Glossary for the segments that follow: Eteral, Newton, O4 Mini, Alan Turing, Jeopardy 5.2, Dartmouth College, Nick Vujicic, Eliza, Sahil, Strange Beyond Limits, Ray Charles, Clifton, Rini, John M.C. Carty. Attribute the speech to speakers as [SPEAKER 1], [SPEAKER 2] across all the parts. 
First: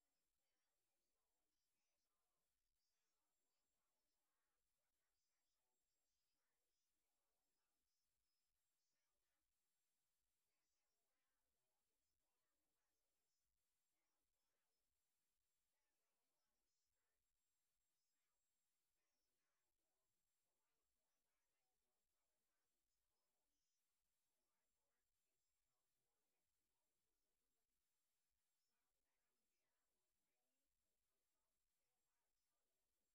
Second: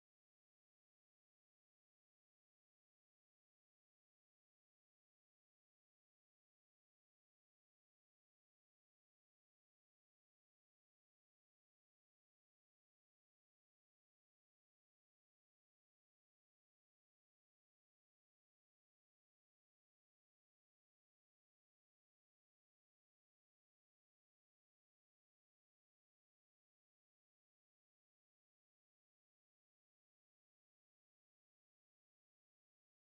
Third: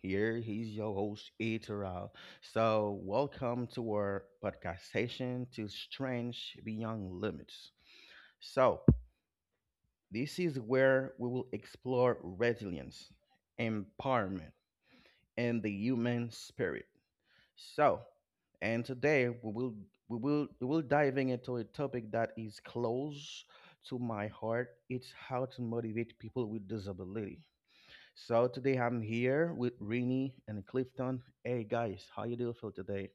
[SPEAKER 1] Here he's your host, Eteral. So, welcome to our podcast session to Strange Beyond Limits. So, this is where we will explore resilience, empowerment, and the human spirit. So, and today we will diving into a topic that is close to my heart. It's how to motivate people with disability. So today I'm here with Rini and Clifton. Hey guys, how you do feel today?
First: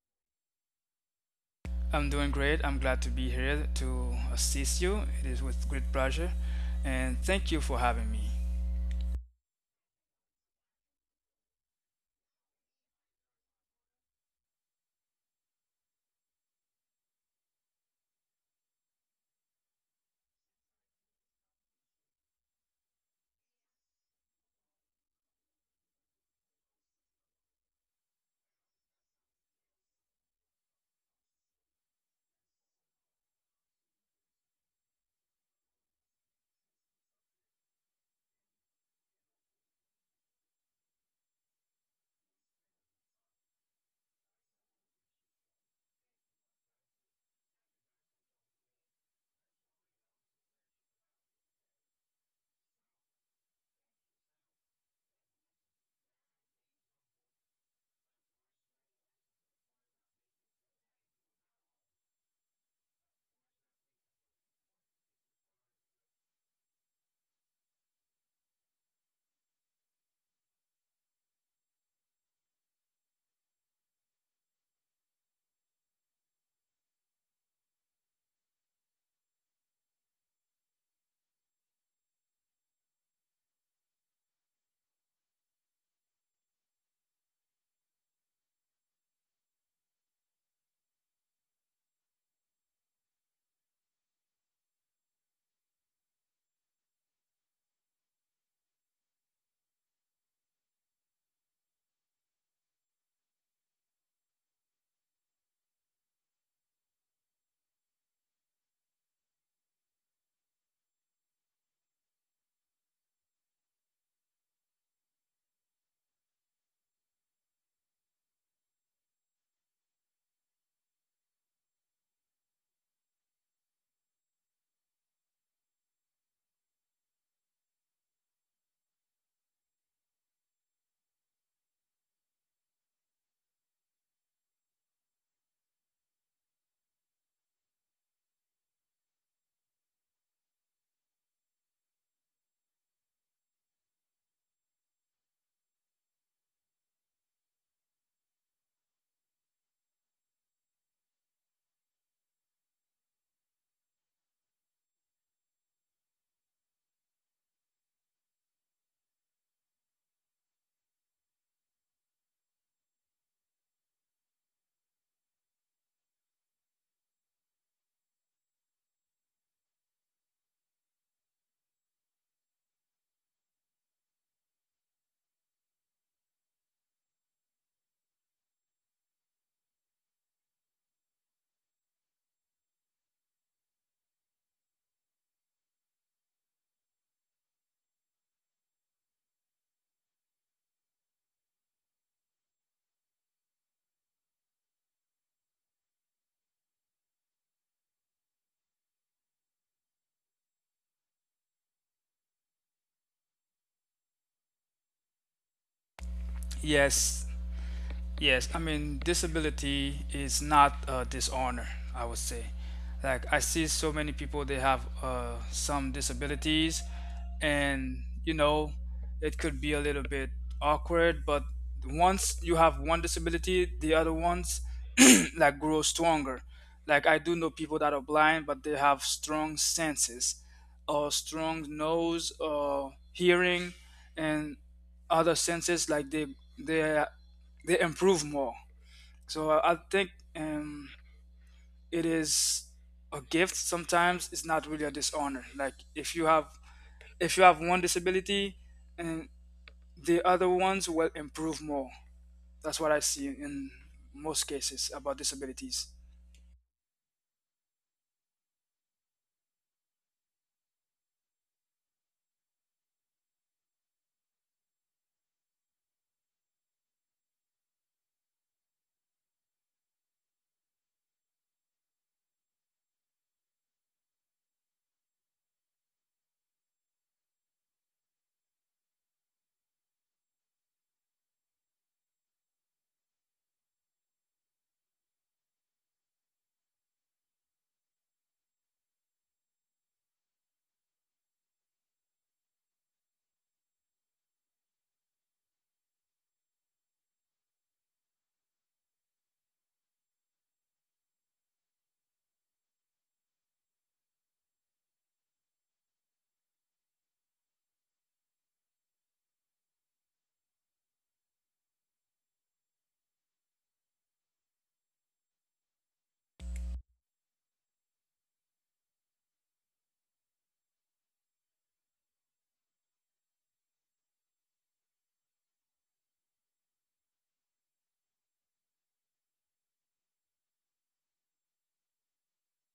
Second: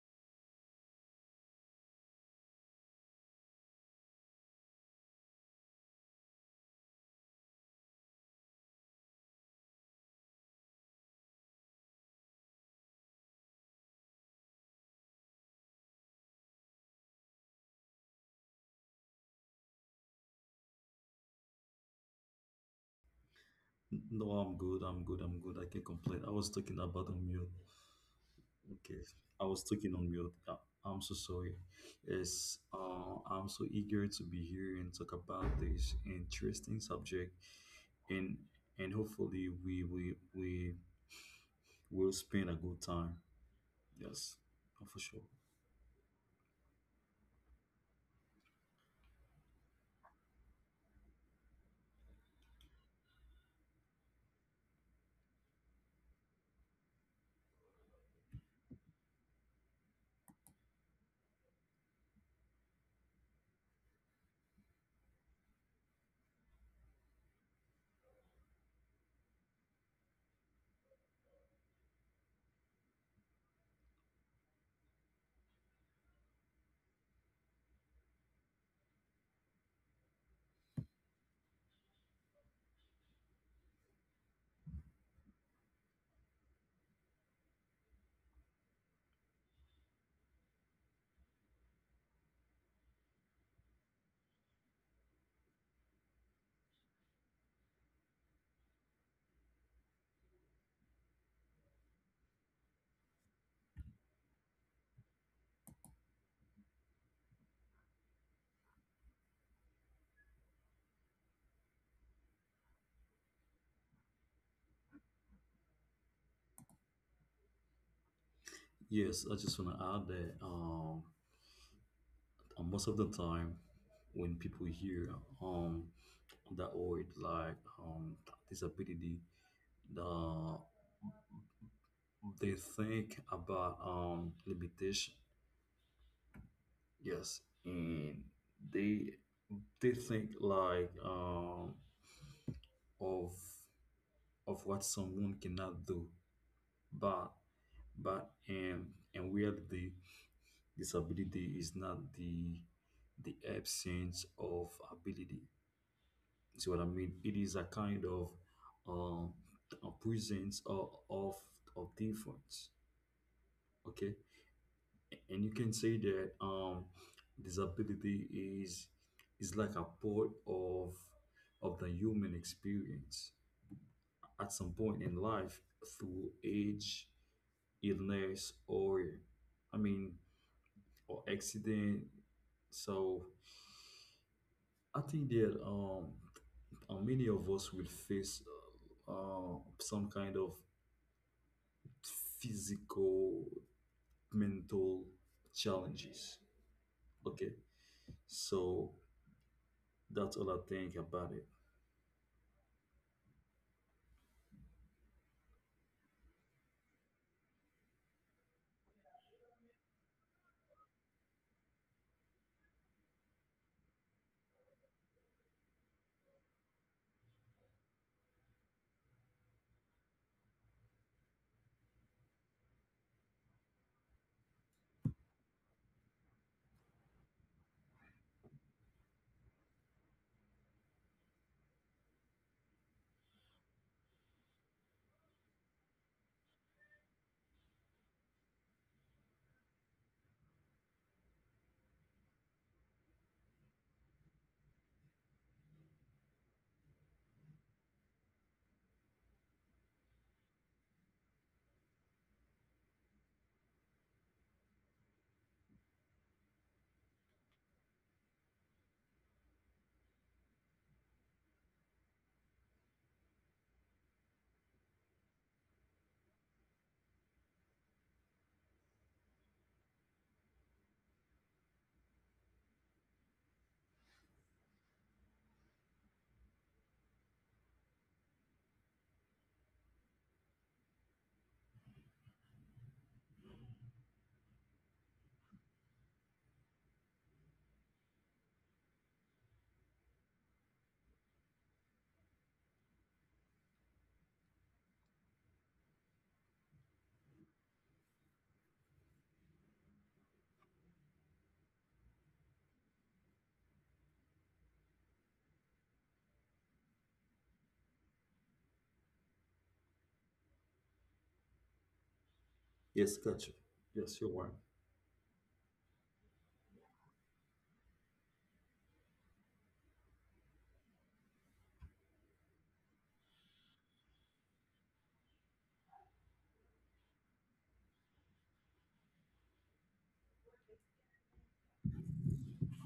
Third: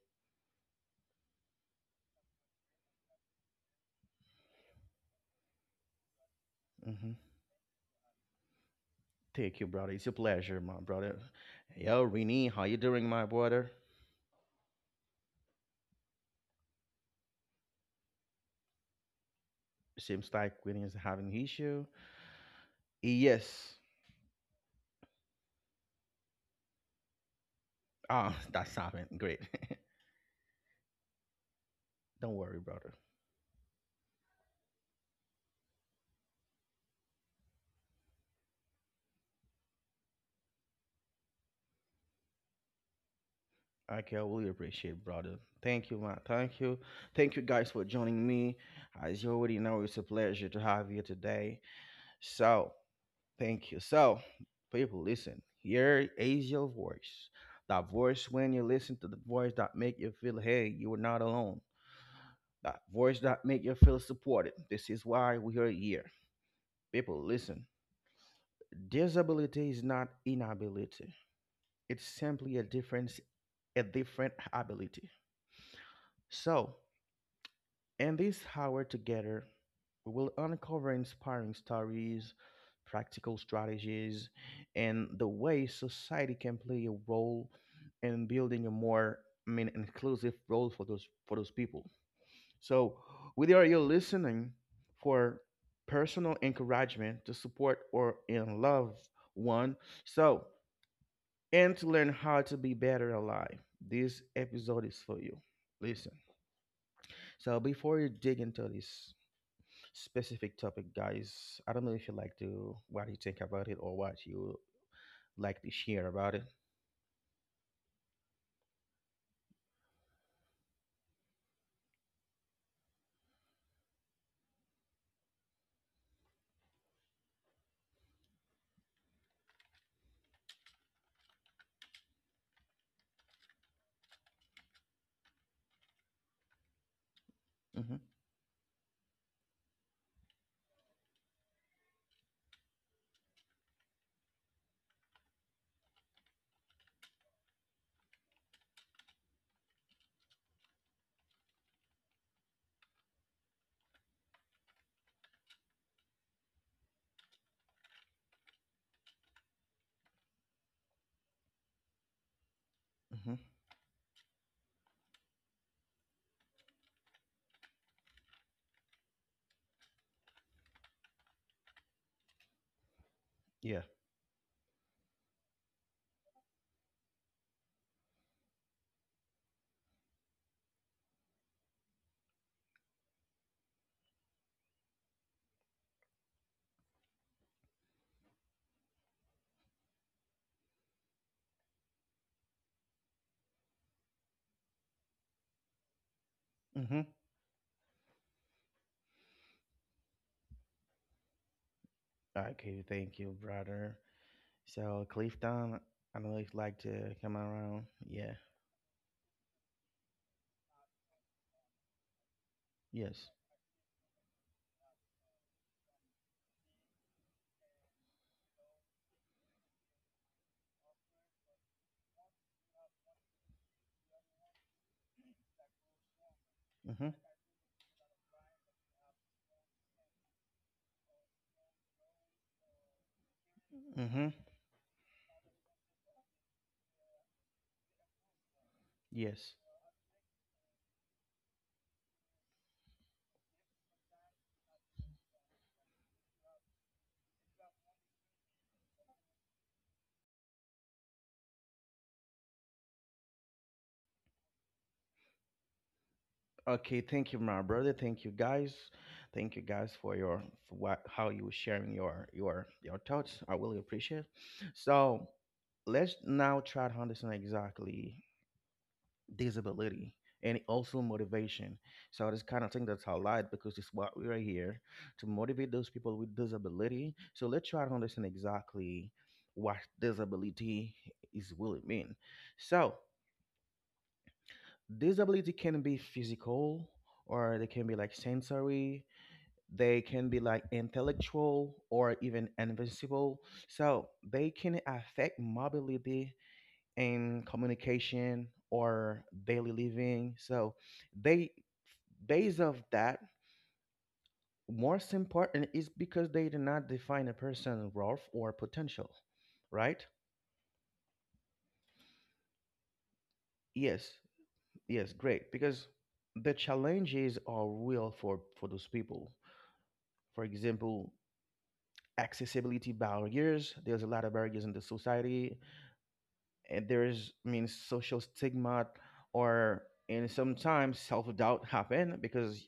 [SPEAKER 2] I'm doing great. I'm glad to be here to assist you. It is with great pleasure. And
[SPEAKER 1] Hmm.
[SPEAKER 2] thank you for having me.
[SPEAKER 1] Thank you, brother. It's a pleasure, my brother. Yo, Rini, how you doing, my brother? Seems like Rini is having issue. Eh, yes.
[SPEAKER 3] No, I'm good. I'm good. I'm good. I can't complain. I was talking about on mute.
[SPEAKER 1] Ah, that's
[SPEAKER 3] Okay.
[SPEAKER 1] happened. Great.
[SPEAKER 3] I was talking on mute. I'm so sorry.
[SPEAKER 1] Don't
[SPEAKER 3] Yes,
[SPEAKER 1] worry, brother.
[SPEAKER 3] I'm so eager to be here and talk about this interesting subject, and hopefully we will spend a good time.
[SPEAKER 1] Okay, I
[SPEAKER 3] Yes,
[SPEAKER 1] really
[SPEAKER 3] oh, for
[SPEAKER 1] appreciate,
[SPEAKER 3] sure.
[SPEAKER 1] brother. Thank you, man. Thank you. Thank you guys for joining me. As you already know, it's a pleasure to have you today. So thank you. So, people, listen. Here is your voice. That voice when you listen to the voice that make you feel, hey, you are not alone. That voice that make you feel supported. This is why we are here. People, listen. Disability is not inability. It's simply a difference, a different ability. So, in this hour together, we will uncover inspiring stories, practical strategies, and the way society can play a role in building a more, inclusive role for those people. So, whether you're listening for personal encouragement to support or in love one, so and to learn how to be better alive, this episode is for you. Listen. So before you dig into this specific topic, guys, I don't know if you like to what you think about it or what you like to share about it.
[SPEAKER 3] Yes, I just want to add that most of the time when people hear um that word like um disability, the they think about limitation, yes,
[SPEAKER 1] Mm-hmm.
[SPEAKER 3] and they they think like of of what someone cannot do, but but and where the disability is not the absence of ability. See what I mean? It is a kind of um a presence of difference.
[SPEAKER 1] Mm-hmm.
[SPEAKER 3] Okay. And you can say that disability is like a part of the human experience
[SPEAKER 1] Yeah.
[SPEAKER 3] at some point in life, through age, illness, i mean or accident. So I think that many of us will face some kind of physical, mental challenges.
[SPEAKER 1] Mm-hmm.
[SPEAKER 3] Okay. So that's all I think about it.
[SPEAKER 1] Okay. Thank you, brother. So, Clifton, I don't know if you like to
[SPEAKER 2] Yes.
[SPEAKER 1] come around. Yeah.
[SPEAKER 2] Yes, I mean, disability is not a dishonor, I would say. Like,
[SPEAKER 1] Yes.
[SPEAKER 2] I see so many people, they have some disabilities, and you know, it could be a little bit awkward, but once you have one disability, the other ones like grow stronger. Like, I do know people that are blind, but they have strong senses, or strong nose, or hearing,
[SPEAKER 1] Mm-hmm. Mm-hmm.
[SPEAKER 2] and other senses like they they improve more. So
[SPEAKER 1] Yes.
[SPEAKER 2] I think um, it is a gift. Sometimes it's not really a dishonor. Like if you have one disability, and the other ones will improve more. That's what I see in most cases about disabilities.
[SPEAKER 1] Okay. Thank you, my brother. Thank you, guys. Thank you, guys, for your for what how you sharing your your thoughts. I really appreciate. So, let's now try to understand exactly disability and also motivation. So I just kind of think that's how light, because it's what we are here to motivate those people with disability. So let's try to understand exactly what disability is really mean. So disability can be physical, or they can be like sensory, they can be like intellectual or even invisible. So they can affect mobility in communication or daily living. So they based of that, most important is because they do not define a person worth or potential, right?
[SPEAKER 3] Yes, gotcha. Yes,
[SPEAKER 1] Yes,
[SPEAKER 3] you're right.
[SPEAKER 1] yes, great. Because the challenges are real for those people. For example, accessibility barriers. There's a lot of barriers in the society, and there is, social stigma or, and sometimes self doubt happen because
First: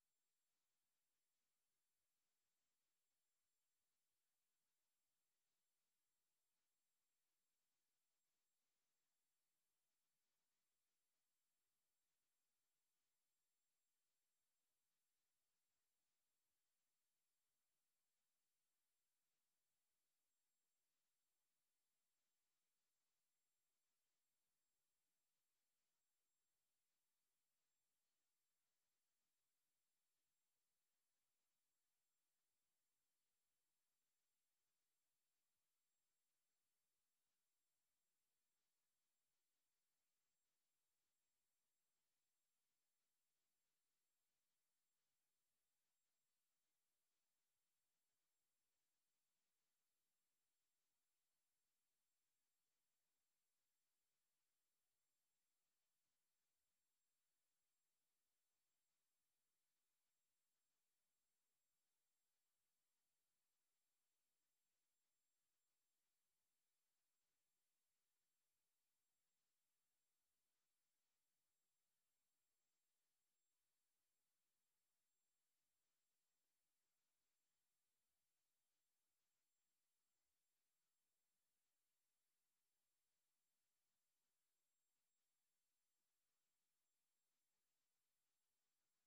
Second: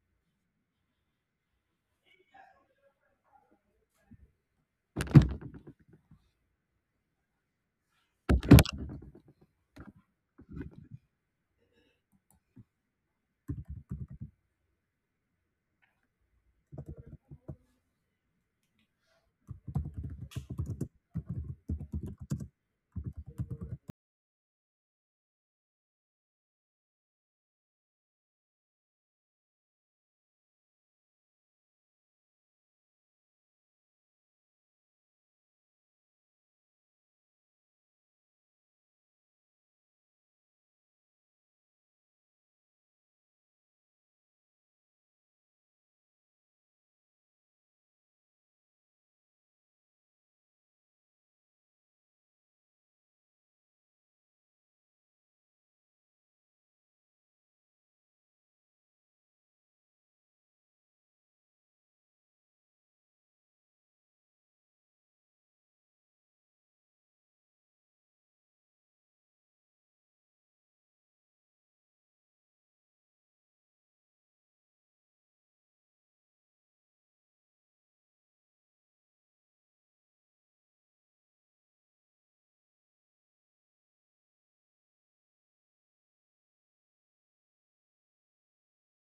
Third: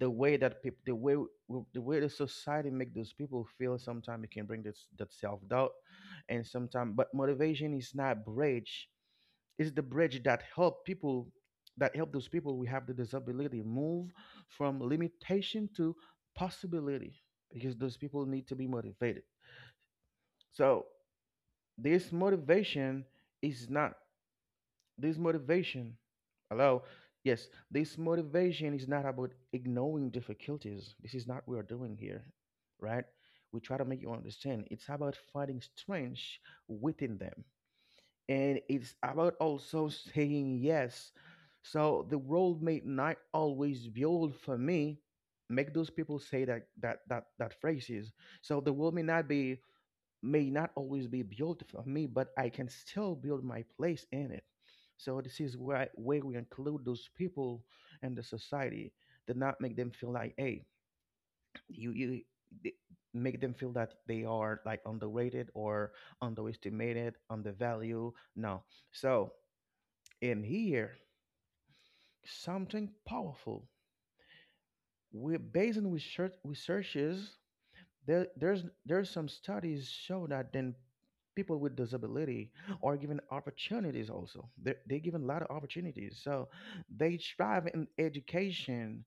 [SPEAKER 1] the way that people, the way the way the society make those people feel sometimes, it can bring this that self doubt. And sometimes but motivation is not bridge, it's the bridge that help people, that help those people we have the disability move from limitation to possibility, because those people need to be motivated. So this motivation is not, this motivation, hello, yes, this motivation is not about ignoring difficulties. This is not what we're doing here, right? We try to make you understand it's about finding strength within them, and it's about also saying yes. So the world may not always build for me. Make those people say that that phrases. So the world may not be, may not always be built for me, but I can still build my place in it. So this is where we include those people in the society, to not make them feel like, hey, you you th- make them feel that they are like underrated or underestimated, undervalued. No. So in here, something powerful. We're based on researches. There, there's some studies show that then people with disability are given opportunities also. They're given a lot of opportunities. So they thrive in education,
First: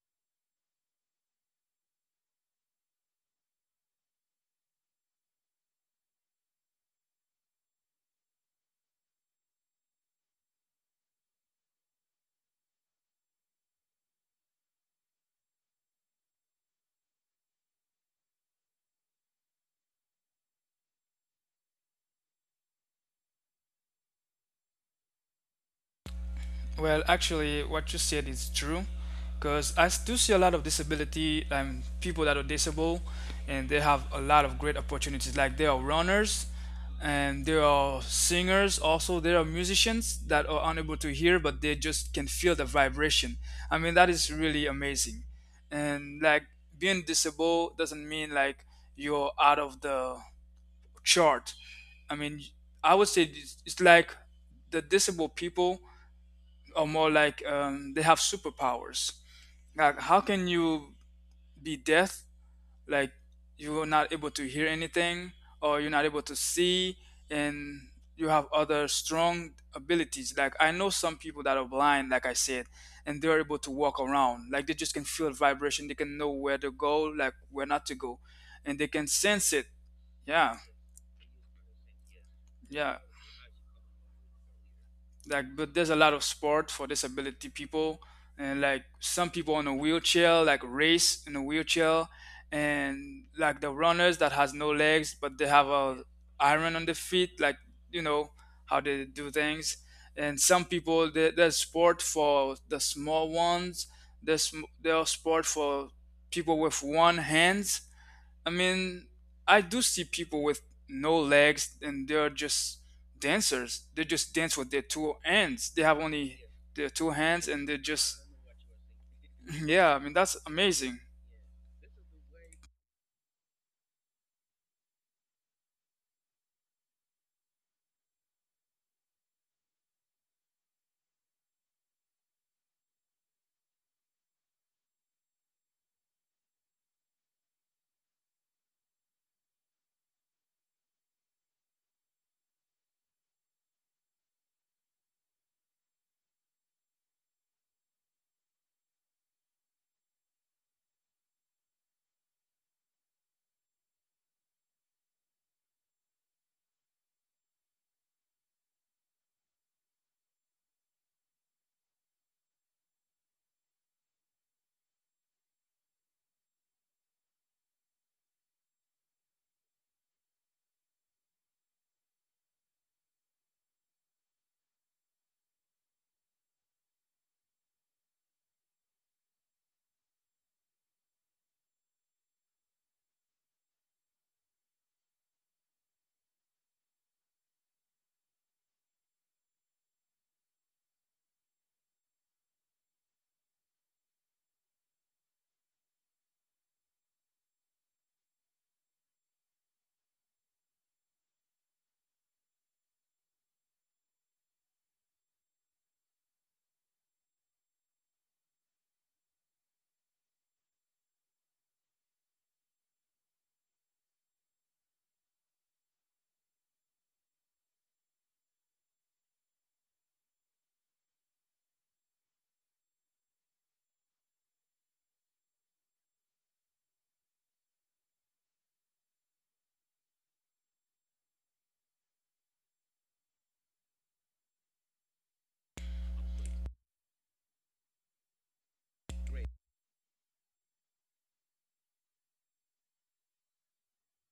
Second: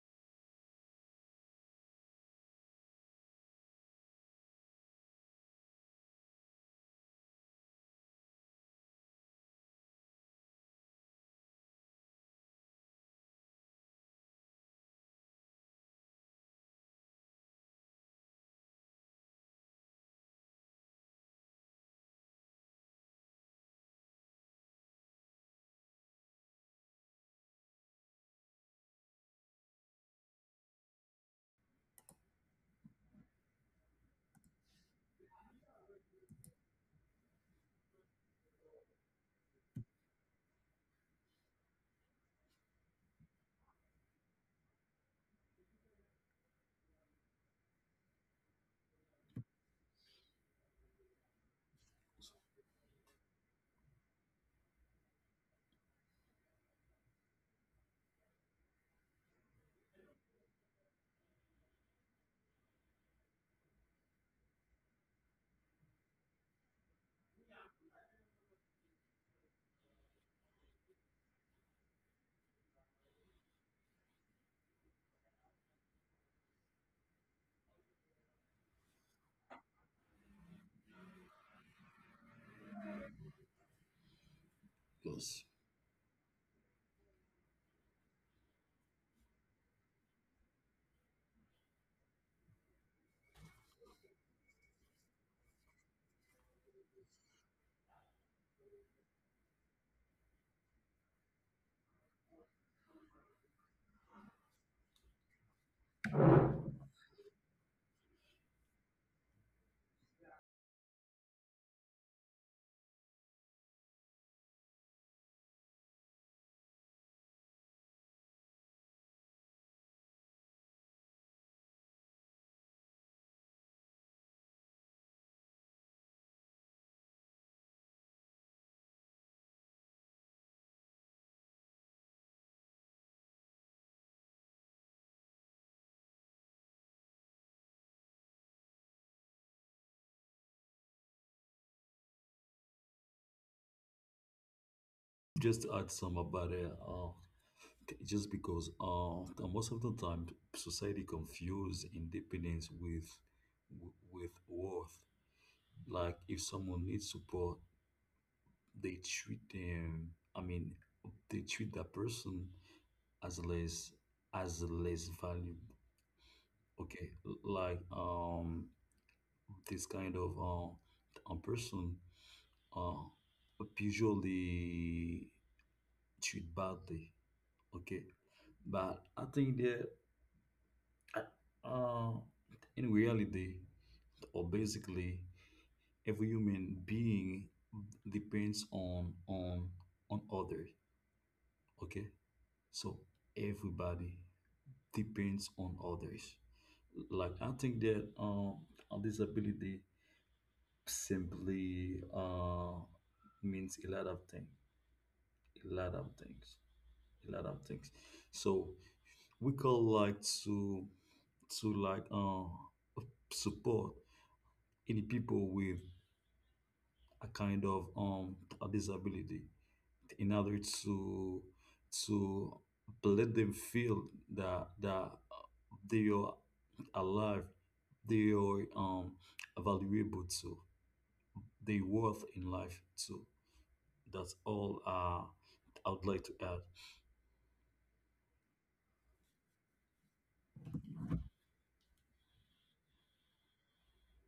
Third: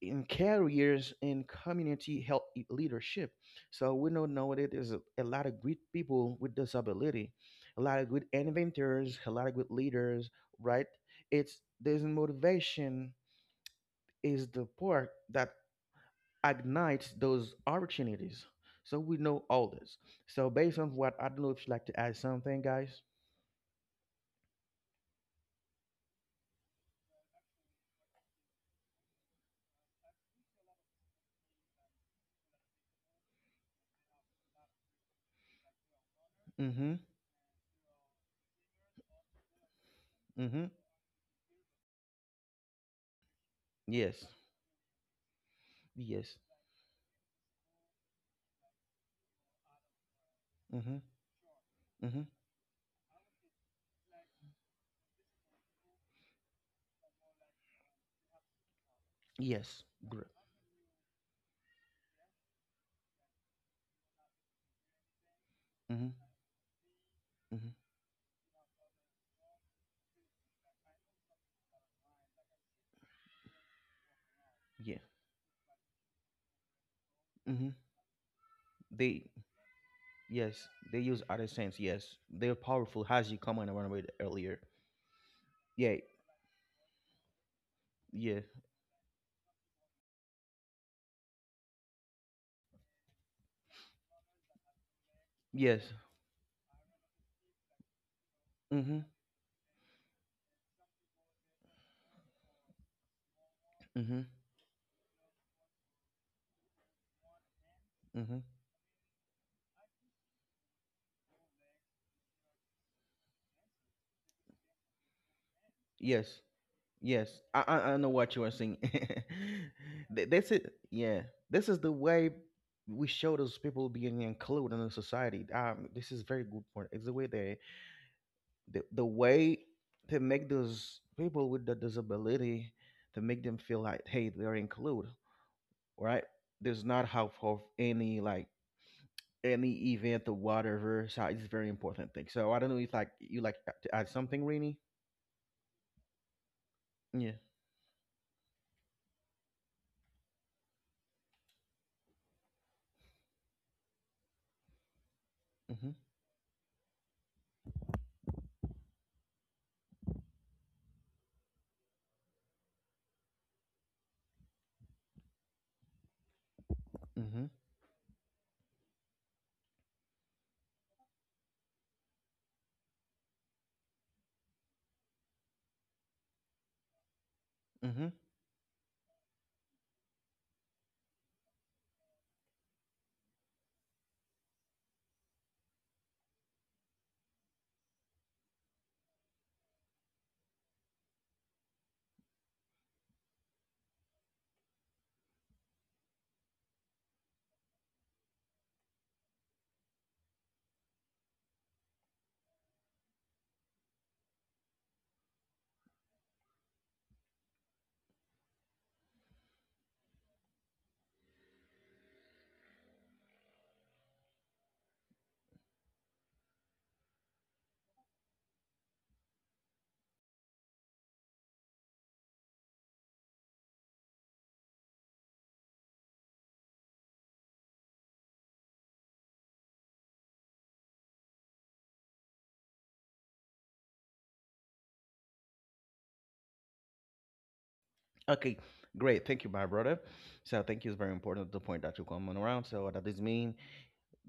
[SPEAKER 1] in careers, in community help e, leadership. So we know now that there's a lot of great people with disability, a lot of good inventors, a lot of good leaders, right? It's there's motivation is the part that ignites those opportunities. So we know all this. So based on what, I don't know if you'd like to add something, guys.
[SPEAKER 2] Well, actually, what you said is true, because I do see a lot of disability people that are disabled, and they have a lot of great opportunities. Like they are runners,
[SPEAKER 1] Mm-hmm.
[SPEAKER 2] and there are singers. Also, there are musicians that
[SPEAKER 1] Mm-hmm.
[SPEAKER 2] are unable to hear, but they just can feel the vibration. I mean, that
[SPEAKER 1] Yes.
[SPEAKER 2] is really amazing. And
[SPEAKER 1] Yes.
[SPEAKER 2] like being disabled doesn't mean like you're out of the
[SPEAKER 1] Mm-hmm.
[SPEAKER 2] chart. I
[SPEAKER 1] Mm-hmm.
[SPEAKER 2] mean, I would say it's like the disabled people or more like they have superpowers.
[SPEAKER 1] Yes.
[SPEAKER 2] Like, how
[SPEAKER 1] Great.
[SPEAKER 2] can you be deaf? Like, you're not able to hear anything, or you're not
[SPEAKER 1] Mm-hmm.
[SPEAKER 2] able to see,
[SPEAKER 1] Mm-hmm.
[SPEAKER 2] and you have other strong abilities. Like, I know some people that are blind, like I said, and they're able to walk around. Like, they just
[SPEAKER 1] Yeah.
[SPEAKER 2] can feel vibration. They can know where to go, like where
[SPEAKER 1] Mm-hmm.
[SPEAKER 2] not to go, and they can
[SPEAKER 1] They
[SPEAKER 2] sense it. Yeah,
[SPEAKER 1] yes, they use other sense, yes. They're
[SPEAKER 2] yeah.
[SPEAKER 1] powerful as you comment around with earlier.
[SPEAKER 2] Like,
[SPEAKER 3] Yes.
[SPEAKER 2] but there's a
[SPEAKER 1] Yeah.
[SPEAKER 2] lot of sport for disability people,
[SPEAKER 1] Yeah.
[SPEAKER 2] and like some people on a wheelchair like race in a wheelchair, and like the runners that has no legs but they have
[SPEAKER 1] Yes.
[SPEAKER 2] a iron on the feet, like, you know, how
[SPEAKER 1] Mm-hmm.
[SPEAKER 2] they do things. And some people there's sport for the small ones.
[SPEAKER 1] Mm-hmm.
[SPEAKER 2] there's there's sport for people with one hands.
[SPEAKER 1] Mm-hmm.
[SPEAKER 2] I mean, I do see people with no legs and they're just dancers. They just dance with their two hands. They have only
[SPEAKER 1] Yes.
[SPEAKER 2] their two
[SPEAKER 1] Yes,
[SPEAKER 2] hands
[SPEAKER 1] I
[SPEAKER 2] and
[SPEAKER 1] I,
[SPEAKER 2] they
[SPEAKER 1] I know
[SPEAKER 2] just,
[SPEAKER 1] what you are saying.
[SPEAKER 2] yeah, I mean, that's
[SPEAKER 1] This is
[SPEAKER 2] amazing.
[SPEAKER 1] yeah. This is the way we show those people being included in the society. This is very good point. It's the way they, the way to make those people with the disability, to make them feel like hey they're included, right? There's not half of any like any event or whatever. So it's very important thing. So I don't know if like you like to add something, Rainy.
[SPEAKER 3] Just to add some about it.
[SPEAKER 1] Yeah.
[SPEAKER 3] Just because the most of the time society confuse independence with worth.
[SPEAKER 1] Mhm.
[SPEAKER 3] Like if someone needs support, they treat them. I mean, they treat that person as less, as less valuable. Okay, like this kind of person, oh, usually treat badly. Okay,
[SPEAKER 1] Mhm.
[SPEAKER 3] but I think that uh, uh, in reality, or basically, every human being depends on others. Okay, so everybody depends on others. Like I think that a disability simply means a lot of things, a lot of things, a lot of things. So we call like to to like support any people with a kind of a disability in order to let them feel that they are alive, they are valuable too, they worth in life too. That's all I would like to add.
[SPEAKER 1] Okay, great. Thank you, my brother. So thank you is very important the point that you come on around. So that is mean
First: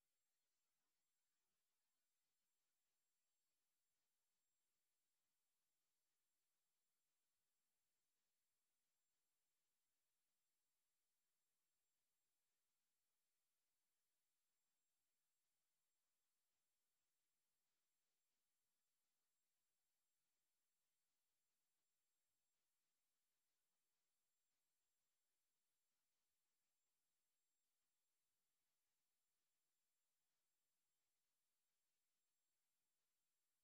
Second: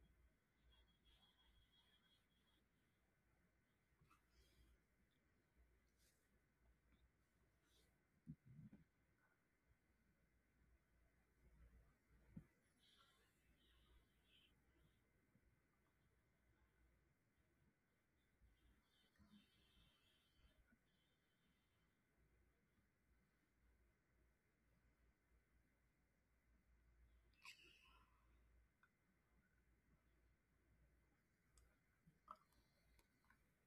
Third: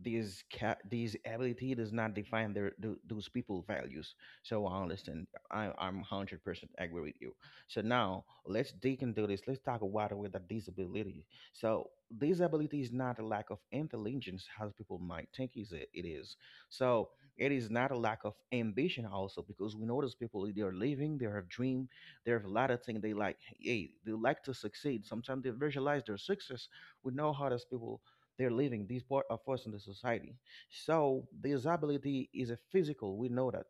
[SPEAKER 1] these ability does not define their those people values. So I understand, I'm 100% agree with you. So now let's dig into this, let's talk about with the disability. So disability is not a lack of intelligence as people might think is it, it is. So it is not a lack of ambition also, because we know those people they're living, they have dream, they have a lot of things, they like hey they like to succeed, sometimes they visualize their success. We know how those people they're living these part of us in the society. So disability is a physical, we know that.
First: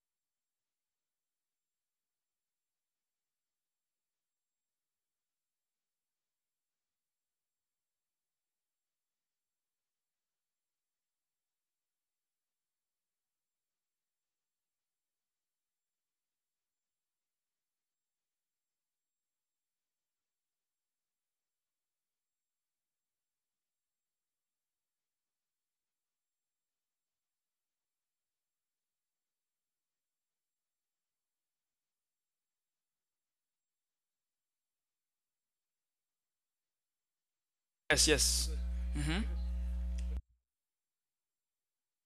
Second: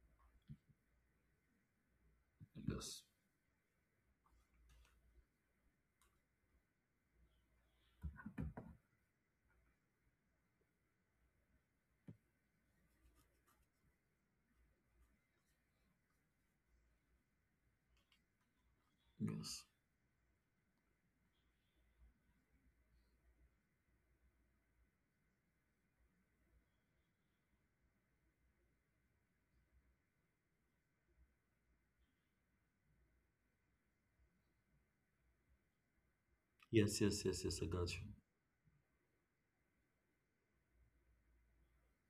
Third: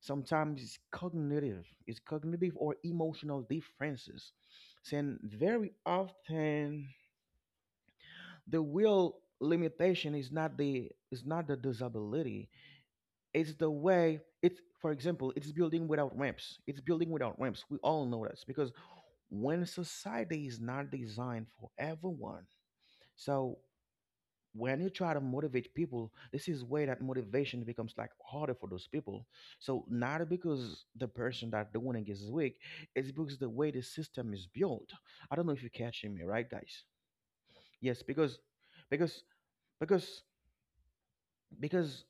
[SPEAKER 1] Sometimes it's cognitive or
[SPEAKER 3] Yes,
[SPEAKER 1] emotional differences. And very often the real limitation is not the disability. It's the way. It's, for example, it's building without ramps. We all know this, because when society is not designed for everyone. So when you try to motivate people, this is where that motivation becomes like harder for those people. So not because the person that the winning is weak, it's because the way the system is built. I don't know if you're catching me, right, guys?
[SPEAKER 3] yes, yes, yes, yes, yes, I got you.
[SPEAKER 1] Yes,
[SPEAKER 2] Yes,
[SPEAKER 1] because
[SPEAKER 2] yes.
[SPEAKER 1] because
[SPEAKER 2] Hmm.
[SPEAKER 1] because because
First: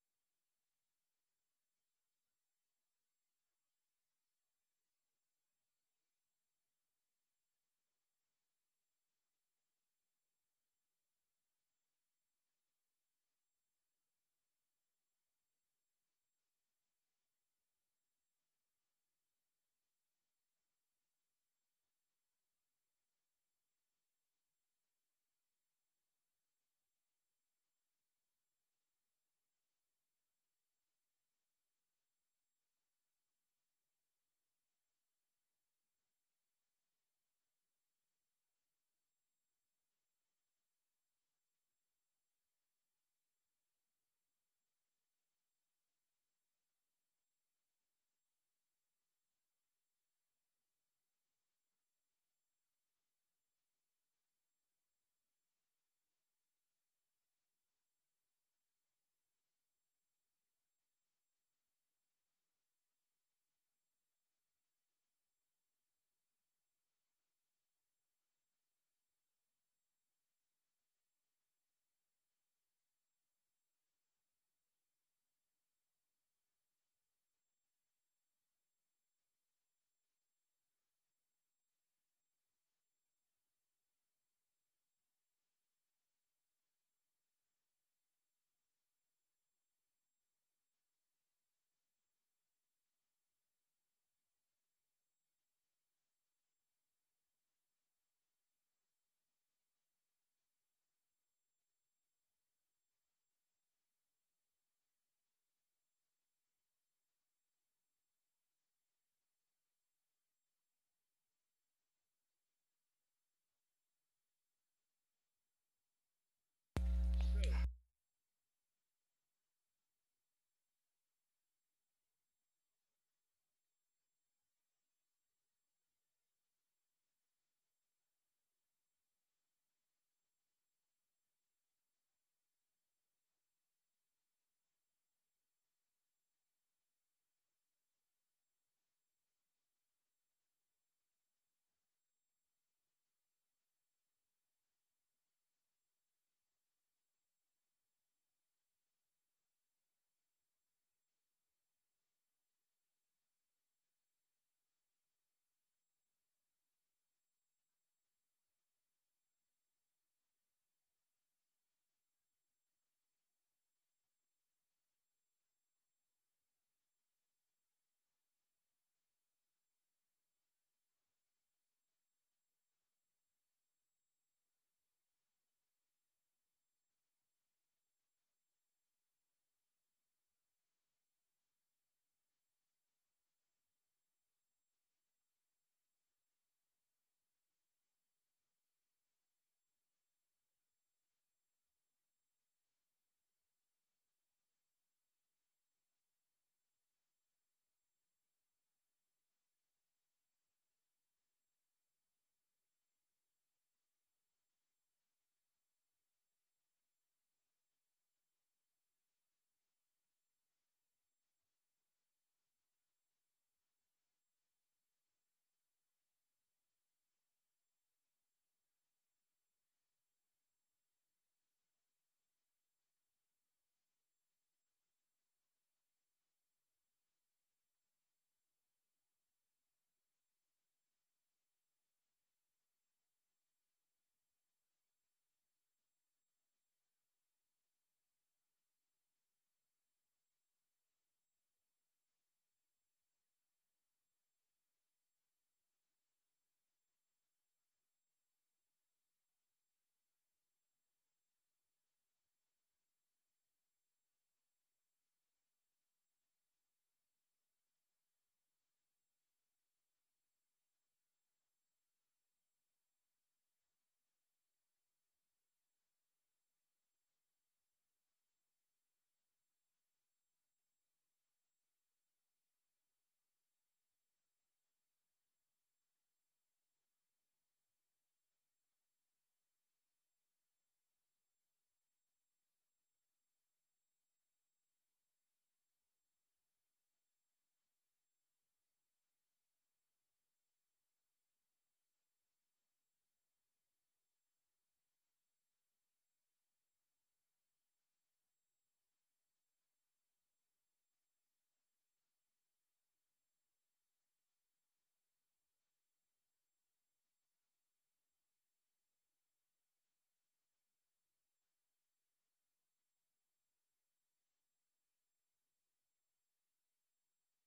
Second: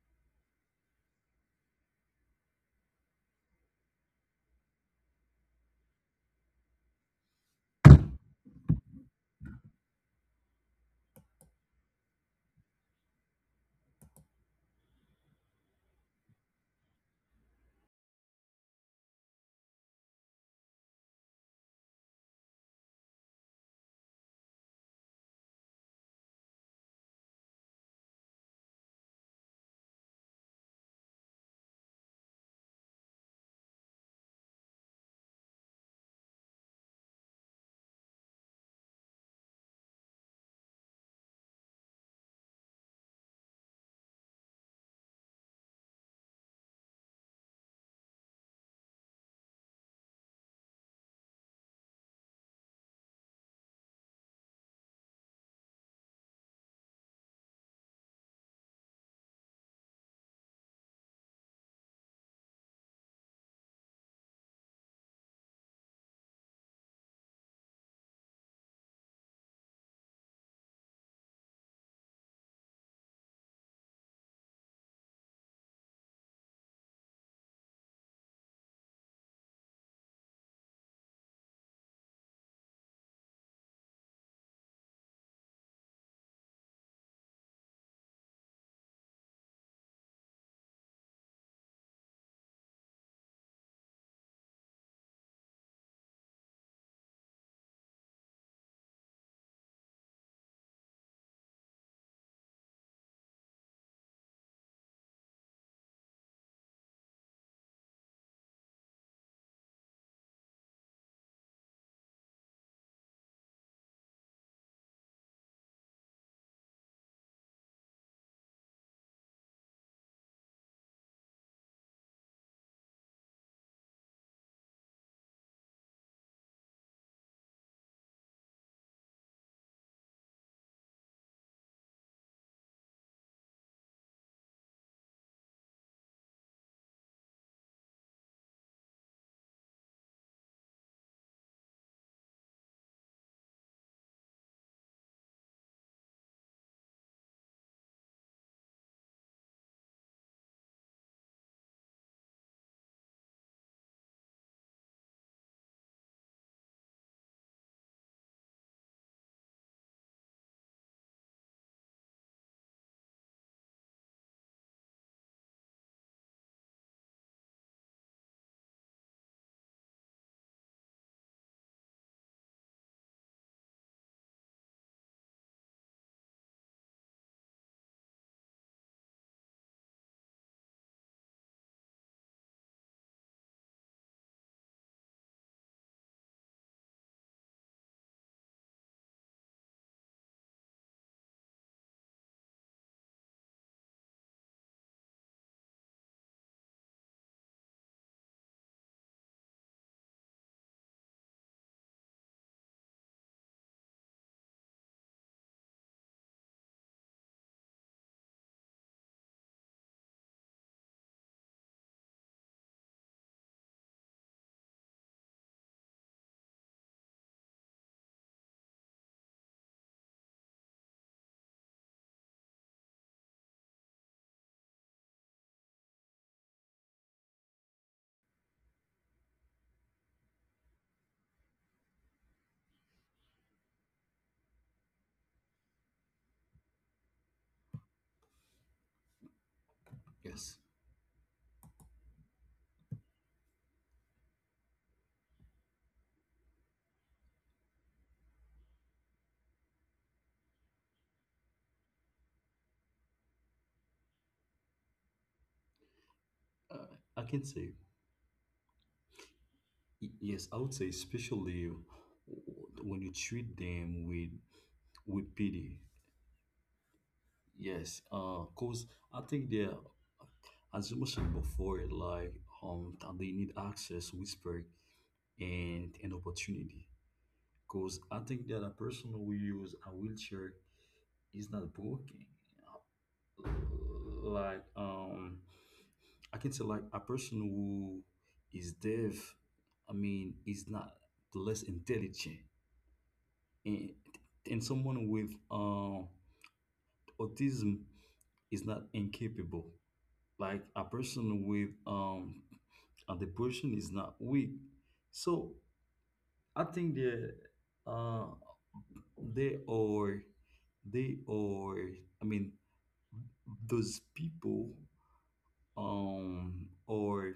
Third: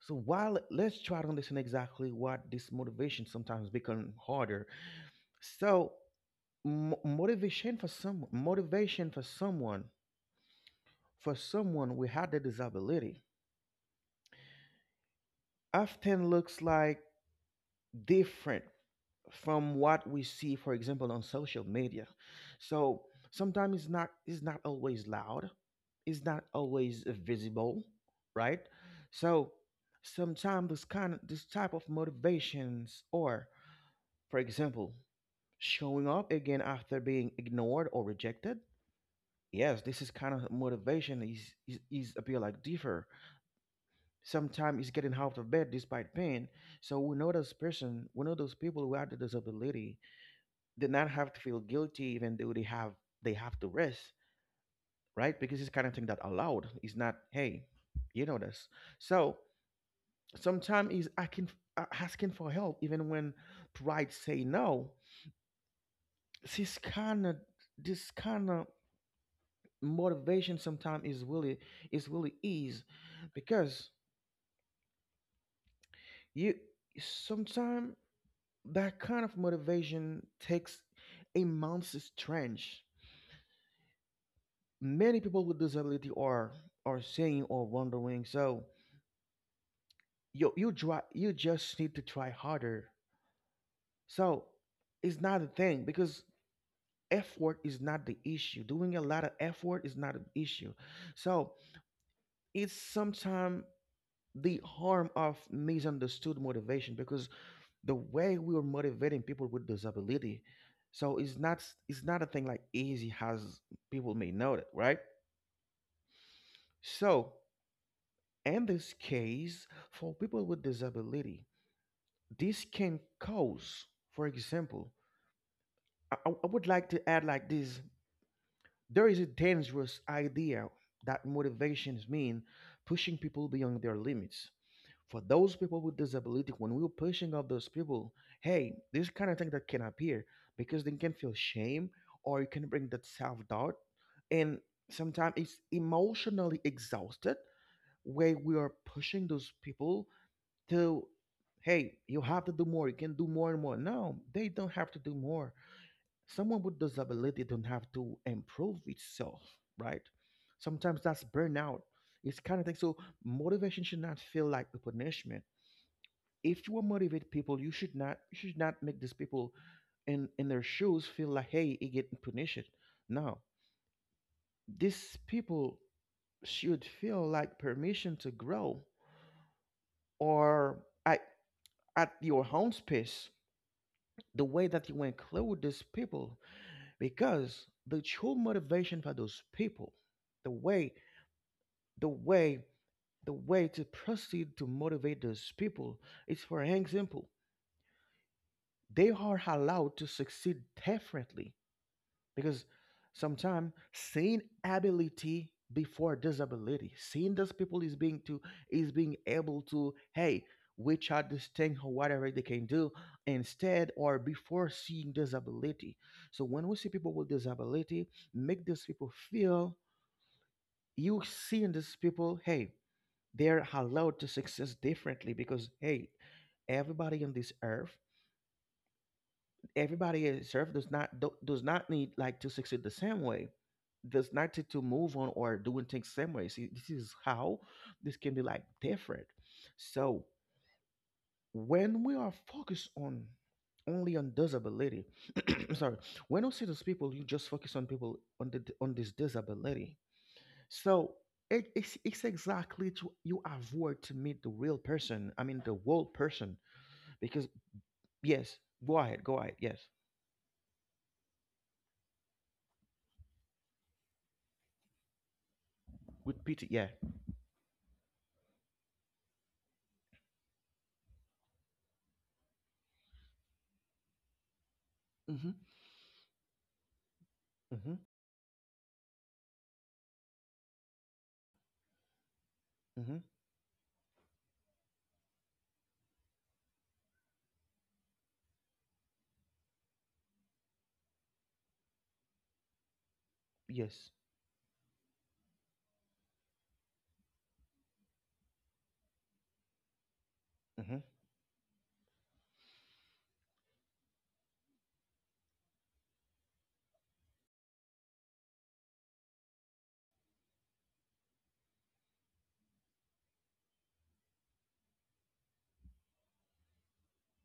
[SPEAKER 1] so while let's try to understand exactly what this motivation sometimes become harder. So motivation for someone, for someone without the disability, often looks like different from what we see, for example, on social media. So sometimes it's not always loud, it's not always visible, right? So sometimes this kind of, this type of motivations, or, for example, showing up again after being ignored or rejected. Yes, this is kind of motivation is, is appear like differ. Sometimes it's getting out of bed despite pain. So we know those person, we know those people who have the disability, did not have to feel guilty, even though they have, they have to risk, right? Because it's kind of thing that allowed, it's not hey you know this. So sometimes is I can, asking for help even when pride say no. This kind of, this kind of motivation sometimes is really, is really ease, because you sometimes, that kind of motivation takes a month's strength. Many people with disability are saying or wondering, so you try, you just need to try harder. So it's not a thing, because effort is not the issue, doing a lot of effort is not an issue. So it's sometimes the harm of misunderstood motivation, because the way we are motivating people with disability. So it's not, it's not a thing like easy as people may know it, right? So in this case, for people with disability, this can cause, for example, I would like to add like this, there is a dangerous idea that motivations mean pushing people beyond their limits. For those people with disability, when we're pushing up those people, hey, this kind of thing that can appear because they can feel shame or it can bring that self doubt. And sometimes it's emotionally exhausted where we are pushing those people to, hey, you have to do more, you can do more and more. No, they don't have to do more. Someone with disability don't have to improve itself, right? Sometimes that's burnout. It's kind of thing. So motivation should not feel like a punishment. If you want to motivate people, you should not, you should not make these people in their shoes feel like, hey, it getting punished. No, these people should feel like permission to grow, or at, at your own pace, the way that you include these people. Because the true motivation for those people, the way, the way, the way to proceed to motivate those people is, for example, they are allowed to succeed differently. Because sometimes seeing ability before disability, seeing those people is being to, is being able to, hey, which are this thing or whatever they can do, instead or before seeing disability. So when we see people with disability, make these people feel, you seeing these people, hey, they're allowed to success differently. Because, hey, everybody on this earth, everybody is served does not do, does not need like to succeed the same way, does not need to move on or doing things same way. See, this is how this can be like different. So
[SPEAKER 3] Yes,
[SPEAKER 1] when we are focused on, only on disability, sorry, when you see those people, you just focus on people on the on this disability. So it's exactly to you avoid to meet the real person, I mean the world person,
[SPEAKER 3] uh, I
[SPEAKER 1] because
[SPEAKER 3] can say,
[SPEAKER 1] yes, go ahead, go ahead, yes.
[SPEAKER 3] Yes, I would say, especially when you treat them with pity.
[SPEAKER 1] With Peter, yeah.
[SPEAKER 3] Yes, cause I think as you mentioned before, like that they need access, respect,
[SPEAKER 1] Hmm.
[SPEAKER 3] and an opportunity.
[SPEAKER 1] Mm-hmm.
[SPEAKER 3] Cause I think that a person who use a wheelchair is not broken.
[SPEAKER 1] Mm-hmm.
[SPEAKER 3] Like I can say like a person who is deaf, I mean, is not less intelligent, and
[SPEAKER 1] Yes.
[SPEAKER 3] someone with autism is not incapable, like a
[SPEAKER 1] Mm-hmm.
[SPEAKER 3] person with a depression is not weak. So I think the uh they are they are I mean those people, um or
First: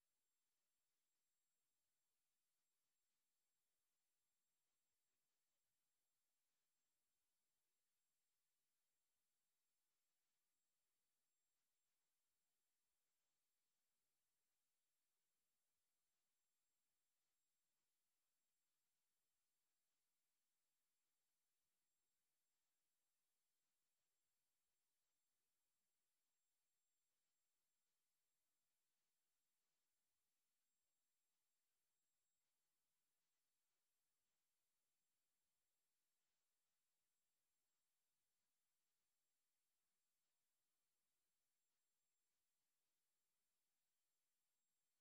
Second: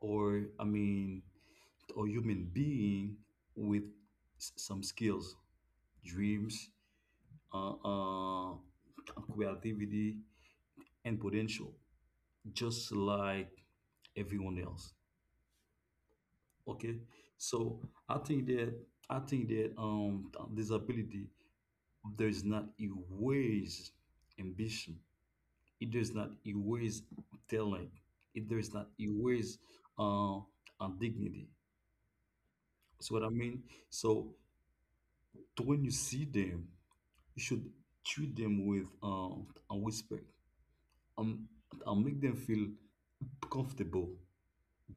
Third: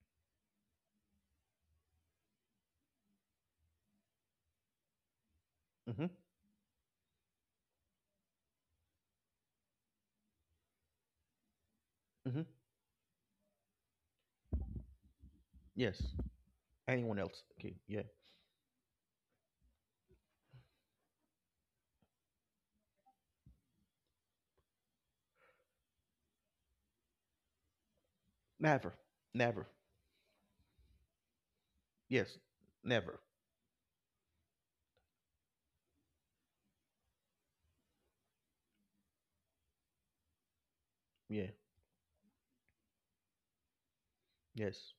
[SPEAKER 3] or I mean or human being with some skills,
[SPEAKER 1] Mm-hmm.
[SPEAKER 3] dreams, uh, uh creativity, and potential,
[SPEAKER 1] Mm-hmm.
[SPEAKER 3] just like everyone else.
[SPEAKER 1] Yes.
[SPEAKER 3] Okay,
[SPEAKER 1] Anyone else? Okay.
[SPEAKER 3] so
[SPEAKER 1] Yeah.
[SPEAKER 3] I think that disability does not erase ambition. It does not erase talent. It does not
[SPEAKER 1] Never.
[SPEAKER 3] erase
[SPEAKER 1] Never.
[SPEAKER 3] dignity.
[SPEAKER 1] Yes.
[SPEAKER 3] So
[SPEAKER 1] Never.
[SPEAKER 3] what I mean. So to when you see them, you should treat them with a respect.
[SPEAKER 1] Yeah.
[SPEAKER 3] Um, and make them feel comfortable,
[SPEAKER 1] Yes.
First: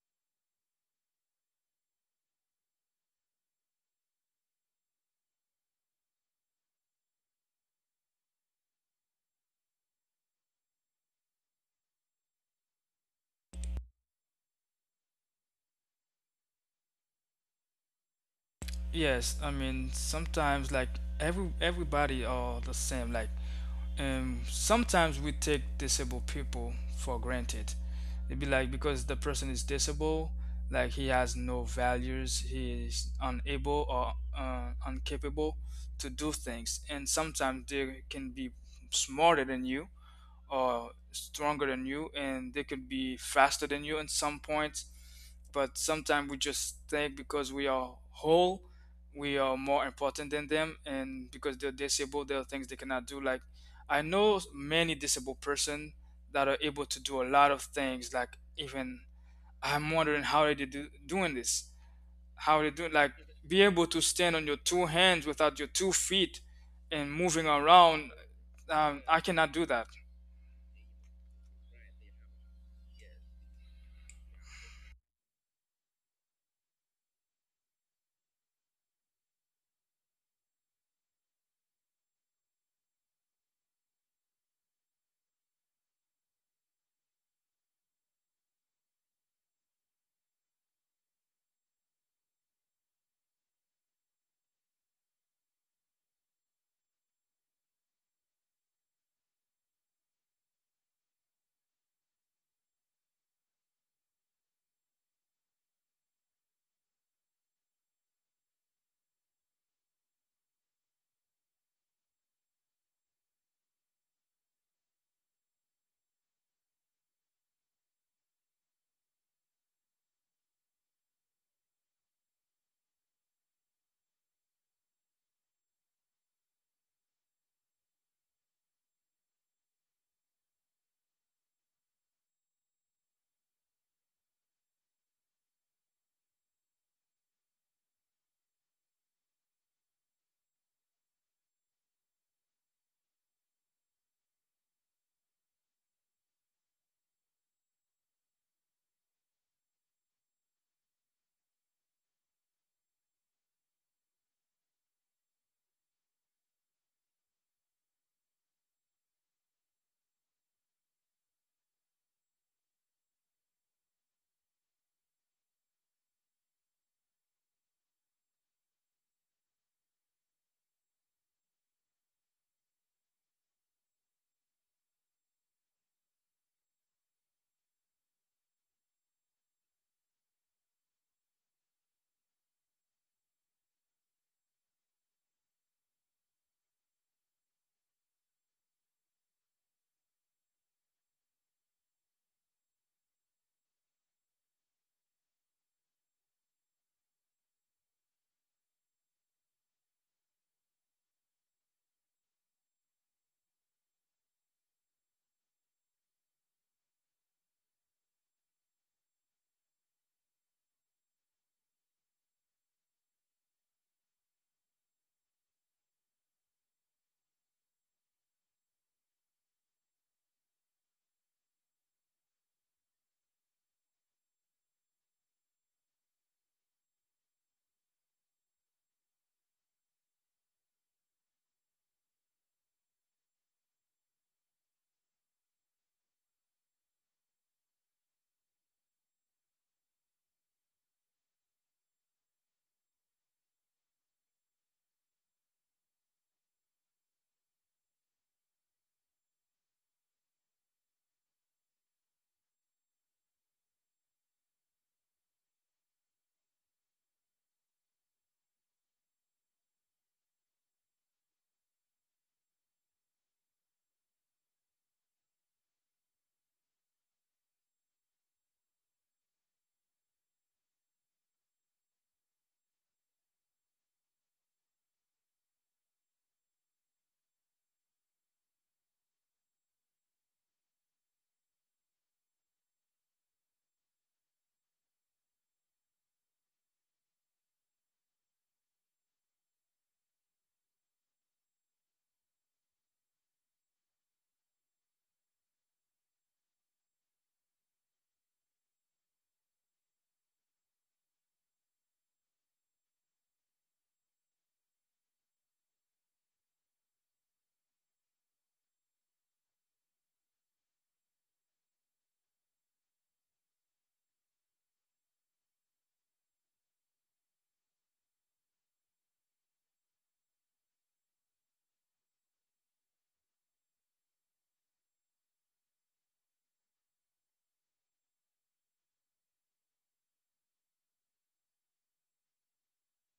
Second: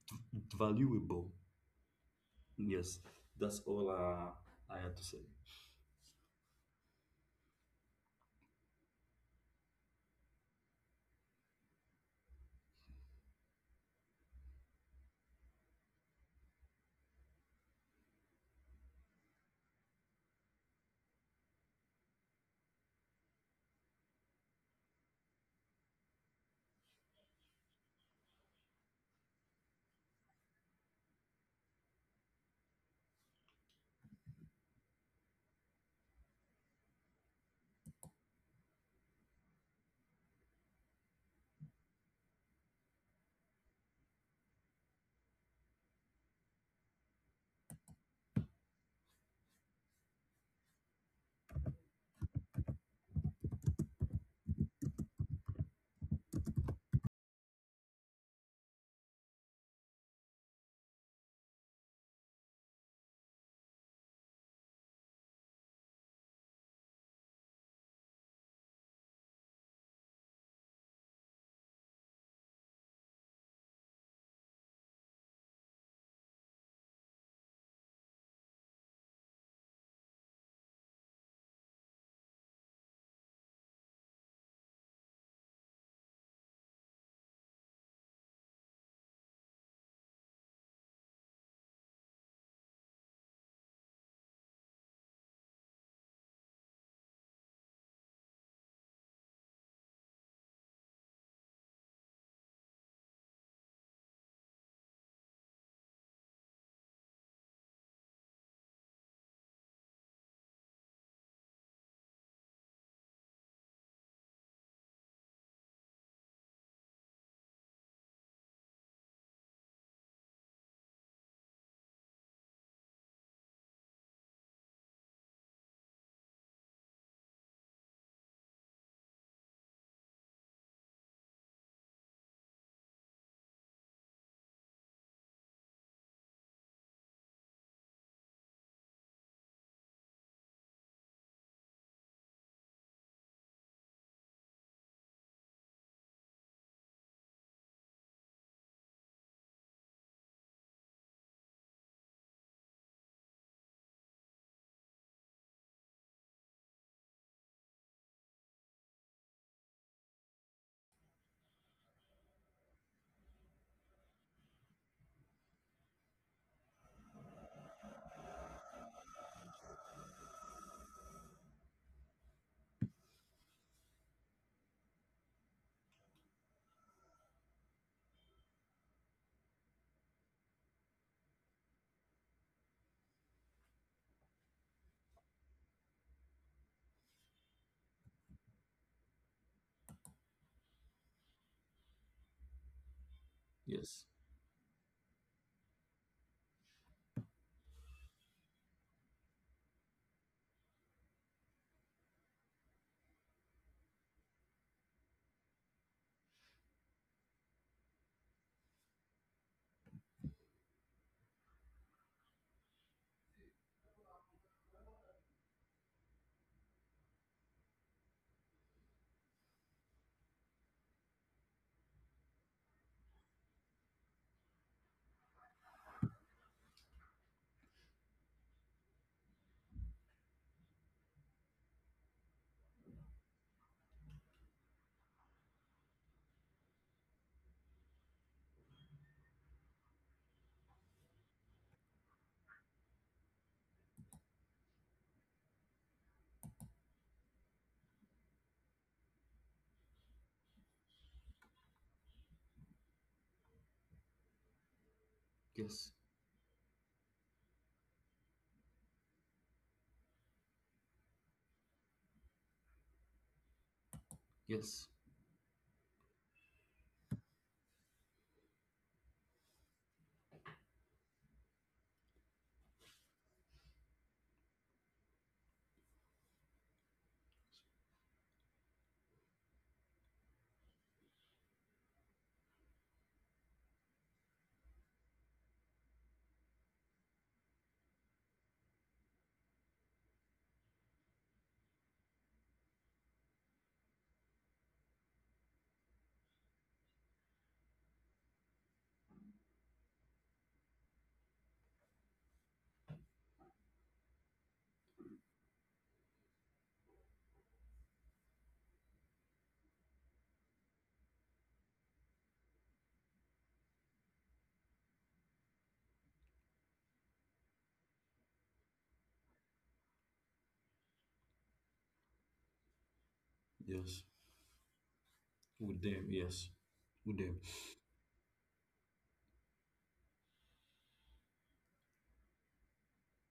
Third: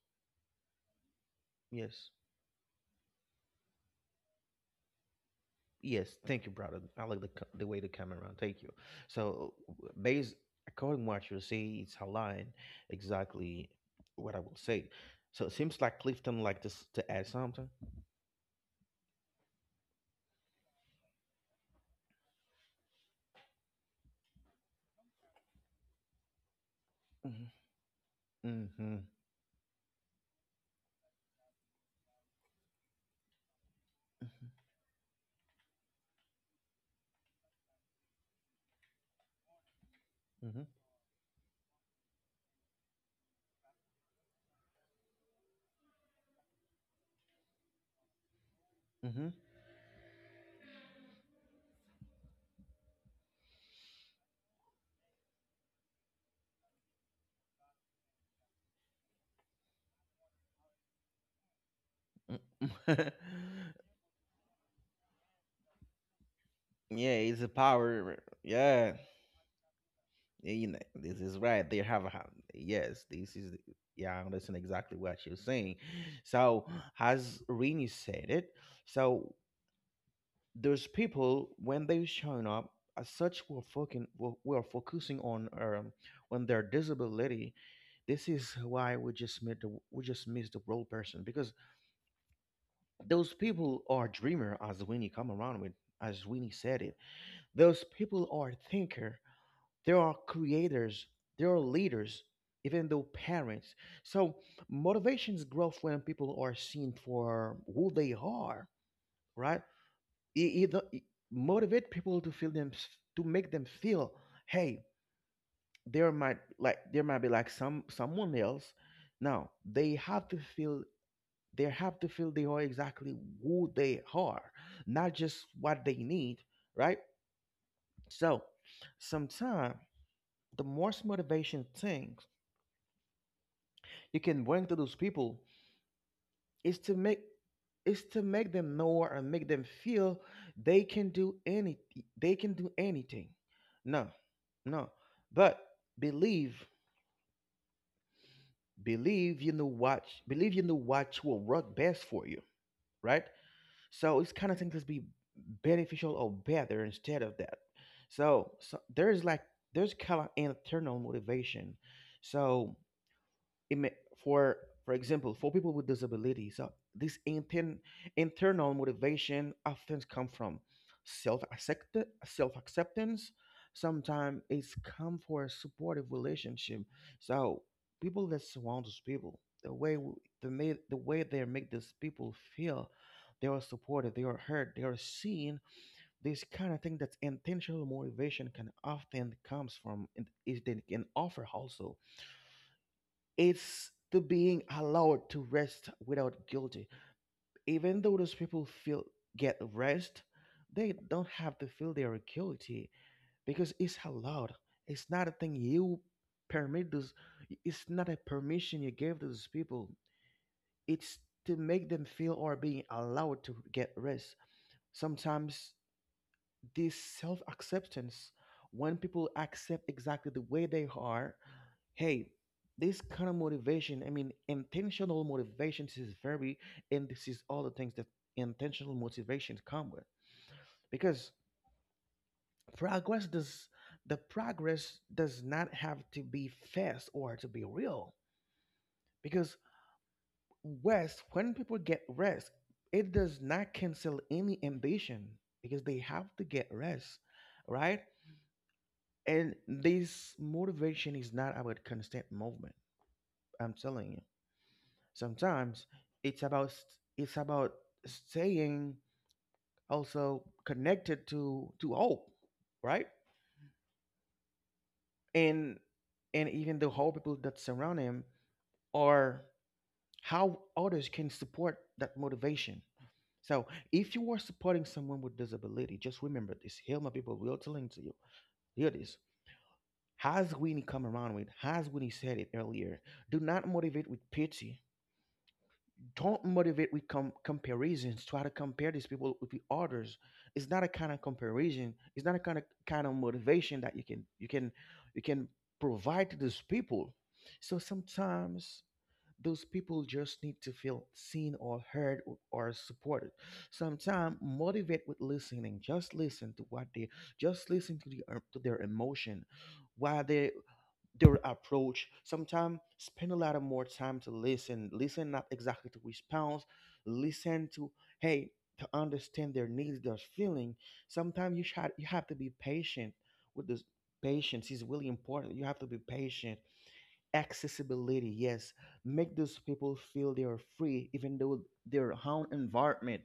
[SPEAKER 3] valuable.
[SPEAKER 1] Yes.
[SPEAKER 3] Yes, that's all I had to say.
[SPEAKER 1] Yes. Thank you, brother. I like the co- the way the camera around. Thank you. So, based, according to what you say, it's aligned exactly what I will say. So it seems like Clifton like this to add something.
[SPEAKER 2] Yes, I mean sometimes like everybody are the same. Like sometimes we take disabled people for granted.
[SPEAKER 1] Mm-hmm.
[SPEAKER 2] It'd be like
[SPEAKER 1] Mm-hmm.
[SPEAKER 2] because the person is disabled, like he has no values, he is unable or
[SPEAKER 1] Mm-hmm.
[SPEAKER 2] incapable to do things, and sometimes they can be smarter than you, are stronger than you, and they could be faster than you in some points. But sometimes we just think because we are whole,
[SPEAKER 1] Mm-hmm.
[SPEAKER 2] we are more important than them, and because they're disabled there are things they cannot do. Like, I know many disabled person that are able to do a lot of things. Like, even I'm wondering how are they doing this. How are they do, like, be
[SPEAKER 1] Mm-hmm.
[SPEAKER 2] able to stand on your two hands without your two feet
[SPEAKER 1] Yeah,
[SPEAKER 2] and
[SPEAKER 1] it's
[SPEAKER 2] moving
[SPEAKER 1] a
[SPEAKER 2] around.
[SPEAKER 1] power. Yeah.
[SPEAKER 2] I cannot do that.
[SPEAKER 1] Yeah, you know, this is right. They have a, yes. This is, yeah. I understand exactly what you're saying. So as Rini said it, so those people when they showing up as such, we're fucking we're focusing on their disability. This is why we just met the, we just missed the role person, because those people are dreamer as Winnie come around with, as Winnie said it. Those people are thinker, there are creators, there are leaders, even though parents. So motivations grow when people are seen for who they are, right? It, don't- it motivate people to feel them, to make them feel, hey, there might like there might be like some someone else. Now they have to feel, they have to feel they are exactly who they are, not just what they need, right? So sometimes the most motivation thing you can bring to those people is to make, is to make them know and make them feel they can do any, they can do anything. No, no. But believe, believe you know what, believe you know what will work best for you, right? So it's kind of thing that's be beneficial or better instead of that. So, so there's like there's kind of internal motivation. So ima- for for example, for people with disabilities, this inten, internal motivation often come from self, self acceptance. Sometimes it's come for a supportive relationship. So people that surround those people, the way the may, the way they make these people feel, they are supported, they are heard, they are seen, this kind of thing that's intentional motivation can often comes from. And is, they can offer also, it's
[SPEAKER 3] Yes,
[SPEAKER 1] the being allowed to rest without guilty. Even though those people feel get rest, they don't have to feel they are guilty because it's allowed. It's not a thing you permit those. It's not a permission you gave those people. It's to make them feel or being allowed to get rest. Sometimes this self acceptance, when people accept exactly the way they are, hey, this kind of motivation, I mean intentional motivation, this is very, and this is all the things that intentional motivations come with. Because progress does, the progress does not have to be fast or to be real. Because rest, when people get rest, it does not cancel any ambition, because they have to get rest, right? And this motivation is not about constant movement, I'm telling you.
[SPEAKER 3] yes,
[SPEAKER 1] Sometimes it's about it's about staying also connected to hope, right?
[SPEAKER 3] yes,
[SPEAKER 1] and and even the whole people that surround him are, how others can support that motivation. So if you are supporting someone with disability, just remember this, here my people will telling to you, hear this, has Winnie come around with, has Winnie said it earlier, do not motivate with pity, don't motivate with comparisons. Try to compare these people with the others. It's not a kind of comparison. It's not a kind of motivation that you can, you can, you can provide to those people. So sometimes those people just need to feel seen or heard or supported. Sometimes motivate with listening. Just listen to what they, just listen to the, to their emotion while they, their approach. Sometimes spend a lot of more time to listen. Listen not exactly to response. Listen to, hey, to understand their needs, their feeling. Sometimes you should, you have to be patient with this.
[SPEAKER 3] yes.
[SPEAKER 1] Patience is really important. You
[SPEAKER 3] With
[SPEAKER 1] have to be
[SPEAKER 3] them, yes,
[SPEAKER 1] patient.
[SPEAKER 3] with them.
[SPEAKER 1] Accessibility, yes, make those people feel they are free, even though their own environment.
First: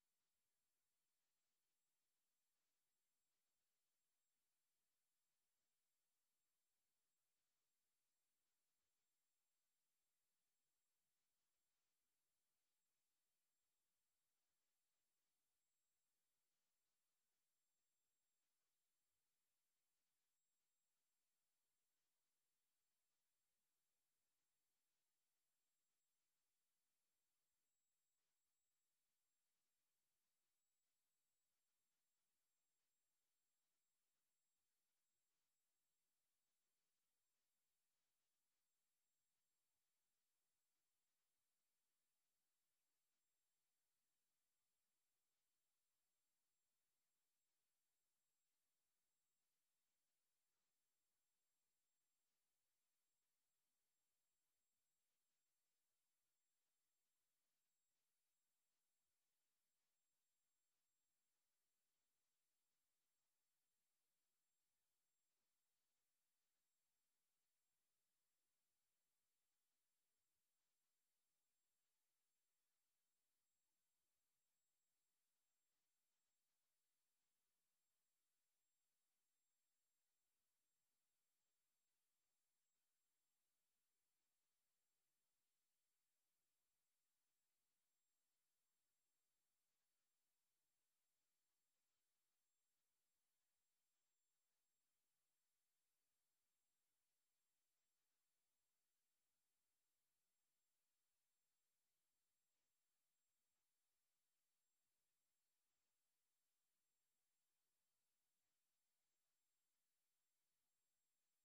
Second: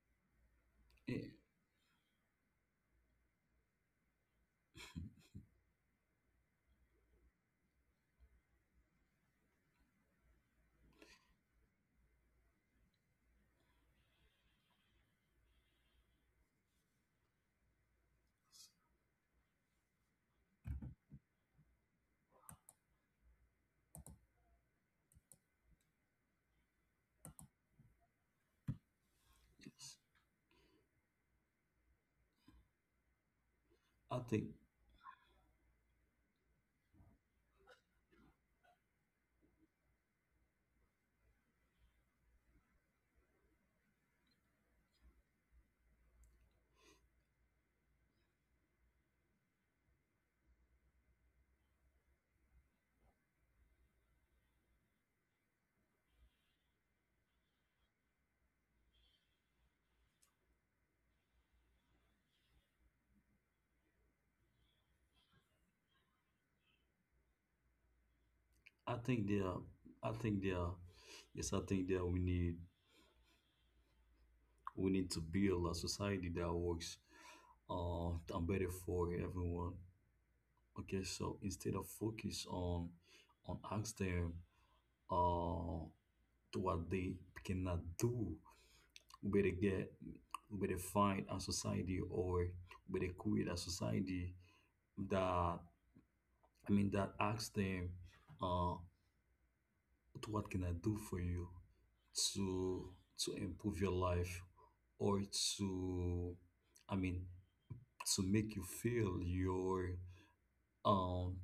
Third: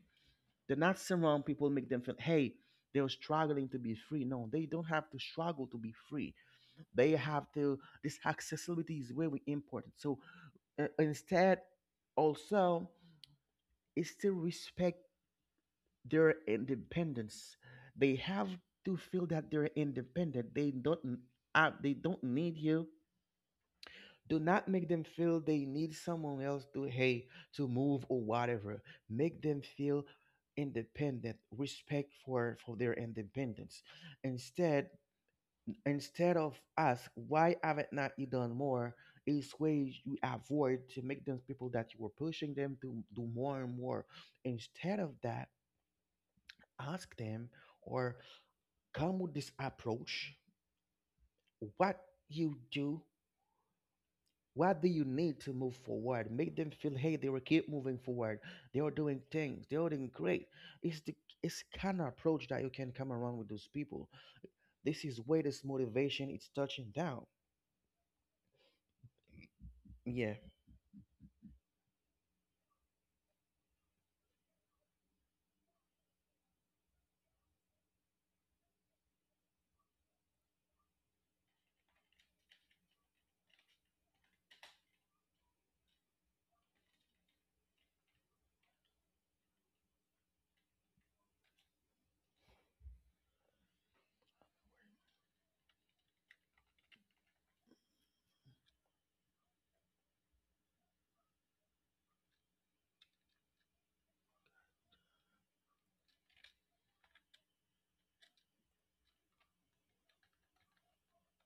[SPEAKER 1] They're not
[SPEAKER 3] Eh,
[SPEAKER 1] surround people make them feel, hey, they're struggling to be free. No, they don't have to struggle to be free. They have to, this accessibility is very important. So instead, also, is to respect their independence. They have to feel that they're independent. They don't need you. Do not make them feel they need someone else to, hey, to move or whatever. Make them
[SPEAKER 3] yes,
[SPEAKER 1] feel independent, respect for their independence.
[SPEAKER 3] I think,
[SPEAKER 1] Instead, instead of ask why haven't not you done more, is ways you avoid to make those people that you were pushing them to do more and more. Instead of that, ask them, or come with this approach. What you do, what do you need to move forward? Make them feel, hey, they will keep moving forward. They are doing things, they are doing great. It's the, it's kind of approach that you can come around with those people. This is where this motivation is touching down.
[SPEAKER 3] I think they are, I
[SPEAKER 1] Yeah.
[SPEAKER 3] think they are. Yes, I think that we need to build a society that works, and better for everyone. Okay, so instead of focus on ask them, uh, to what they cannot do, with a get with a find a society or with a create a society that asks them, uh what can I do for you to improve your life, or to I mean to make you feel your um,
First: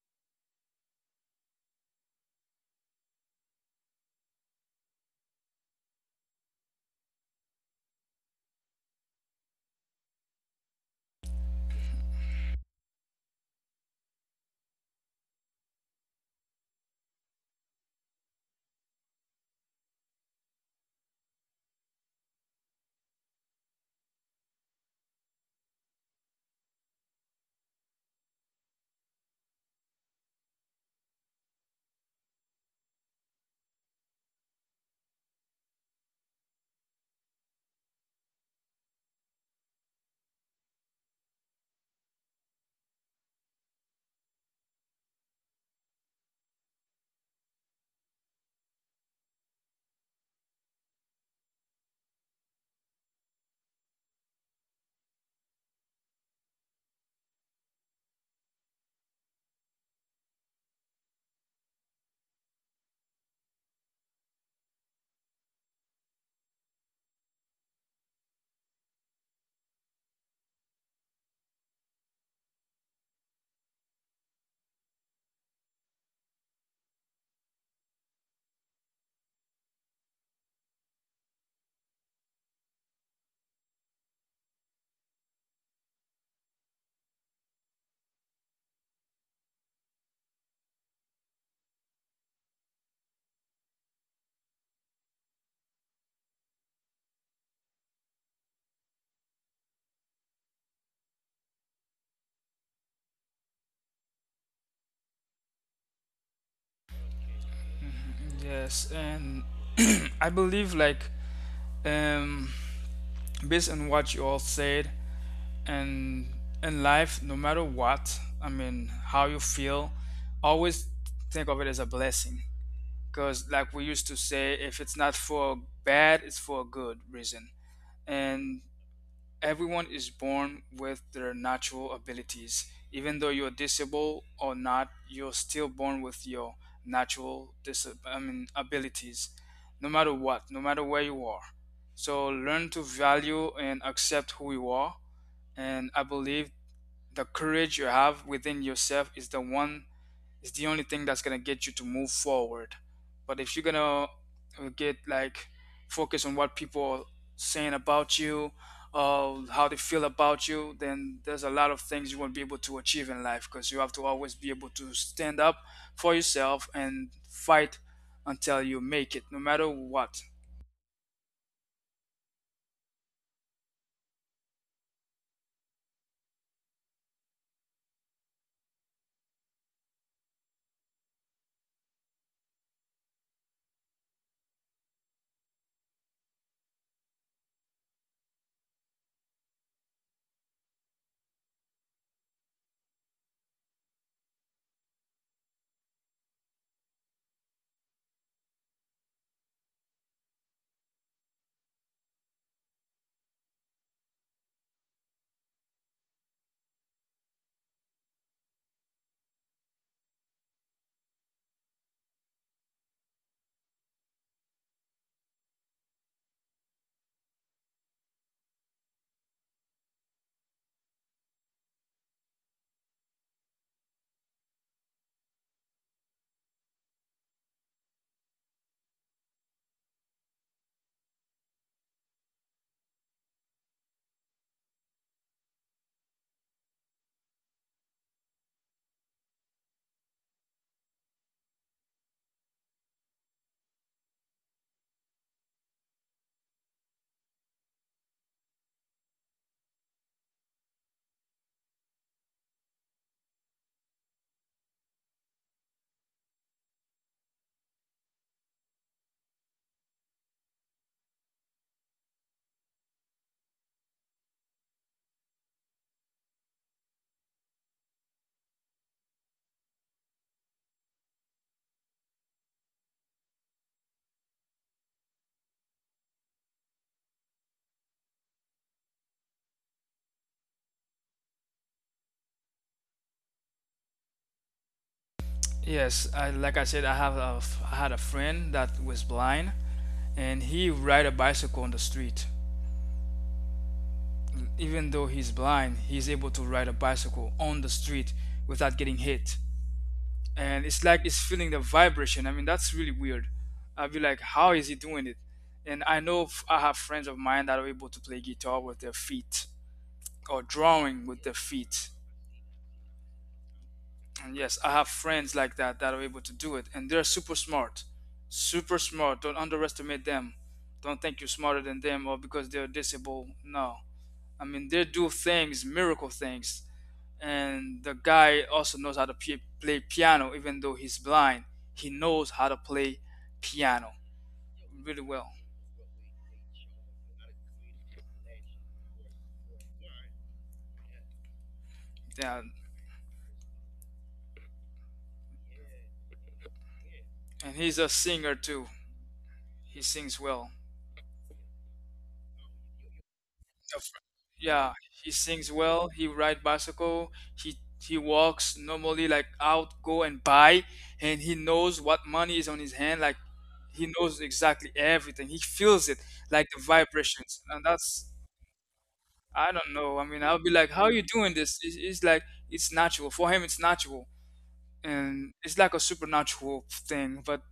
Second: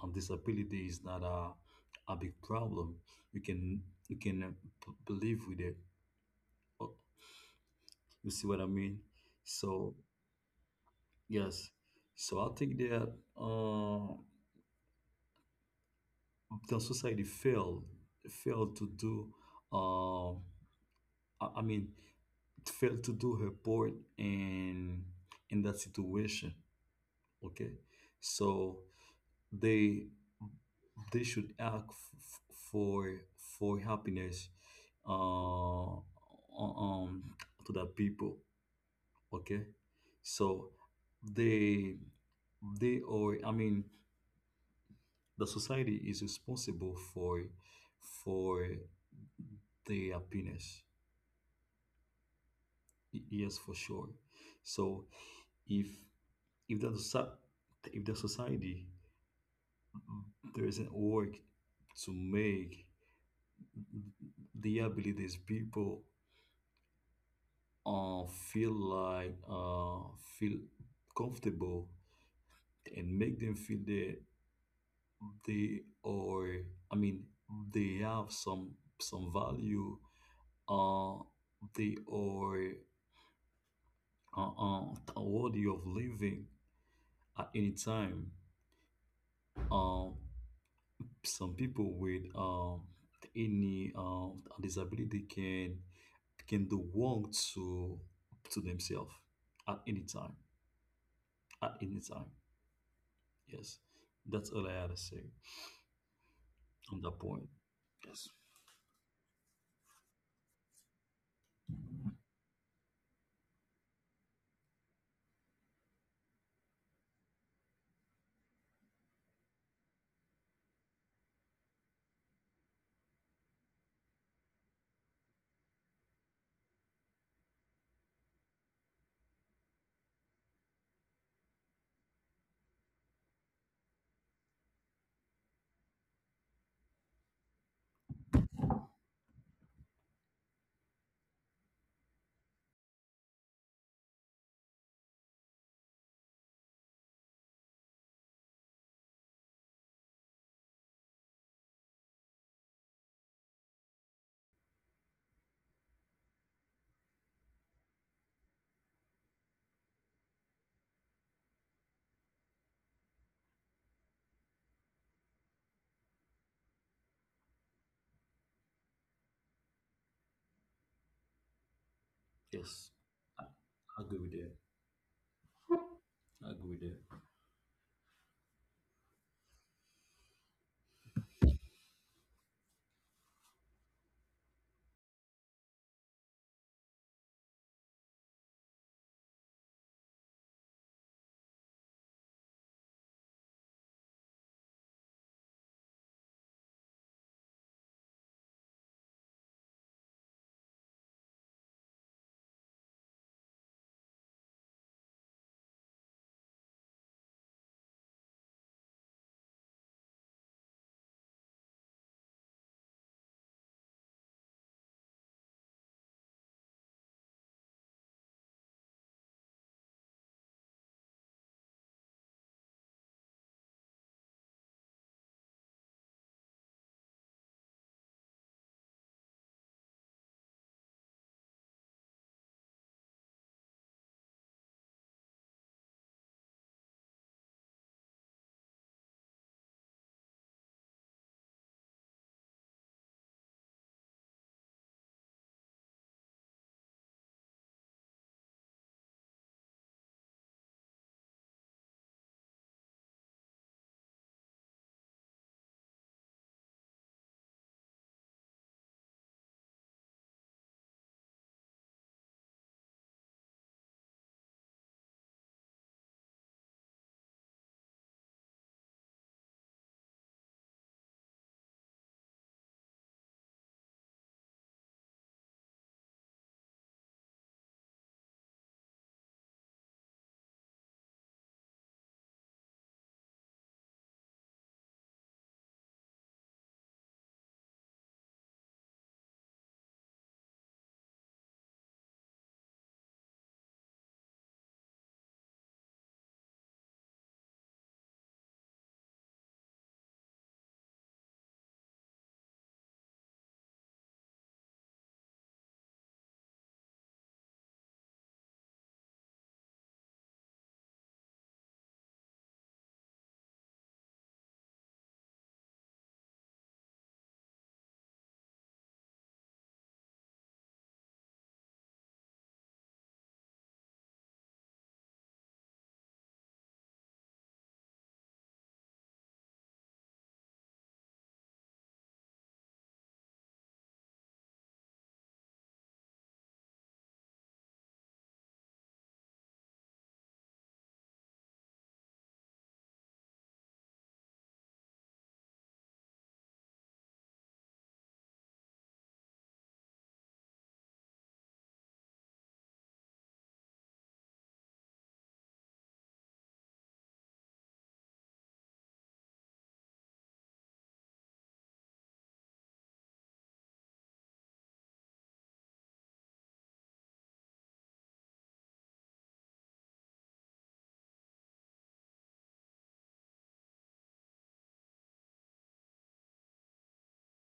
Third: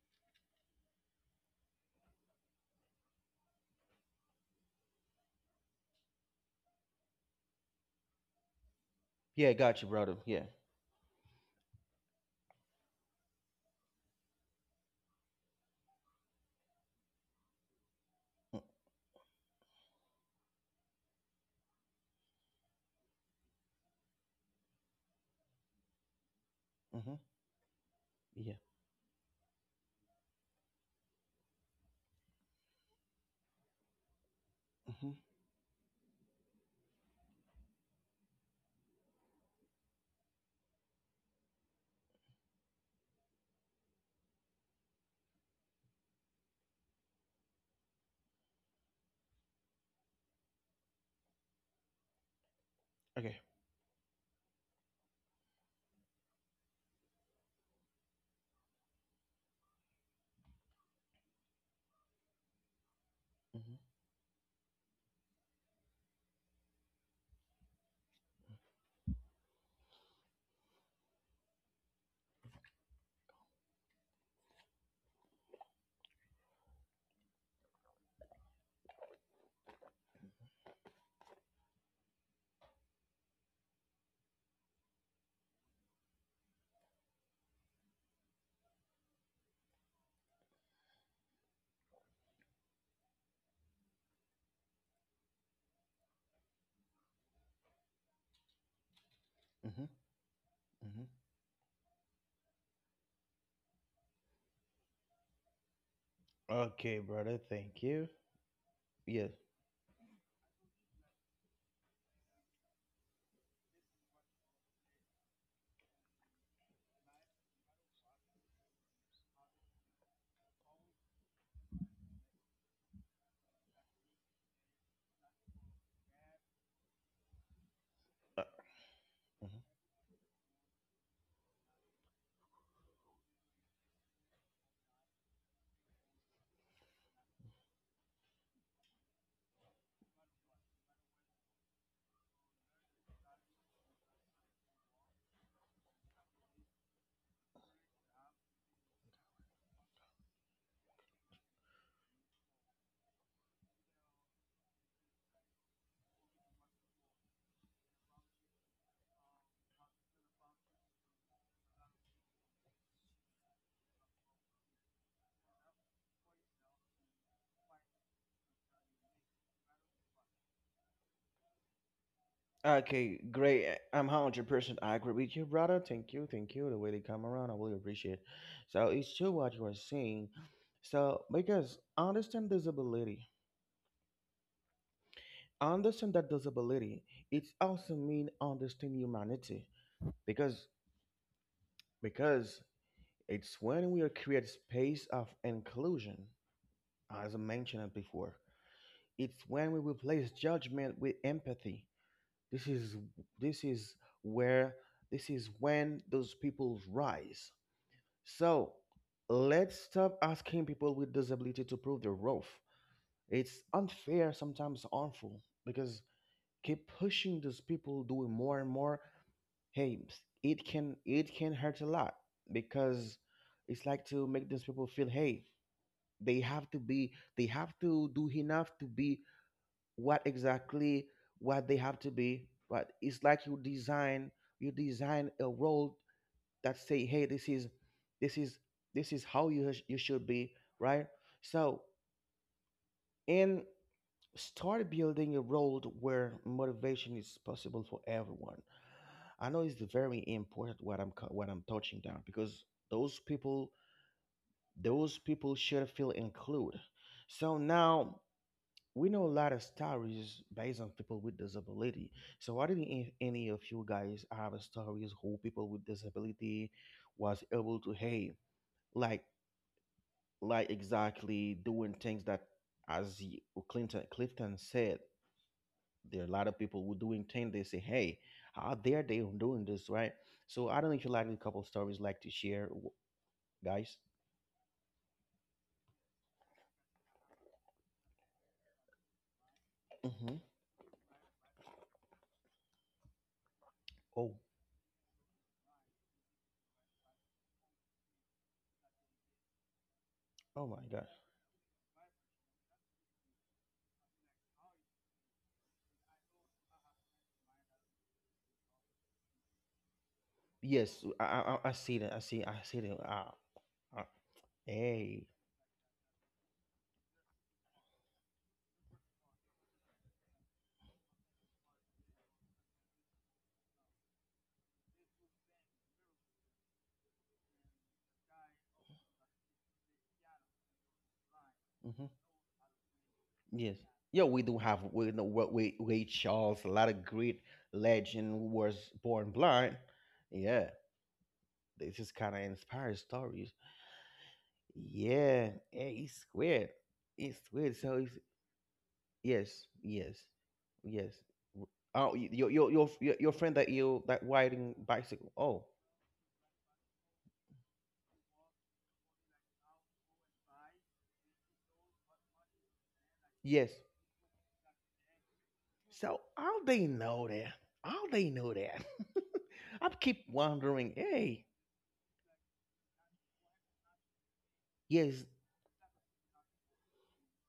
[SPEAKER 3] disability is not a a big problem. You can believe with it. Oh, you see what I mean?
[SPEAKER 1] Yeah, got you,
[SPEAKER 3] So
[SPEAKER 1] brother. Yeah.
[SPEAKER 3] yes. So I think that uh, the society
[SPEAKER 1] Mm,
[SPEAKER 3] failed to do uh, I mean failed to do her part in that situation.
[SPEAKER 1] mhm,
[SPEAKER 3] Okay.
[SPEAKER 1] yeah.
[SPEAKER 3] So they they should act for for happiness,
[SPEAKER 1] Mhm.
[SPEAKER 3] uh, um to the people. Okay. So they they are, I mean, the society is responsible for their happiness. Y-
[SPEAKER 1] Okay.
[SPEAKER 3] yes, for sure. So if if the soci- if the society doesn't work to make
[SPEAKER 1] Mhm.
[SPEAKER 3] the abilities people uh, feel like feel comfortable and make them feel that they are, I mean, they have some value, uh, they are worthy of living at any time. Uh, some people with any disability can do wrong to themselves at
[SPEAKER 1] Mhm.
[SPEAKER 3] any time.
[SPEAKER 1] Mhm.
[SPEAKER 3] At any time, yes. That's all I had to say
[SPEAKER 1] Okay,
[SPEAKER 3] on that
[SPEAKER 1] brother.
[SPEAKER 3] point.
[SPEAKER 1] Thank you.
[SPEAKER 3] Yes,
[SPEAKER 2] Yes,
[SPEAKER 1] Yes.
[SPEAKER 2] and I believe like um based on what you all said, and in life, no matter what, I mean, how you feel, always think of it as a blessing. Cause like we used to say, if it's not for bad, it's for a good reason.
[SPEAKER 1] Uh,
[SPEAKER 2] And
[SPEAKER 1] mhm.
[SPEAKER 2] everyone is born with their natural abilities. Even though you're disabled or not, you're still born with your I mean, abilities, no matter what, no matter where you are. So learn to value and accept who you are. And I believe the courage you have within yourself is the one, it's the only thing that's gonna get you to move forward. But if you're gonna get like focus on what people are saying about you, how they feel about you, then there's a lot of things you won't be able to achieve in life, because you have to always be able to stand up for yourself and fight until you make it, no matter what.
[SPEAKER 3] yes.
[SPEAKER 1] Okay, great.
[SPEAKER 3] I
[SPEAKER 1] I'm
[SPEAKER 3] agree with
[SPEAKER 1] hundred
[SPEAKER 3] that.
[SPEAKER 1] percent agree with you, brother. Thank you,
[SPEAKER 3] I
[SPEAKER 1] thank you. The
[SPEAKER 3] agree
[SPEAKER 1] way
[SPEAKER 3] with
[SPEAKER 1] they
[SPEAKER 3] that.
[SPEAKER 1] come around, I really appreciate. So it's true what you are saying. So because understand disability, understand that disability, it's also mean understand humanity. because because it's when we create space of inclusion, as I mentioned it before, it's when we replace judgment with empathy, this is, this is where, this is when those people rise. So let's stop asking people with disability to prove their worth. It's unfair, sometimes harmful, because keep pushing those people doing more and more, hey, it can, it can hurt a lot. Because it's like to make those people feel, hey, they have to be, they have to do enough to be what exactly what they have to be. But it's like you design, you design a role that say, hey, this is, this is, this is how you you should be, right? So, and start building a world where motivation is possible for everyone. I know it's very important what I'm what I'm touching down, because those people, those people should feel included. So now we know a lot of stories based on people with disability. So why didn't any of you guys have a stories who people with disability was able to, hey, like like exactly doing things that as Clinton Clifton said, there are a lot of people who do intend they say, hey, how dare they on doing this, right? So I don't know if you like a couple stories like to share guys.
[SPEAKER 2] Yes, I, like I said, I have a, I had a friend that was blind,
[SPEAKER 1] Hmm.
[SPEAKER 2] and he ride a bicycle on the street.
[SPEAKER 1] Oh.
[SPEAKER 2] Even though he's blind, he's able to ride a bicycle on the street without getting hit. And
[SPEAKER 1] Oh
[SPEAKER 2] it's
[SPEAKER 1] my
[SPEAKER 2] like
[SPEAKER 1] god.
[SPEAKER 2] it's feeling the vibration. I mean, that's really weird. I'd be like, how is he doing it? And I know I have friends of mine that are able to play guitar with their feet or drawing
[SPEAKER 1] Yes
[SPEAKER 2] with
[SPEAKER 1] i
[SPEAKER 2] their
[SPEAKER 1] i, I I
[SPEAKER 2] feet.
[SPEAKER 1] see that, I see, I see that, uh,
[SPEAKER 2] And yes, I have
[SPEAKER 1] hey.
[SPEAKER 2] friends like that that are able to do it, and they're super smart. Super smart. Don't underestimate them. Don't think you're smarter than them or because they're disabled. No. I mean, they do things, miracle things. And the guy also knows how to play piano. Even though he's blind, he
[SPEAKER 1] Hmm.
[SPEAKER 2] knows how to play
[SPEAKER 1] Yes.
[SPEAKER 2] piano
[SPEAKER 1] Yeah, we do have,
[SPEAKER 2] really
[SPEAKER 1] we know
[SPEAKER 2] well.
[SPEAKER 1] what, we Ray Charles, a lot of great legend who was born blind. Yeah, this is kind
[SPEAKER 2] Yeah.
[SPEAKER 1] of inspired stories. Yeah, yeah, it's weird. It's
[SPEAKER 2] And he's
[SPEAKER 1] weird.
[SPEAKER 2] a
[SPEAKER 1] So
[SPEAKER 2] singer too.
[SPEAKER 1] yes,
[SPEAKER 2] He sings
[SPEAKER 1] yes,
[SPEAKER 2] well.
[SPEAKER 1] yes. W- Oh, your your friend that
[SPEAKER 2] A
[SPEAKER 1] you that
[SPEAKER 2] yeah,
[SPEAKER 1] riding
[SPEAKER 2] he
[SPEAKER 1] bicycle.
[SPEAKER 2] sings
[SPEAKER 1] Oh,
[SPEAKER 2] well, he ride bicycle, he walks normally, like out go and buy, and he knows what money is on his hand, like,
[SPEAKER 1] yes.
[SPEAKER 2] he knows exactly everything, he feels it,
[SPEAKER 1] So
[SPEAKER 2] like the
[SPEAKER 1] how they know
[SPEAKER 2] vibrations.
[SPEAKER 1] that?
[SPEAKER 2] And that's,
[SPEAKER 1] How they know that?
[SPEAKER 2] I don't
[SPEAKER 1] I
[SPEAKER 2] know. I mean,
[SPEAKER 1] keep
[SPEAKER 2] I'll be like, how are
[SPEAKER 1] wondering.
[SPEAKER 2] you doing
[SPEAKER 1] Hey,
[SPEAKER 2] this? It's like, it's natural. For him, it's natural.
[SPEAKER 1] yes,
[SPEAKER 2] And it's like a supernatural thing. But,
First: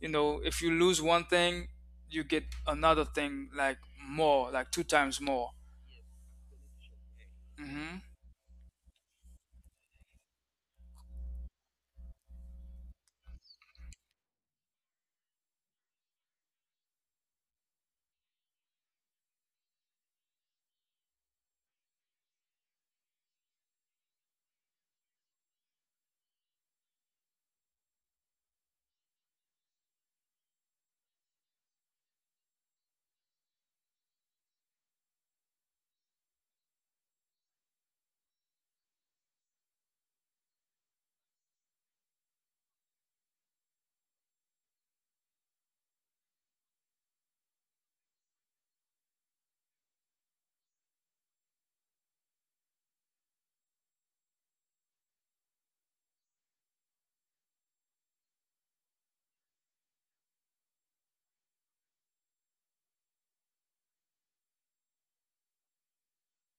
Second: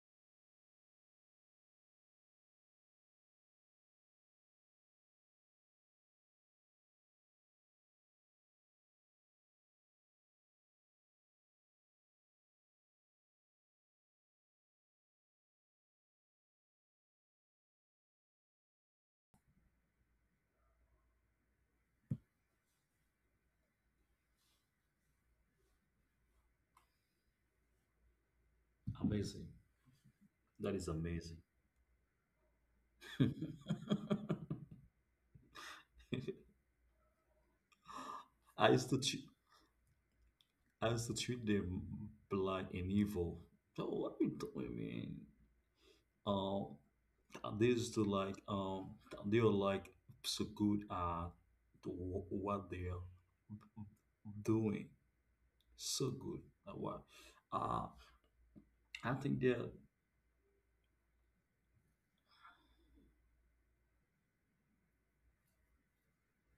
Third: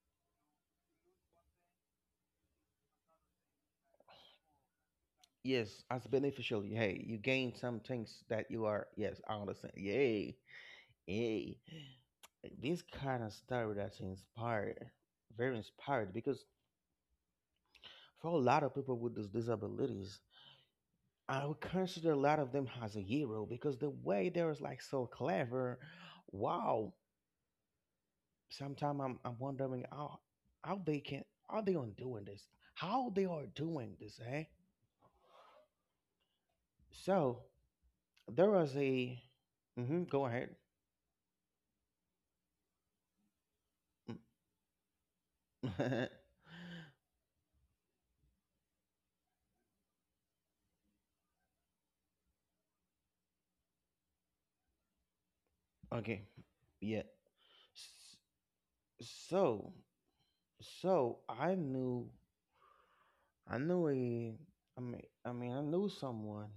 [SPEAKER 2] you know, if you lose one thing, you get another thing, like more, like two times more.
[SPEAKER 1] yes. As beneficial, hey, you gain some
[SPEAKER 2] Mm-hmm.
[SPEAKER 1] things that you are. Yes, I understand. Yay, yay. This kind of story that's inspired, very inspired, because for a lot of people with these disabilities, I would consider a lot of them as a hero because the way they was like so clever. Wow. Sometimes I'm
[SPEAKER 3] Amazing.
[SPEAKER 1] wondering how
[SPEAKER 3] That
[SPEAKER 1] how
[SPEAKER 3] is
[SPEAKER 1] they can,
[SPEAKER 3] amazing.
[SPEAKER 1] how they on doing this? How they are doing this, eh? So there
[SPEAKER 3] I
[SPEAKER 1] was
[SPEAKER 3] used to.
[SPEAKER 1] a, mm-hmm, go ahead.
[SPEAKER 3] Institute them blind and evil. So what we do I mean?
[SPEAKER 1] Mm.
[SPEAKER 3] Um, they used to like they are like so good at what they are doing. So
[SPEAKER 1] Okay.
[SPEAKER 3] good at what?
[SPEAKER 1] Yeah.
[SPEAKER 3] Uh,
[SPEAKER 1] S-
[SPEAKER 3] I think they're,
[SPEAKER 1] So so I knew a, I mean I knew someone.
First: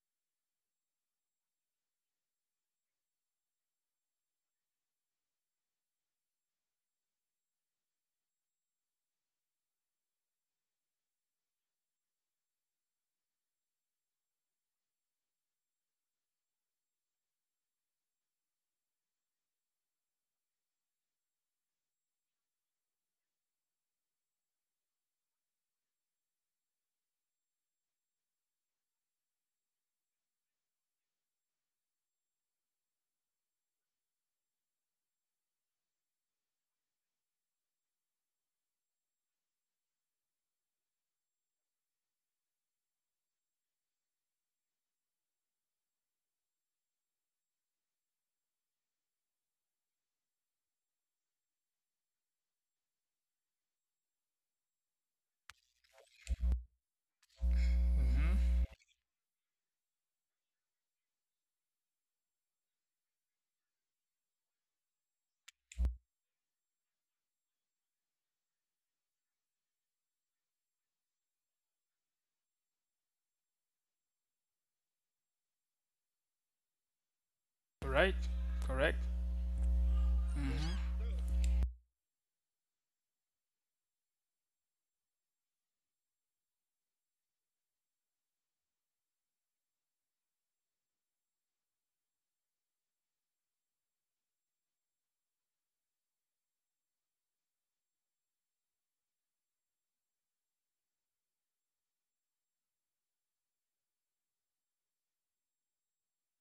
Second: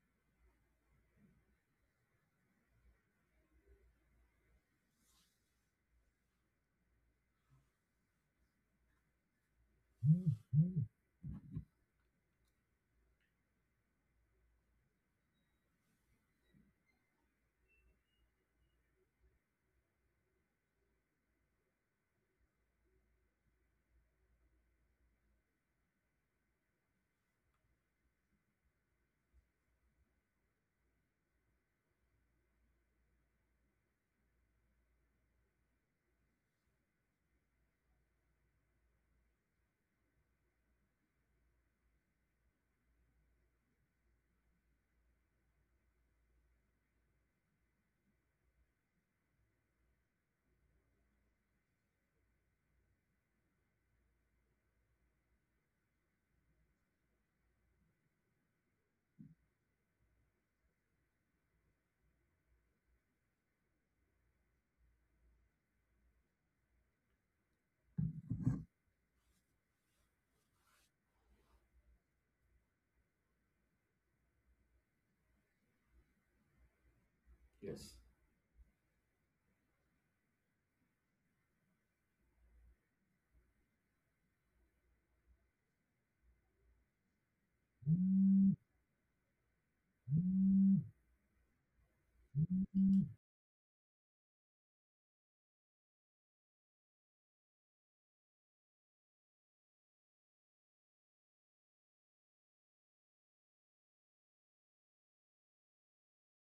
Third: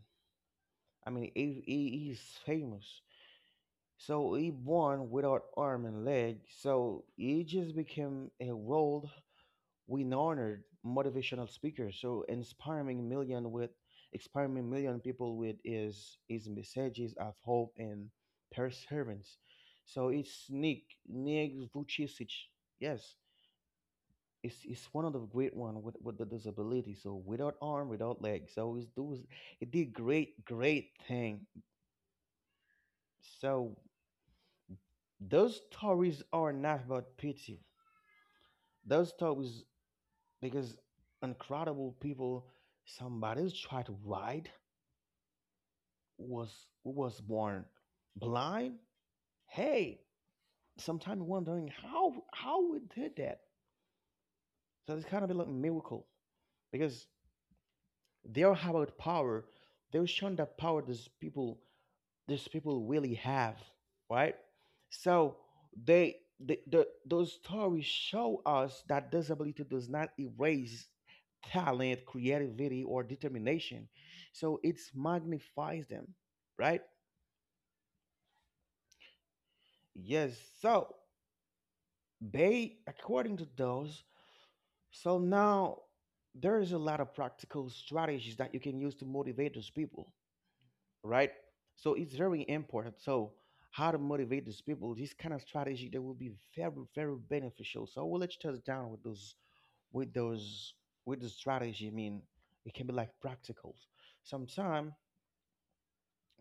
[SPEAKER 1] I mean he he's famous. So he born without arm and leg, so he just became a world renowned motivational speaker. So inspiring million people with his messages of hope and perseverance. So it's Nick Vujicic. Yes, it's one of the great one with the disability. So without arm, without leg. So he did great thing. So those stories are not about pity. Those stories, because incredible people somebody tried to write was was born blind. Hey, sometimes wondering how we did that. So it's kind of like miracle because they are
[SPEAKER 2] Mm-hmm.
[SPEAKER 1] about power. They were shown that power. These people really have, right? So those stories show us that disability does not erase talent, creativity, or determination. So it magnifies them, right?
[SPEAKER 3] yes,
[SPEAKER 2] Right. Correct.
[SPEAKER 1] Yes. So
[SPEAKER 2] Mm-hmm.
[SPEAKER 1] according to those, so now there is a lot of practical strategies that you can use to motivate those people. Right? So it's very important. So how to motivate these people? This kind of strategy that will be very, very beneficial. So I will let you touch down with those, with the strategy. I mean, it can be like practicals. Sometime,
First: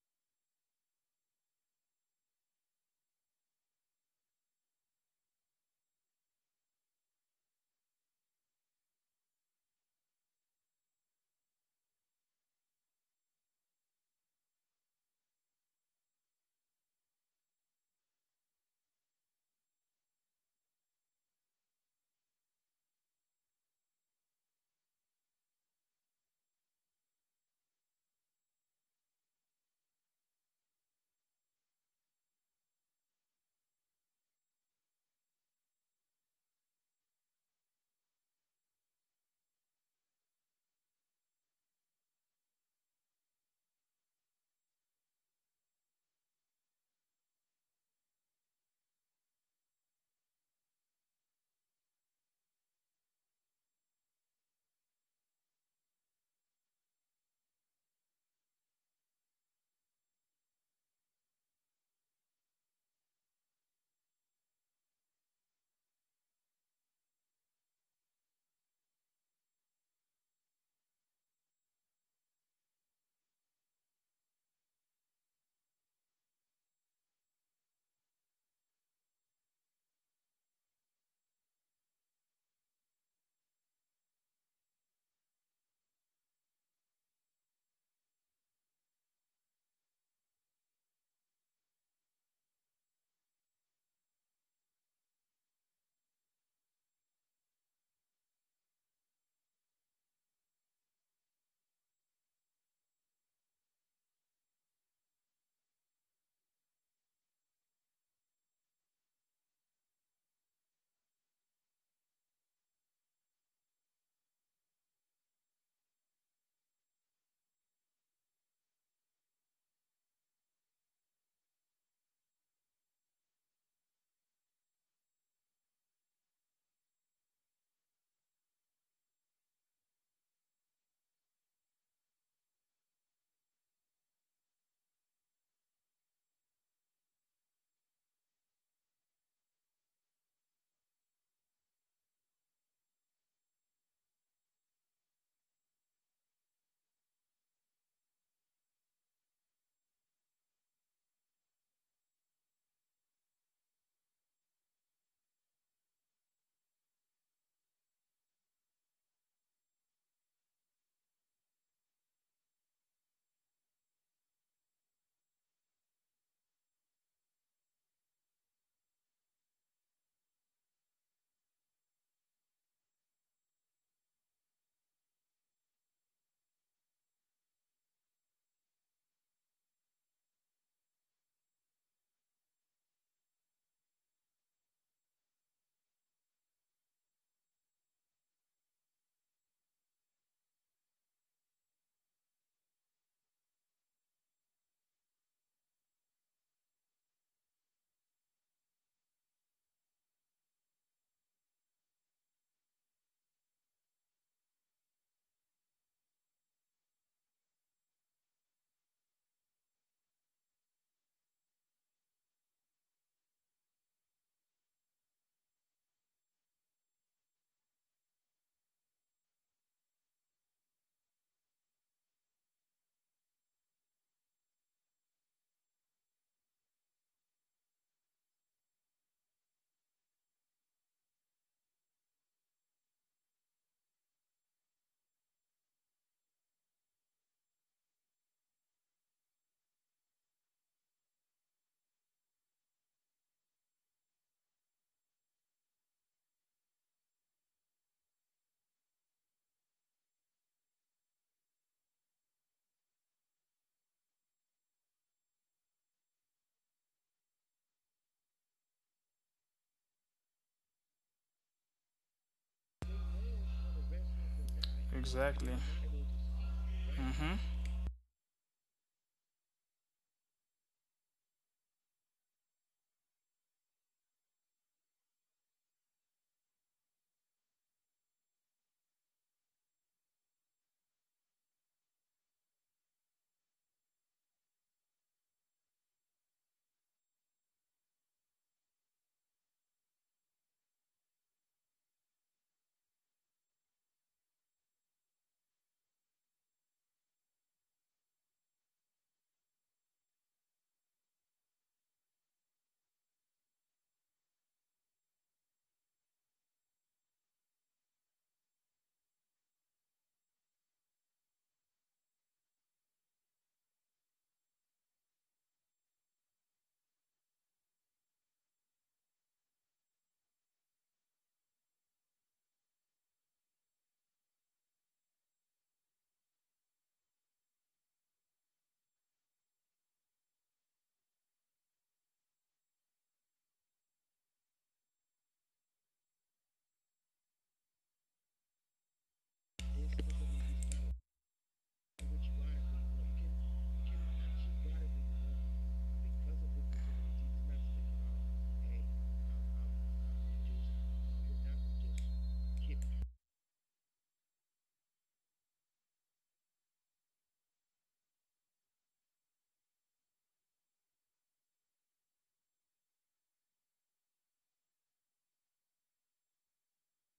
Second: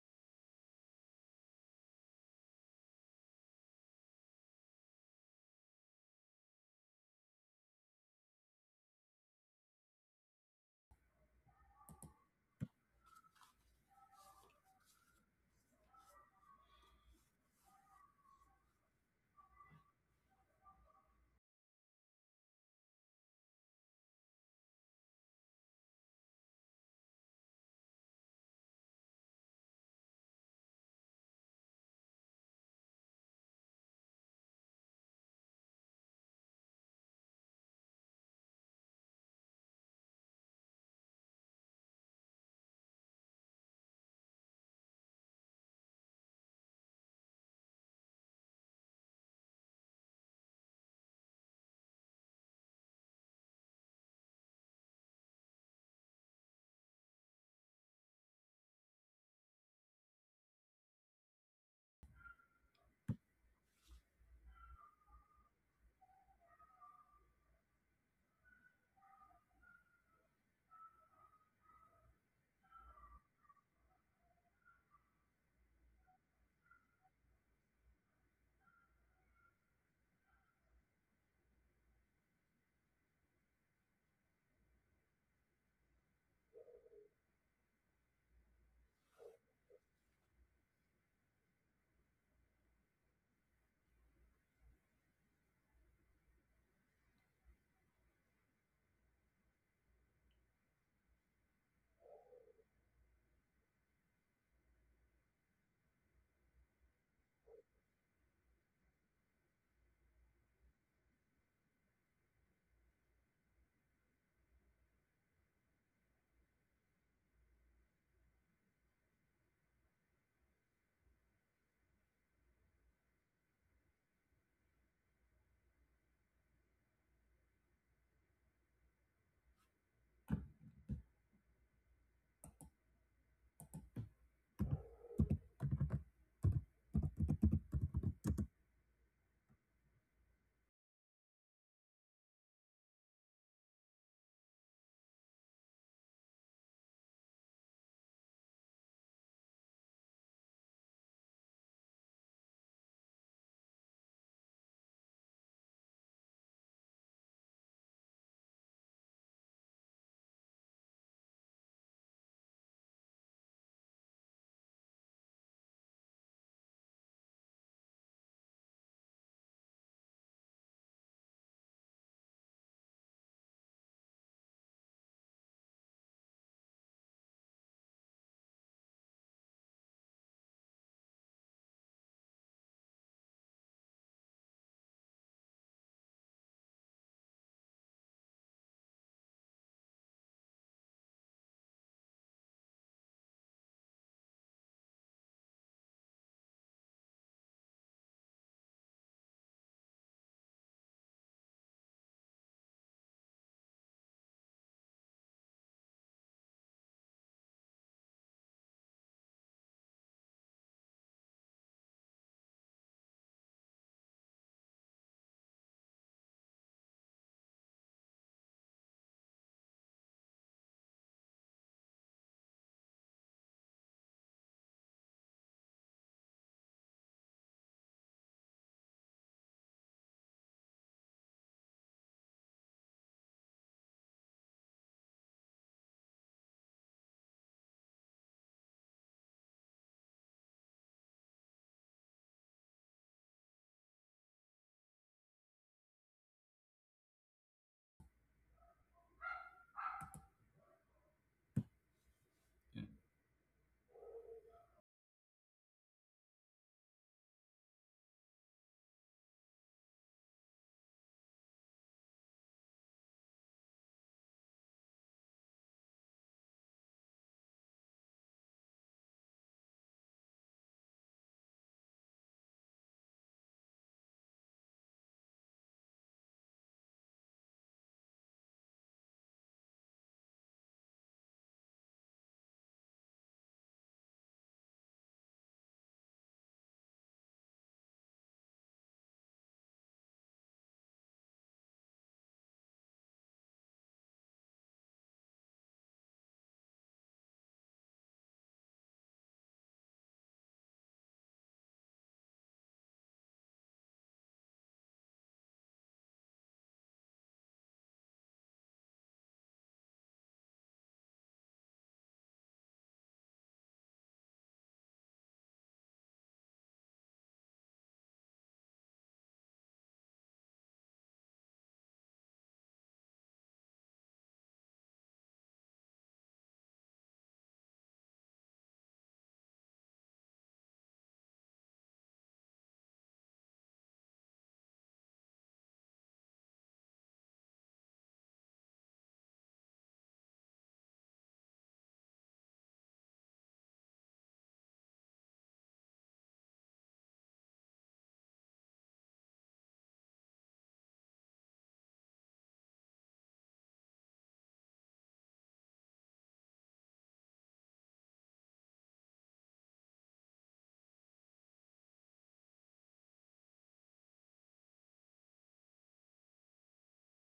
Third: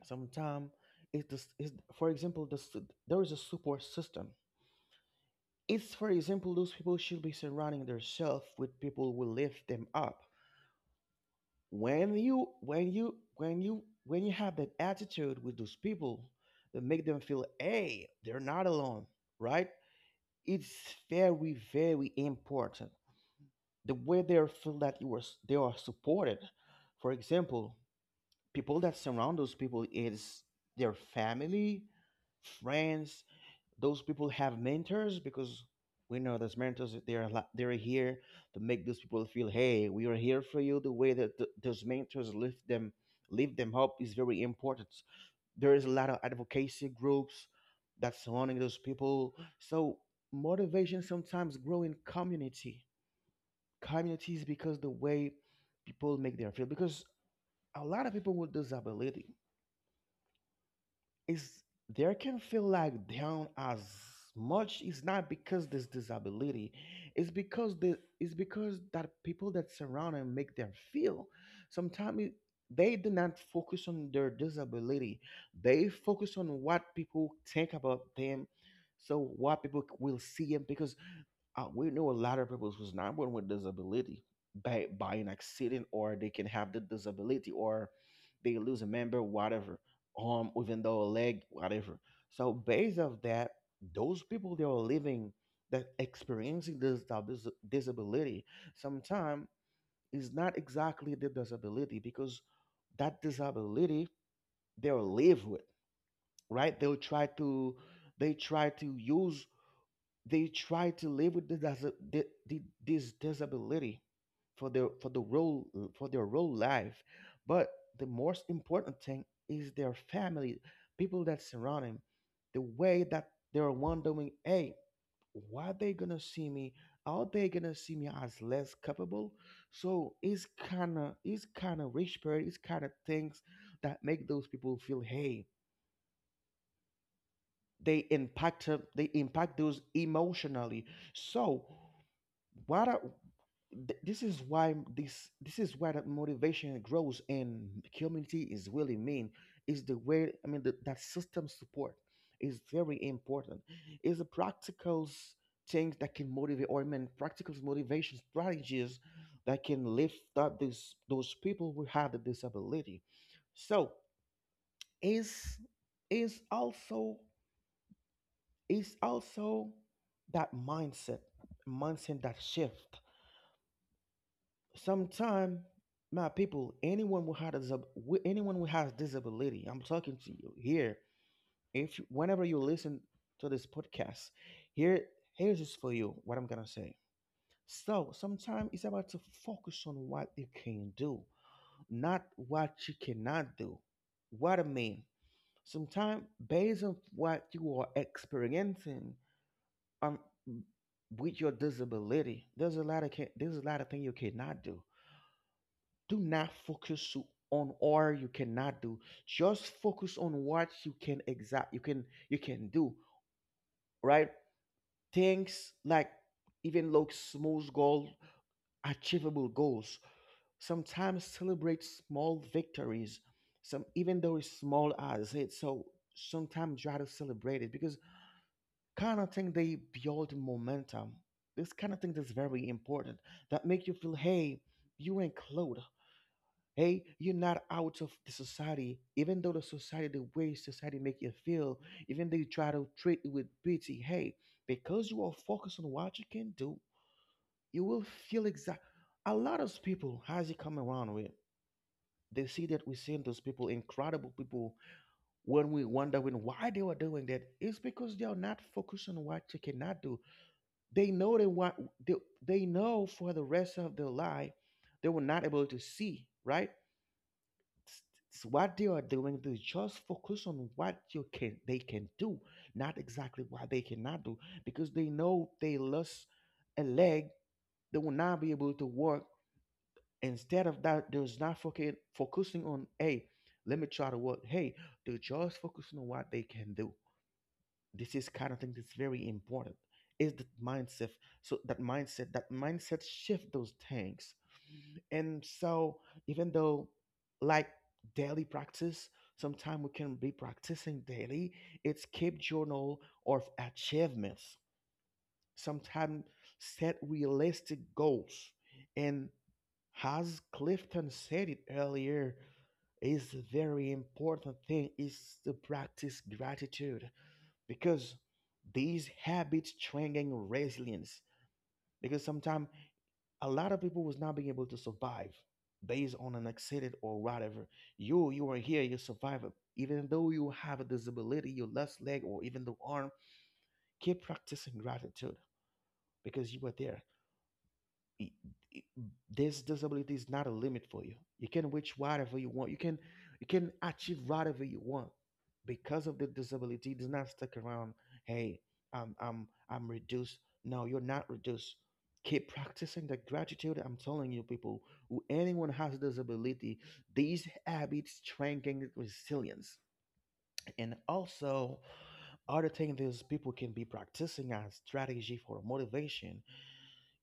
[SPEAKER 1] sometime, it's this is for example, this there is a support system. It's for example, those people should be surrounding themselves with people who lift them up. When you have that attitude with those people, that make them feel hey, they're not alone, right? It's very important, the way they feel that they are supported. For example, people that surround those people is their family, friends. Those people have mentors, because we know those mentors, they're here to make those people feel hey, we are here for you. The way that those mentors lift them up is very important. There is a lot of advocacy groups that's surrounding those people, so motivation sometimes grow in community communities, because the way people make their feel, because a lot of people with disability is they can feel like down as much. It's not because this disability, it's because that people that surround and make them feel sometimes they do not focus on their disability, they focus on what people think about them, so what people will see them. Because we know a lot of people who's not born with disability, by an accident, or they can have the disability, or they lose a member, whatever, arm, even though a leg, whatever. So based of that, those people they are living, that experiencing this disability, sometimes is not exactly the disability, because that disability they'll live with, right? They try to use they try to live with the, dis- the, this disability for their for the role for their role life, but the most important thing is their family, people that surround them, the way that they're wondering hey, why they gonna see me, are they gonna see me as less capable? So it's kind of things that make those people feel hey, they impact they impact those emotionally. So what are, th- this is why this this is why that motivation grows, and community is really mean, is the way, I mean, that system support is very important. Is the things that can motivate, or I mean practical motivation strategies that can lift up these those people who have the disability. So is is also is also that mindset that shift. Sometime, my people, anyone who has disability, I'm talking to you here. If you- Whenever you listen to this podcast, here here's just for you what I'm gonna say. So sometimes it's about to focus on what you can do, not what you cannot do. What I mean, sometimes based on what you are experiencing, um, with your disability, there's a lot of things you cannot do. Do not on or you cannot do, just focus on what you can exact you can do, right? Things like even look small goals, achievable goals, sometimes celebrate small victories, some even though it's small as it. So sometimes try to celebrate it, because kind of thing they build momentum. This kind of thing that's very important, that make you feel hey, you ain't close. Hey, you're not out of the society, even though the society, the way society make you feel, even they try to treat you with pity. Hey, because you are focused on what you can do, you will feel exact. A lot of people, as you come around with, they see
[SPEAKER 3] yeah,
[SPEAKER 1] that we see those people, incredible people. When we wonder when why they were doing that, it's because they are not focused on what you cannot do. They know they want. They, they know for the rest of their life, they were not
[SPEAKER 2] Exactly.
[SPEAKER 1] able to see. Right.
[SPEAKER 2] Mm-hmm.
[SPEAKER 1] s- what they are doing, they just focus on what you can they can do, not exactly what they cannot do, because they know they lost a leg, they will not be able to work. Instead of that, there's not fucking focusing on hey, let me try to work. Hey, they're just focusing on what they can do. This is kind of thing that's very important, is that mindset. So that mindset shift those things. And so, even though like daily practice, sometimes we can be practicing daily, it's keep journal of achievements. Sometimes set realistic goals. And as Clifton said it earlier, is a very important thing is to practice gratitude, because these habits strengthen resilience. Because sometimes a lot of people was not being able to survive based on an accident or whatever. You are here, you survive it. Even though you have a disability, your left leg or even the arm, keep practicing gratitude because you were there. i- i- this disability is not a limit for you. You can reach whatever you want. You can achieve whatever you want, because of the disability. It does not stick around. Hey, I'm reduced. No, you're not reduced. Keep practicing the gratitude. I'm telling you, people, who anyone has a disability, these habits strengthen resilience. And also, other thing is people can be practicing as strategy for motivation,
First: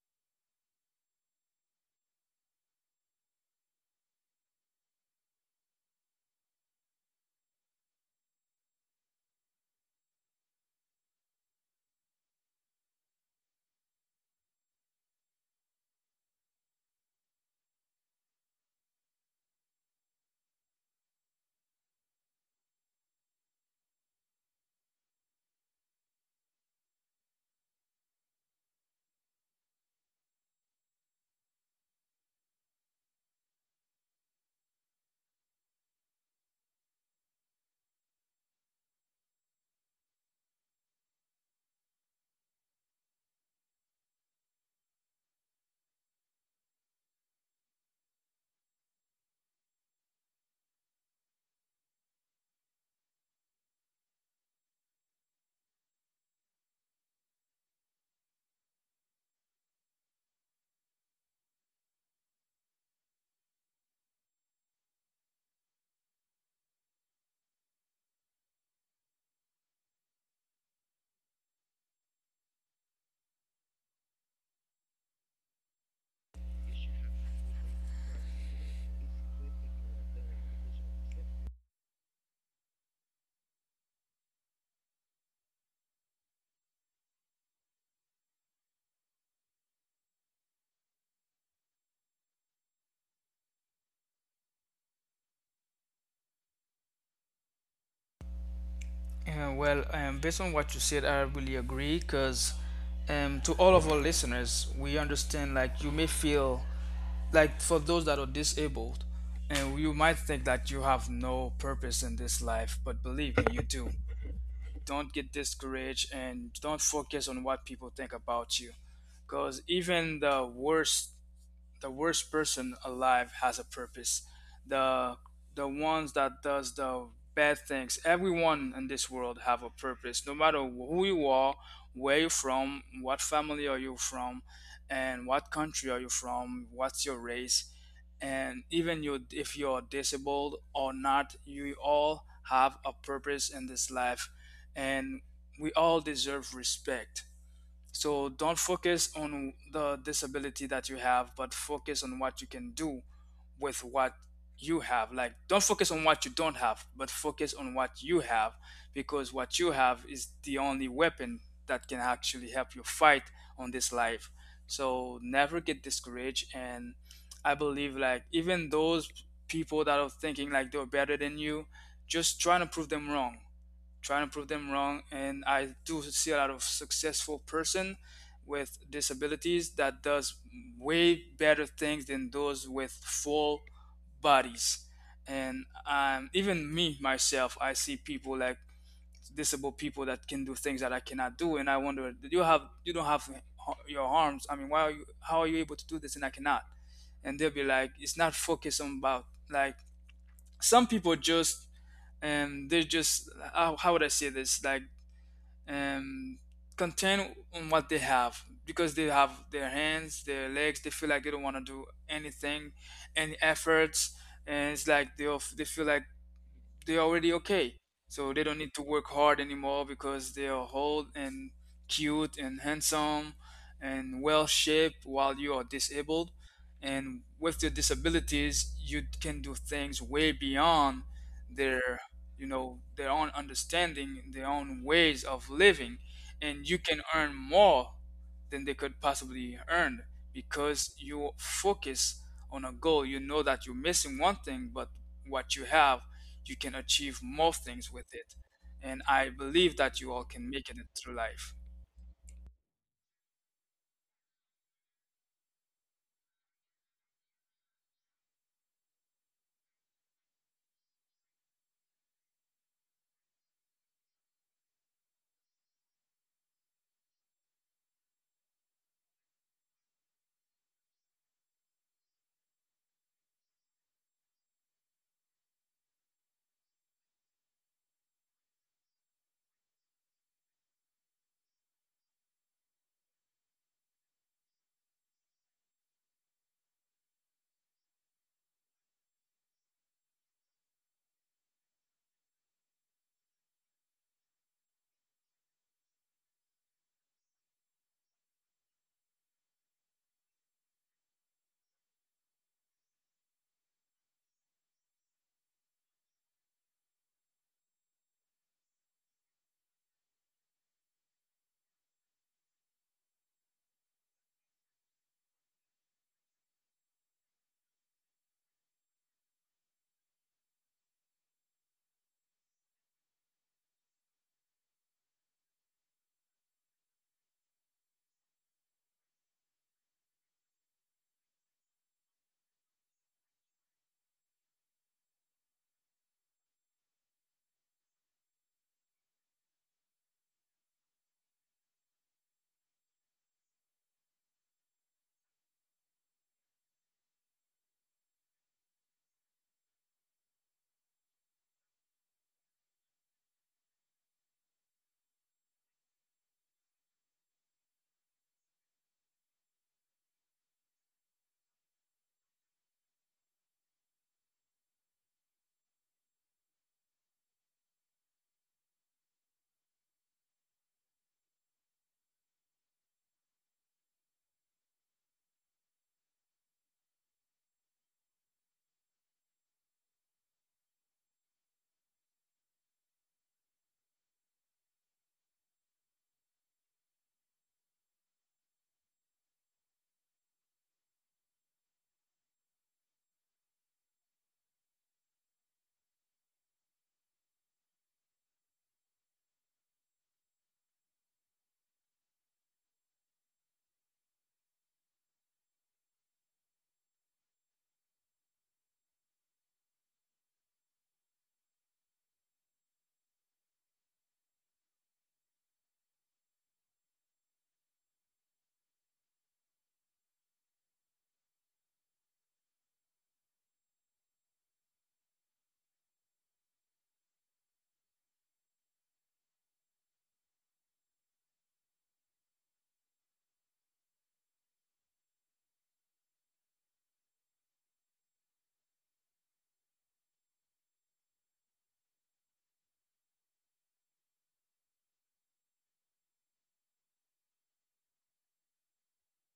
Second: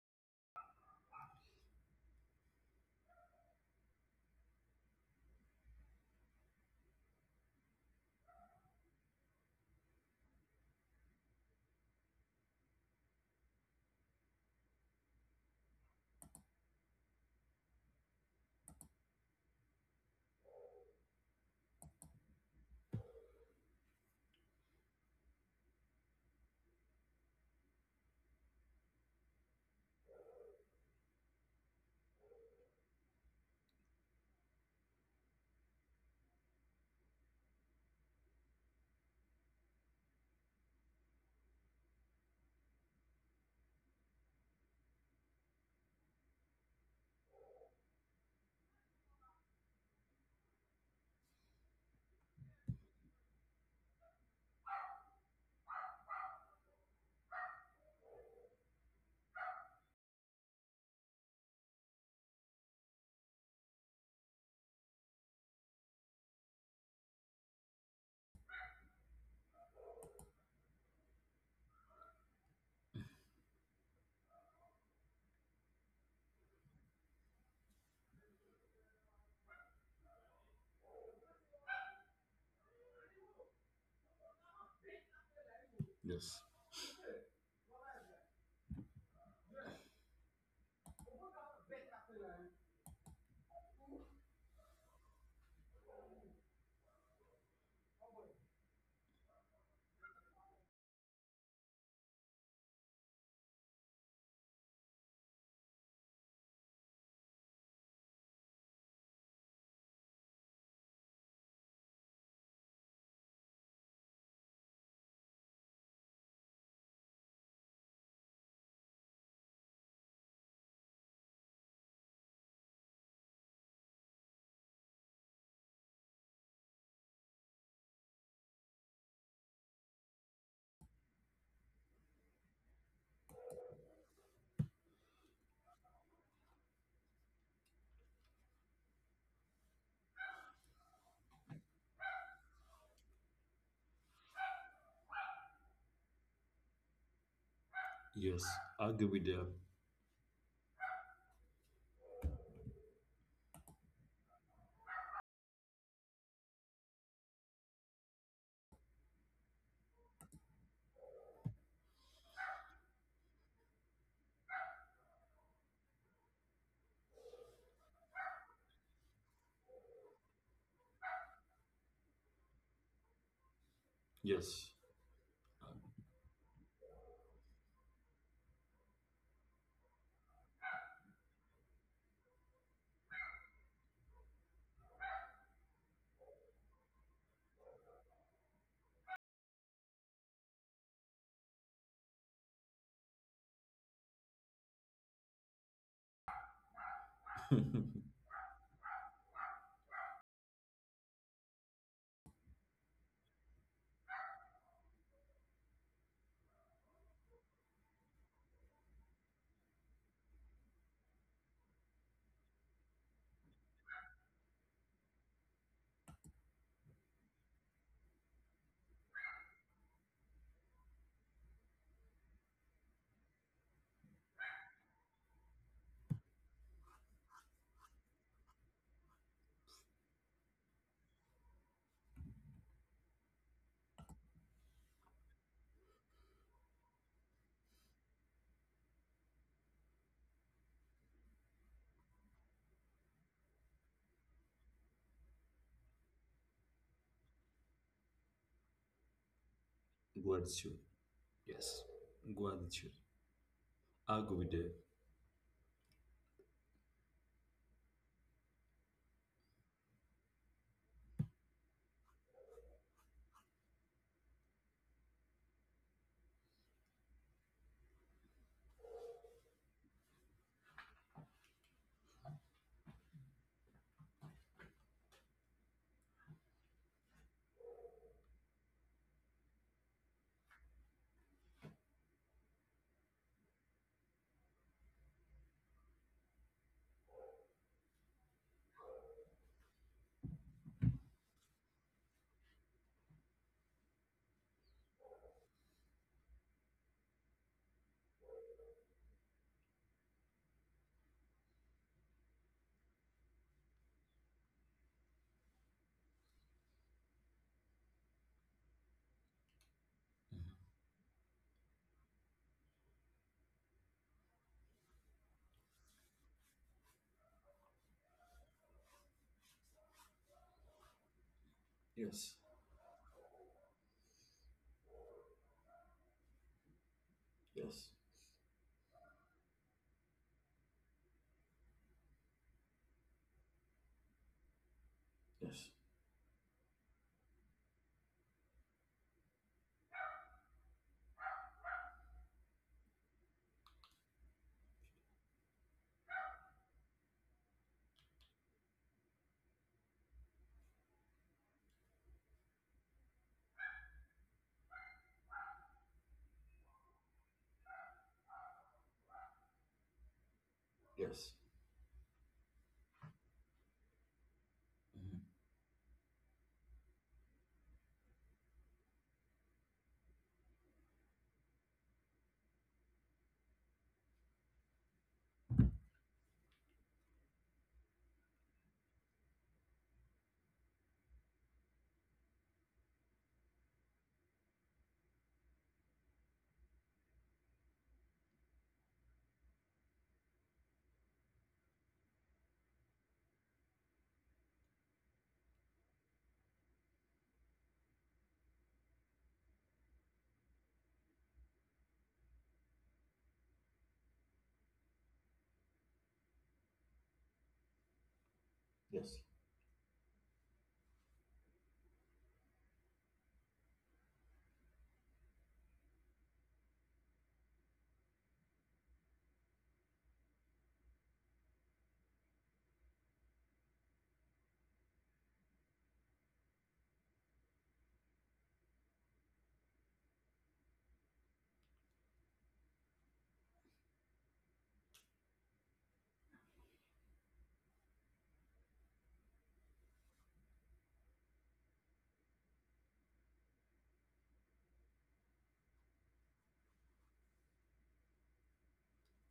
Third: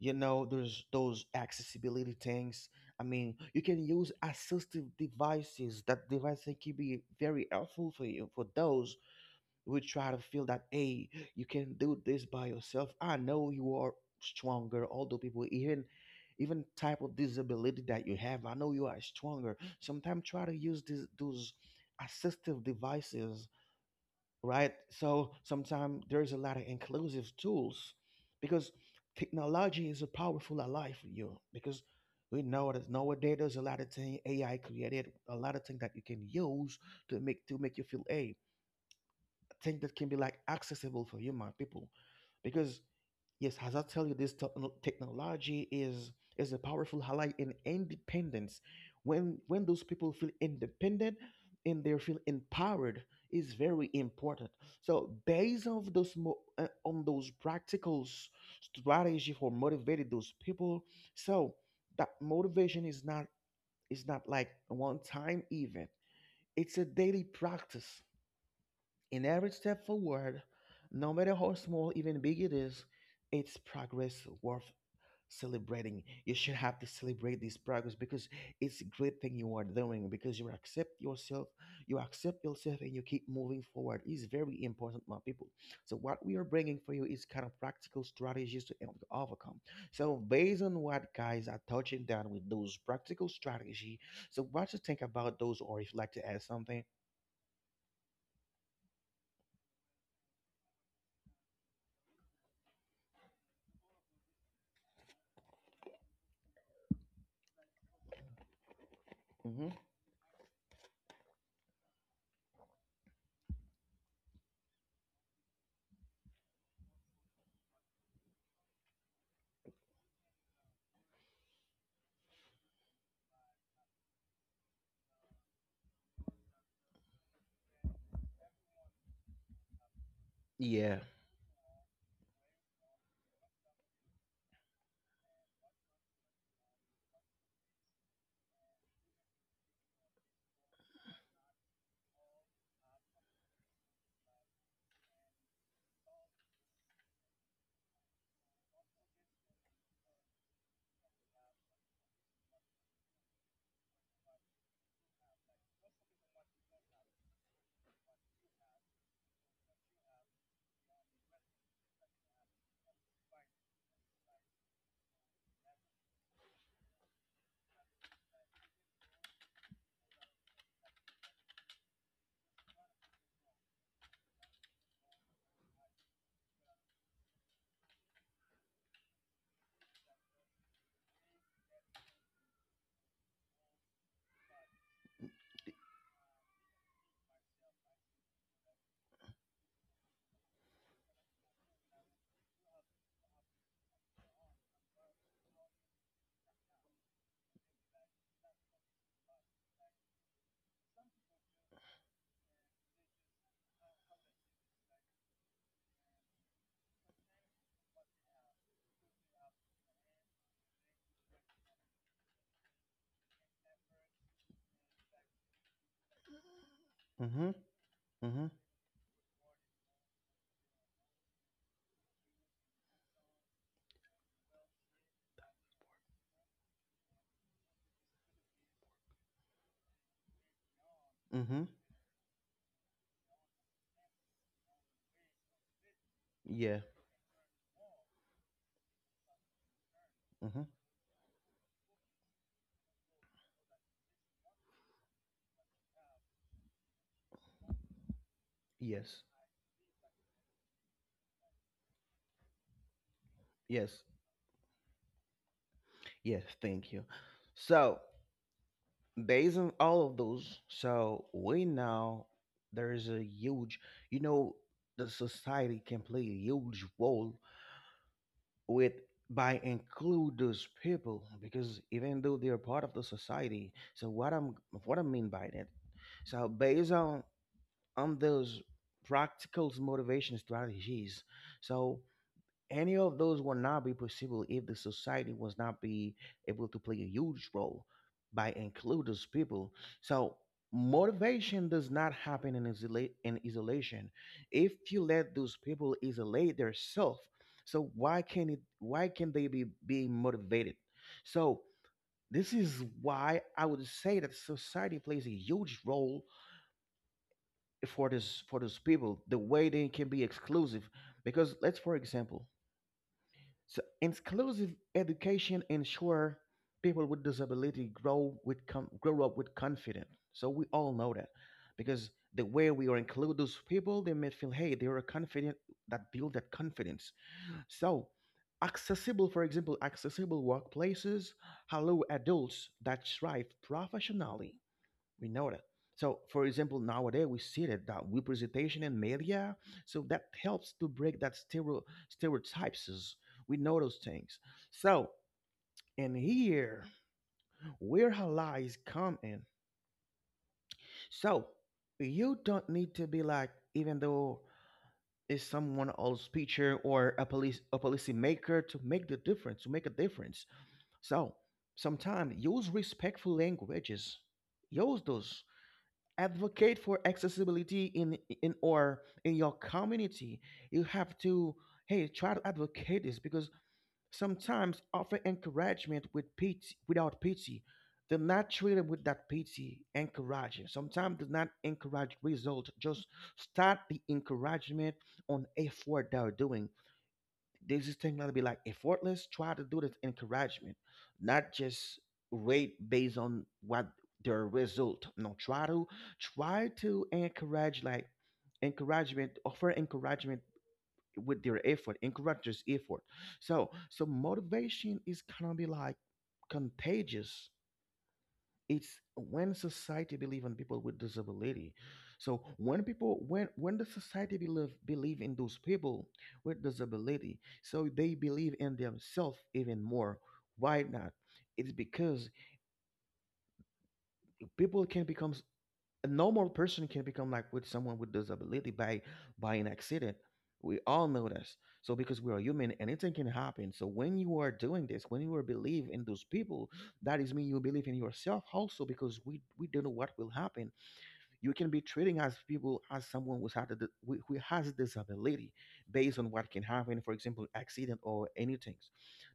[SPEAKER 1] you know there's those accessibility things. I mean, you can use assistive devices. That device can be very helpful for you, for those who try to feel that hey, you can do this by yourself. I know you are stronger. Although people, even type of disability that you have, I know you are stronger. Sometimes try to use these those assistive devices, right? So sometimes there's a lot of inclusive tools, because technology is a powerful ally for you, because we know that nowadays there's a lot of thing AI created, a lot of things that you can use to make you feel, hey, thing that can be like accessible for human people. Because yes, as I tell you, this technology is a powerful highlight in independence. When those people feel independent and they feel empowered, is very important. So based on those practical strategy for motivating those people. So that motivation is not like a one time event, it's a daily practice. In every step forward, no matter how small, even big it is, it's progress worth celebrating. You should have to celebrate this progress because it's a great thing you are doing, because you accept yourself, and you keep moving forward. It's very important, my people. So, what we
[SPEAKER 3] yes,
[SPEAKER 1] are bringing for you is kind of practical strategies to help you overcome. So, based on what guys are touching down with those practical strategy, so what you think about those, or if you like to add something?
[SPEAKER 2] Well, based on what you said, I really agree because to all of our listeners, we understand like you may feel like for those that are disabled,
[SPEAKER 1] Hmm.
[SPEAKER 2] and you might think that you have no purpose in this life, but believe me, you do. Don't get discouraged and don't focus on what people think about you, because even the worst, the worst person alive has a purpose. The the ones that does the bad things. Everyone in this world have a purpose. No matter
[SPEAKER 1] Yeah.
[SPEAKER 2] who you are, where you're from, what family are you from, and what country are you from, what's your race, and even you if you're disabled or not, you all have a purpose in this life, and we all deserve respect. So
[SPEAKER 3] yes.
[SPEAKER 2] don't
[SPEAKER 3] I agree
[SPEAKER 2] focus
[SPEAKER 3] with them.
[SPEAKER 2] on the disability that you have, but focus on what you can do with what you have. Like, don't focus on what you don't have, but focus on what you have, because what you have is the only weapon that can actually help you fight on this life. So never get discouraged. And I believe, like, even those people that are thinking like they're better than you, just trying to prove them wrong, trying to prove
[SPEAKER 3] Yes,
[SPEAKER 2] them wrong. And I do see a lot of successful person with disabilities that does way better things than those with full bodies. And even me myself, I see people like disabled people that can do things that I cannot do, and I wonder, do you have, you don't have your arms, I mean, why are you, how are you able to do this and I cannot. And they'll be like, it's not focused on about, like, some people just, and they're just, how would I say this, like, um, content on what they have because they have their hands, their legs. They feel like they don't want to do anything, any efforts, and it's like they feel like they're already
[SPEAKER 1] Mm-hmm.
[SPEAKER 2] okay. So they don't need to work hard anymore because they are old and cute and handsome and well shaped, while you are disabled. And with your disabilities, you can do things way beyond
[SPEAKER 1] Mm-hmm.
[SPEAKER 2] their, you know, their own understanding, their own ways of living, and you
[SPEAKER 1] Yeah.
[SPEAKER 2] can earn more than they could possibly earn
[SPEAKER 1] Mm-hmm.
[SPEAKER 2] because you focus on a goal. You know that you're missing one thing, but what you have, you can achieve more things with it. And
[SPEAKER 1] Yes.
[SPEAKER 2] I believe that you all can make it
[SPEAKER 3] gratitude.
[SPEAKER 2] through life.
[SPEAKER 3] Yes, gratitude.
[SPEAKER 1] Yes.
[SPEAKER 3] I agree with them.
[SPEAKER 1] Yes. Thank you. So, based on all of those, so we know there is a huge, you know, the society can play a huge role with, by include those people, because even though they are part of the society. So what I mean by that. So based on those practical motivation strategies. So any of those would not be possible if the society was not be able to play a huge role by include those people. So motivation does not happen in, in isolation. If you let those people isolate themselves, so why can it? Why can they be being motivated? So this is why I would say that society plays a huge role for those people. The way they can be exclusive, because let's for example, so inclusive education ensure people with disability grow up with confidence. So we all know that, because
[SPEAKER 3] Yes,
[SPEAKER 1] the way we are include those people, they may feel hey they are confident, that build that confidence.
[SPEAKER 3] yes,
[SPEAKER 1] So accessible, for example, accessible workplaces allow adults that thrive professionally, we know that.
[SPEAKER 3] yes,
[SPEAKER 1] So, for example, nowadays we see that, that representation in media, so that helps to break that stereotypes. We know those things. So, and here where her lies come in. So, you don't need to be like, even though it's someone else's picture or a police a policy maker to make a difference.
[SPEAKER 3] yes.
[SPEAKER 1] So, sometimes use respectful languages. Use
[SPEAKER 3] Mhm.
[SPEAKER 1] those. Advocate for accessibility in or in your community. You have to, hey, try to advocate this, because sometimes offer encouragement with pity, without pity, they're not treated with that pity. Encouraging sometimes does not encourage result. Just start the encouragement on effort they're doing. There's this thing that'll be like effortless. Try to do this encouragement, not just rate based on what their result. No, try to encourage like encouragement, offer encouragement with their effort, encourage this effort. So motivation is kind of be like contagious. It's
[SPEAKER 3] Yes.
[SPEAKER 1] when society believe in people with disability. So when people, when the society believe in those people with disability, so they believe in themselves even more. Why not? It's because people can become a normal person can become like with someone with disability by an accident. We all know this, so because we are human, anything can happen. So when you are doing this, when you are believe in those people, that is mean you believe in yourself also, because we don't know what will happen. You can be treating as people as someone who's who has disability, based on what can happen, for example, accident or anything.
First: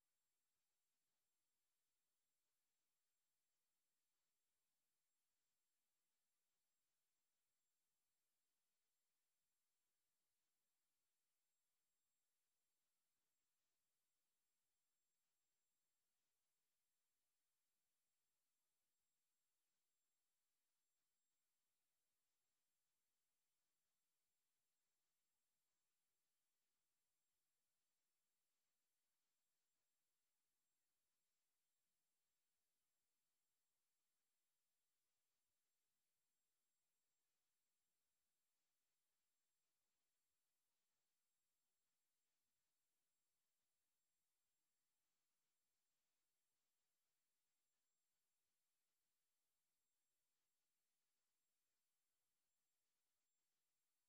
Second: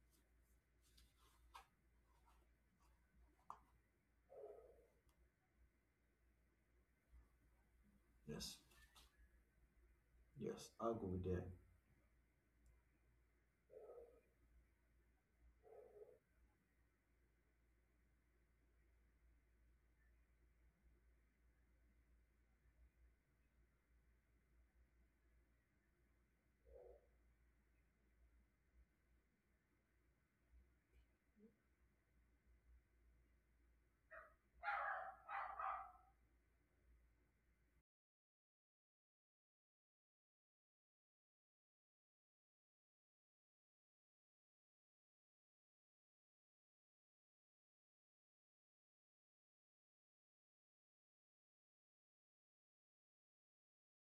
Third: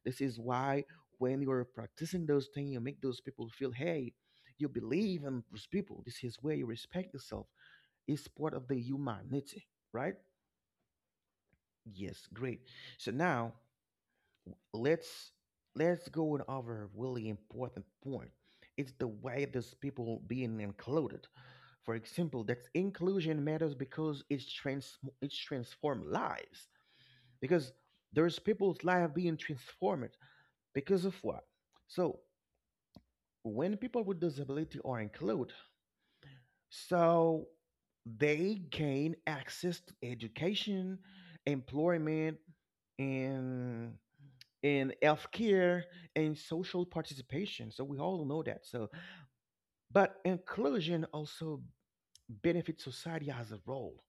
[SPEAKER 1] This is why when you're practicing those things, you make those people feel, hey, you believe in those people. This is where you respect yourself. It's part
[SPEAKER 3] Yes.
[SPEAKER 1] of the humanity, right?
[SPEAKER 3] Yes. I'll go with that.
[SPEAKER 1] Yes, great. So now let's let's go on over really important point. It's the way those people being included. For example, that inclusion matters because it's transformed lives. Because there's people's life being transformed because of what? So when people with disability are included, so they gain access to education, employment, and in healthcare and social participation. So we all know that. So, but inclusion also benefits society as a whole,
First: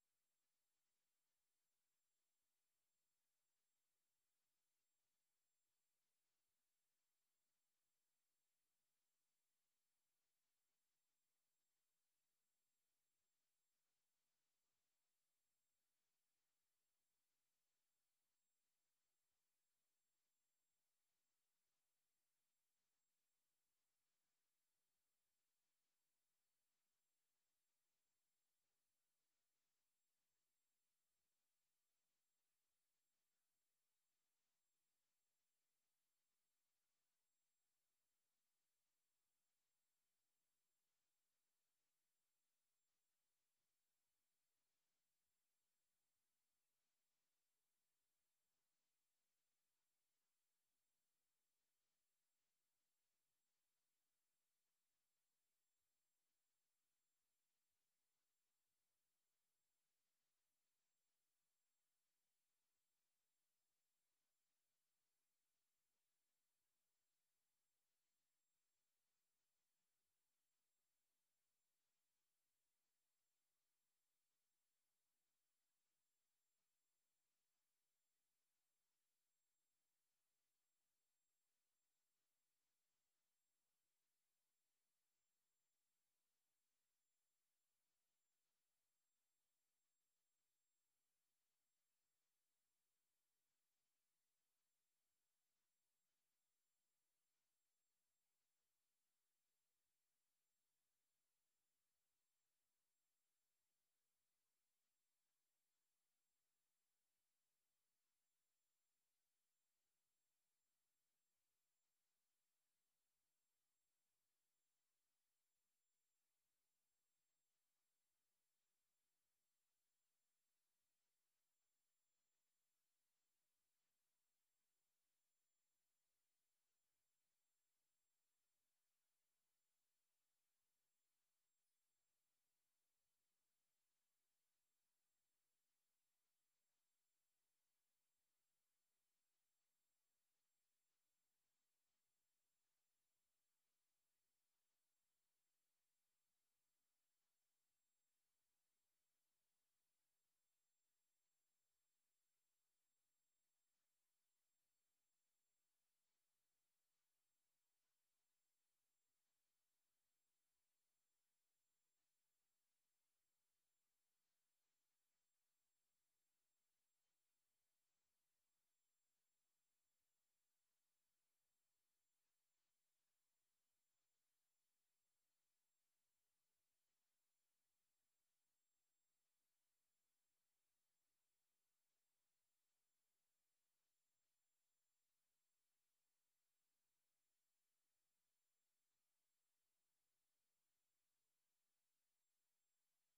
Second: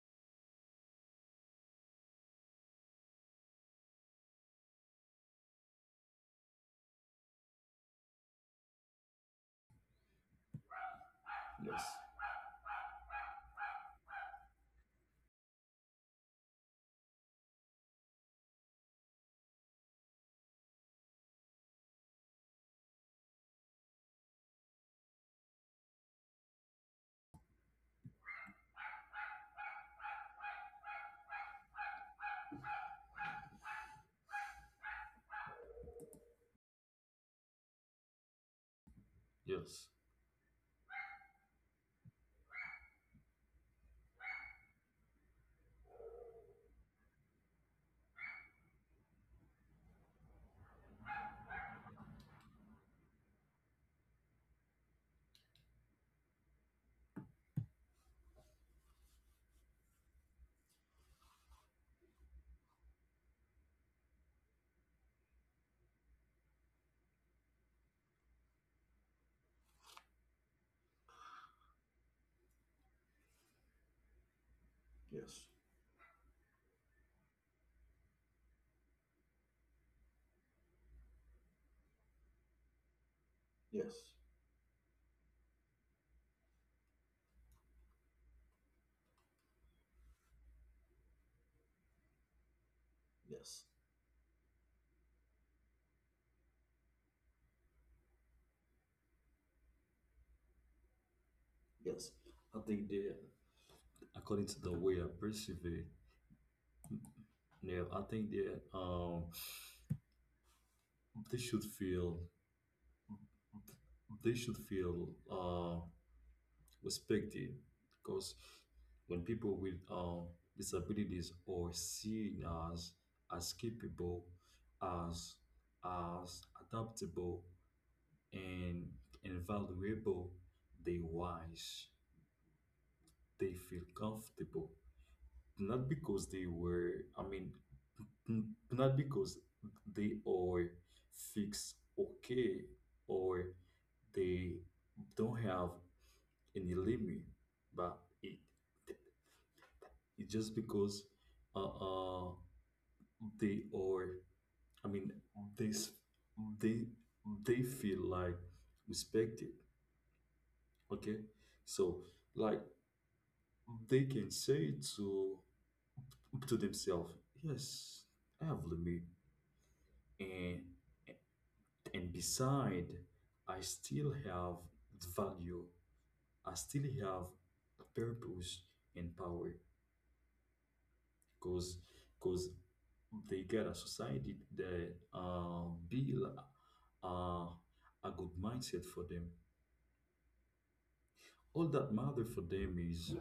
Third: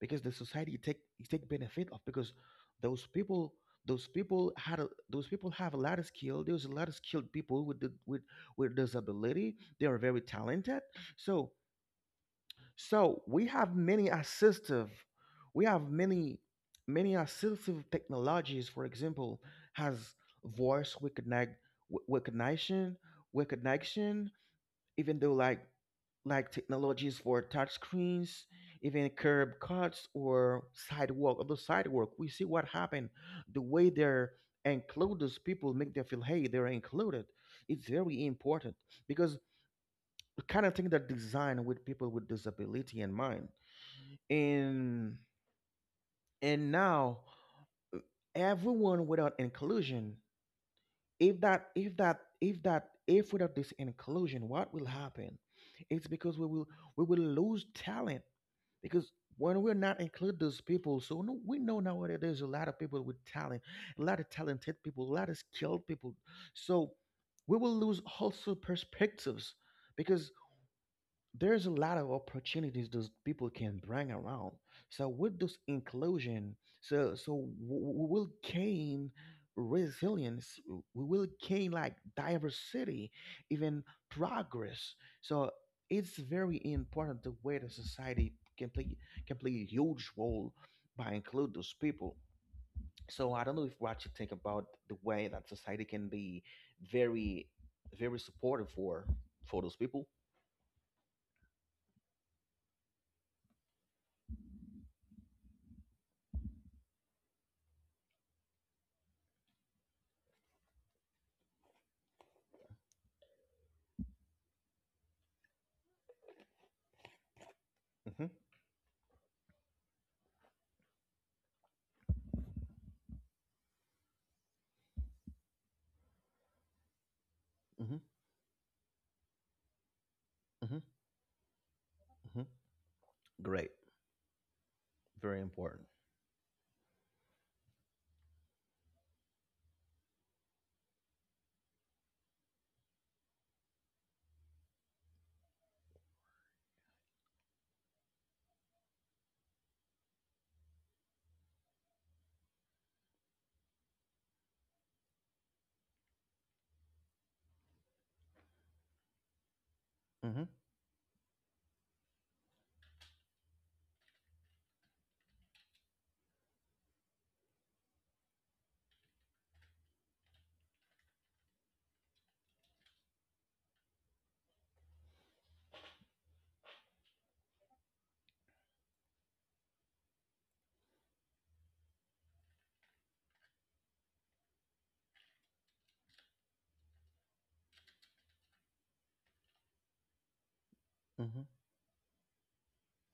[SPEAKER 1] because the society take benefit of because those people those people those people have a lot of skill. There's a lot of skilled people with disability. They are very talented. So
[SPEAKER 3] Yes.
[SPEAKER 1] so we have we have many assistive technologies. For example, has voice recogni- w- recognition, recognition. Even though like technologies for touch screens, even curb cuts or sidewalk or the sidewalk, we see what happened. The way they're include those people make them feel hey they're included. It's very important, because
[SPEAKER 3] Yes.
[SPEAKER 1] the kind of thing that designed with people with disability in mind. and and now uh, everyone, without inclusion, if without this inclusion, what will happen? It's because we will lose talent, because when we're not include those people, so no, we know nowadays there's a lot of people with talent, a lot of talented people, a lot of skilled people. So we will lose also perspectives, because there's a lot of opportunities those people can bring around. So with
[SPEAKER 3] Yes.
[SPEAKER 1] this inclusion, so we will gain resilience. We will gain like diversity, even
[SPEAKER 3] Yes.
[SPEAKER 1] progress. So it's very important the way the society can play, a huge role by include those people. So I don't
[SPEAKER 3] Yes.
[SPEAKER 1] know if what you think about the way that society can be very, very supportive for those people.
[SPEAKER 3] Yes. I think that, according to the way I perceive it, yeah, I think that they should feel, they should feel uh respected,
[SPEAKER 1] Hmm.
[SPEAKER 3] because when people with disabilities are seen as capable, as as adaptable,
[SPEAKER 1] Hmm.
[SPEAKER 3] and valuable, they wise,
[SPEAKER 1] Hmm.
[SPEAKER 3] they
[SPEAKER 1] Great.
[SPEAKER 3] feel comfortable,
[SPEAKER 1] Very important.
[SPEAKER 3] not because they were I mean n- not because they are fixed. Okay, or they don't have any limit, but it it's just because uh, uh they are, I mean, they s- they they feel like respected.
[SPEAKER 1] Hmm.
[SPEAKER 3] Okay, so like they can say to themselves, yes, I have limit, and beside I still have value. I still have purpose and power because because they get a society that build uh, a good mindset for them.
[SPEAKER 1] Hmm.
[SPEAKER 3] All that matter for them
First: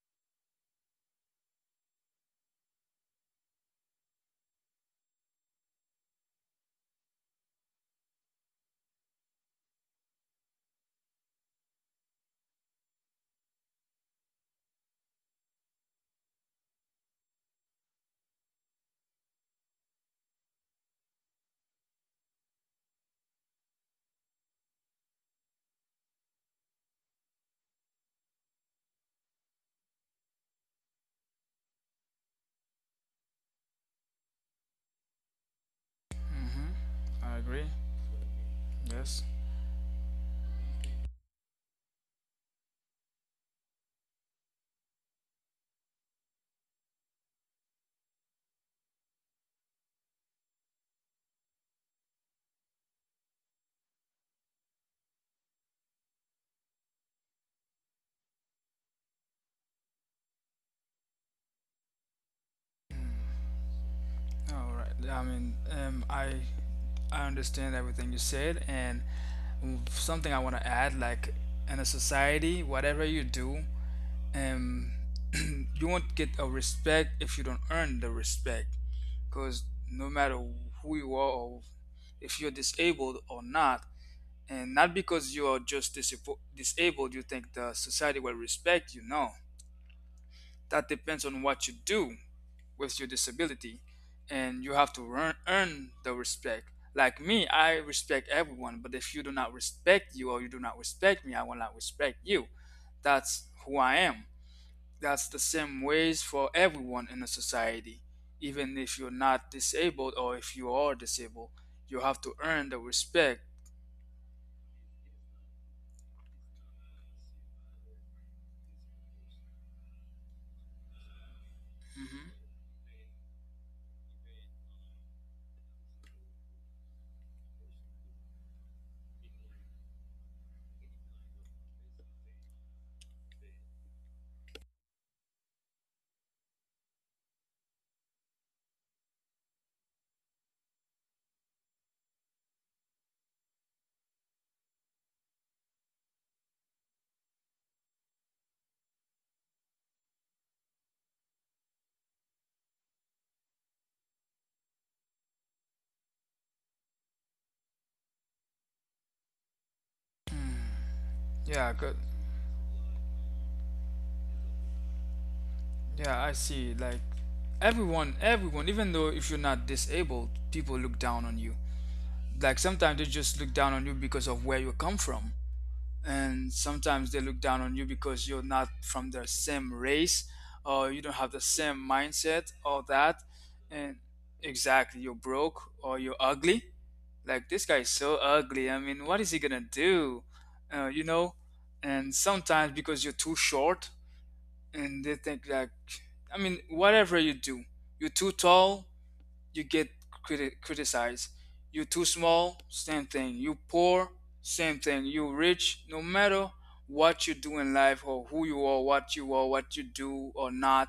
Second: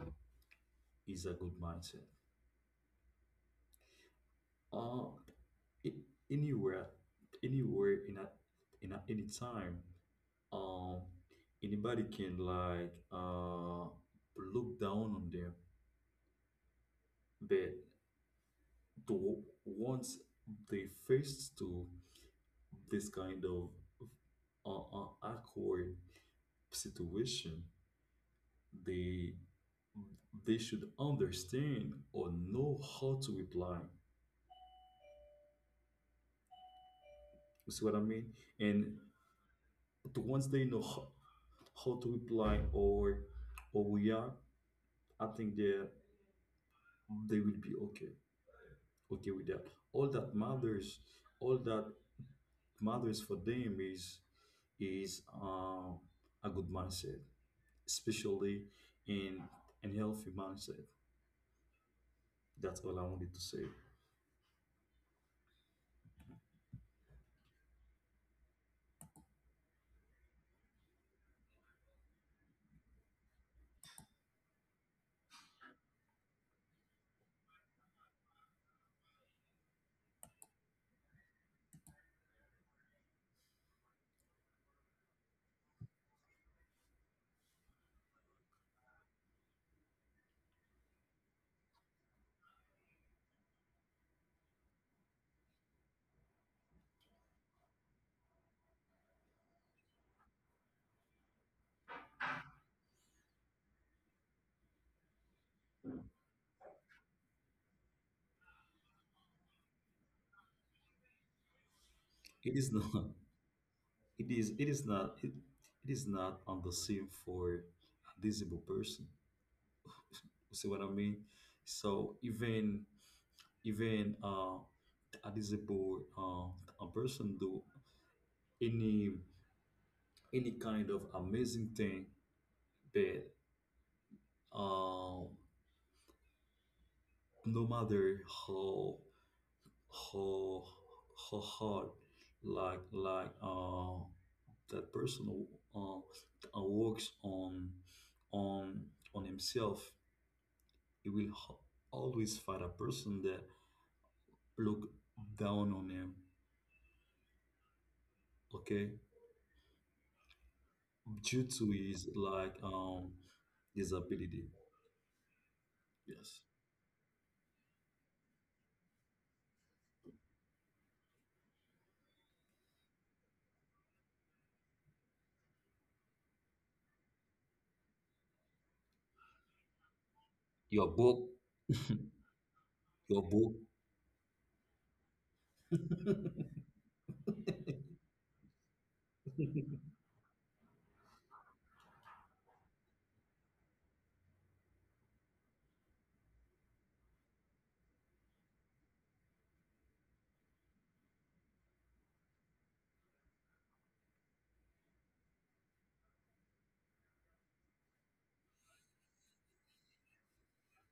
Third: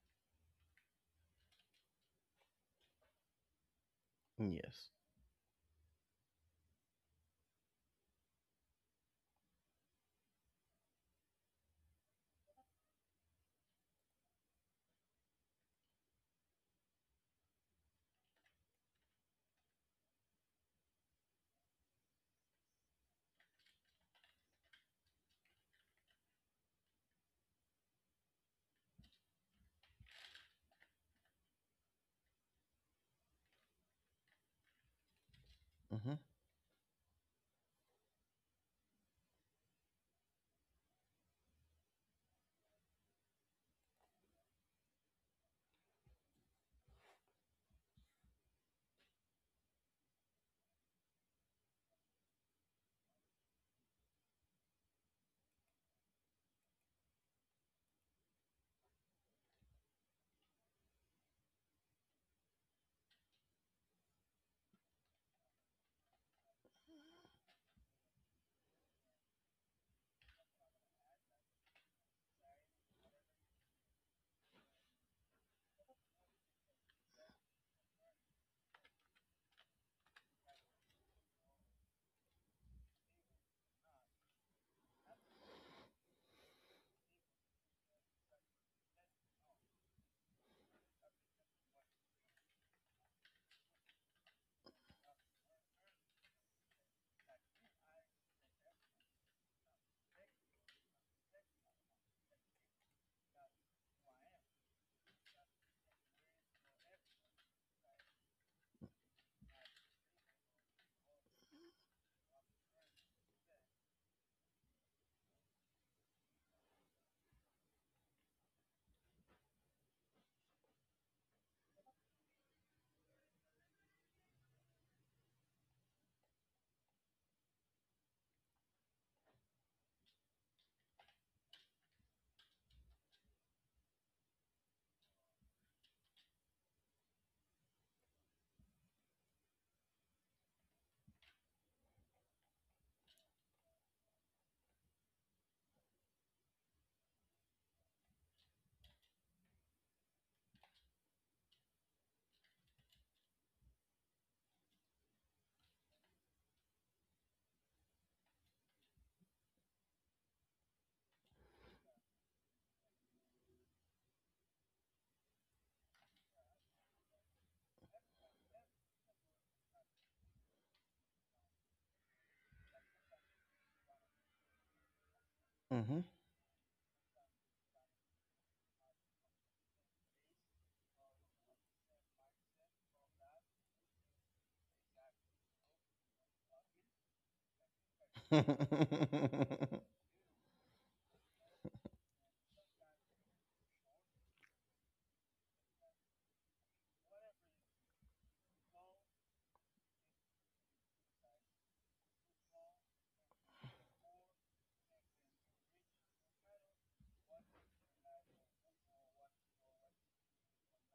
[SPEAKER 3] is a good mindset.
[SPEAKER 1] Yes.
[SPEAKER 3] Uh, a- Anywhere, anywhere any time, um anybody can like look down on them, but the once they faced to this kind of awkward situation, they they should understand or know how to reply.
[SPEAKER 1] Hmm.
[SPEAKER 2] Hmm. I agree.
[SPEAKER 3] You see what I mean? And
[SPEAKER 2] Yes.
[SPEAKER 3] the ones they know how to reply or react, I think that they will be okay, okay with that. All that matters, all that matters for them is a good mindset, especially in an healthy mindset. That's all I wanted to say.
[SPEAKER 2] All right. I mean, I understand everything you said, and something I want to add, like in a society, whatever you do, um, you won't get a respect if you don't earn the respect, because no matter who you are or if you're disabled or not. And not because you are just disabled, you think the society will respect you. No, that depends on what you do with your disability. And you have to earn the respect. Like me, I respect everyone, but if you do not respect you or you do not respect me, I will not respect you. That's who I am. That's the same ways for everyone in a society. Even if you're not disabled or if you are disabled, you have to
[SPEAKER 3] It
[SPEAKER 2] earn
[SPEAKER 3] is
[SPEAKER 2] the
[SPEAKER 3] not.
[SPEAKER 2] respect.
[SPEAKER 3] It is. It is not. It is not on the same for a disabled person. You see what I mean? So
[SPEAKER 2] Hmm.
[SPEAKER 3] even even a disabled a person do any any kind of amazing thing but. Uh, no matter how how hard like that person works on on himself, he will always find a person that look down on him. Okay, due to
[SPEAKER 2] Yeah, good.
[SPEAKER 3] his like his ability.
[SPEAKER 2] Yeah, I
[SPEAKER 3] Yes,
[SPEAKER 2] see. Like everyone, even though if you're not disabled, people look down on you. Like sometimes they just look down on you because of where you come from,
[SPEAKER 1] Hmm.
[SPEAKER 2] and sometimes they look down on you because you're not from the same race,
[SPEAKER 3] your
[SPEAKER 2] or you don't
[SPEAKER 3] book,
[SPEAKER 2] have the same mindset, or
[SPEAKER 3] your
[SPEAKER 2] that.
[SPEAKER 3] book.
[SPEAKER 2] And exactly, you're broke or you're ugly. Like this guy is so ugly. I mean, what is he gonna do? You know. And sometimes because you're too short, and they think like, I mean, whatever you do, you're too tall, you get criticized, you're too small, same thing, you poor, same thing, you rich. No matter what you do in life or who you are, what you are, what you do or not,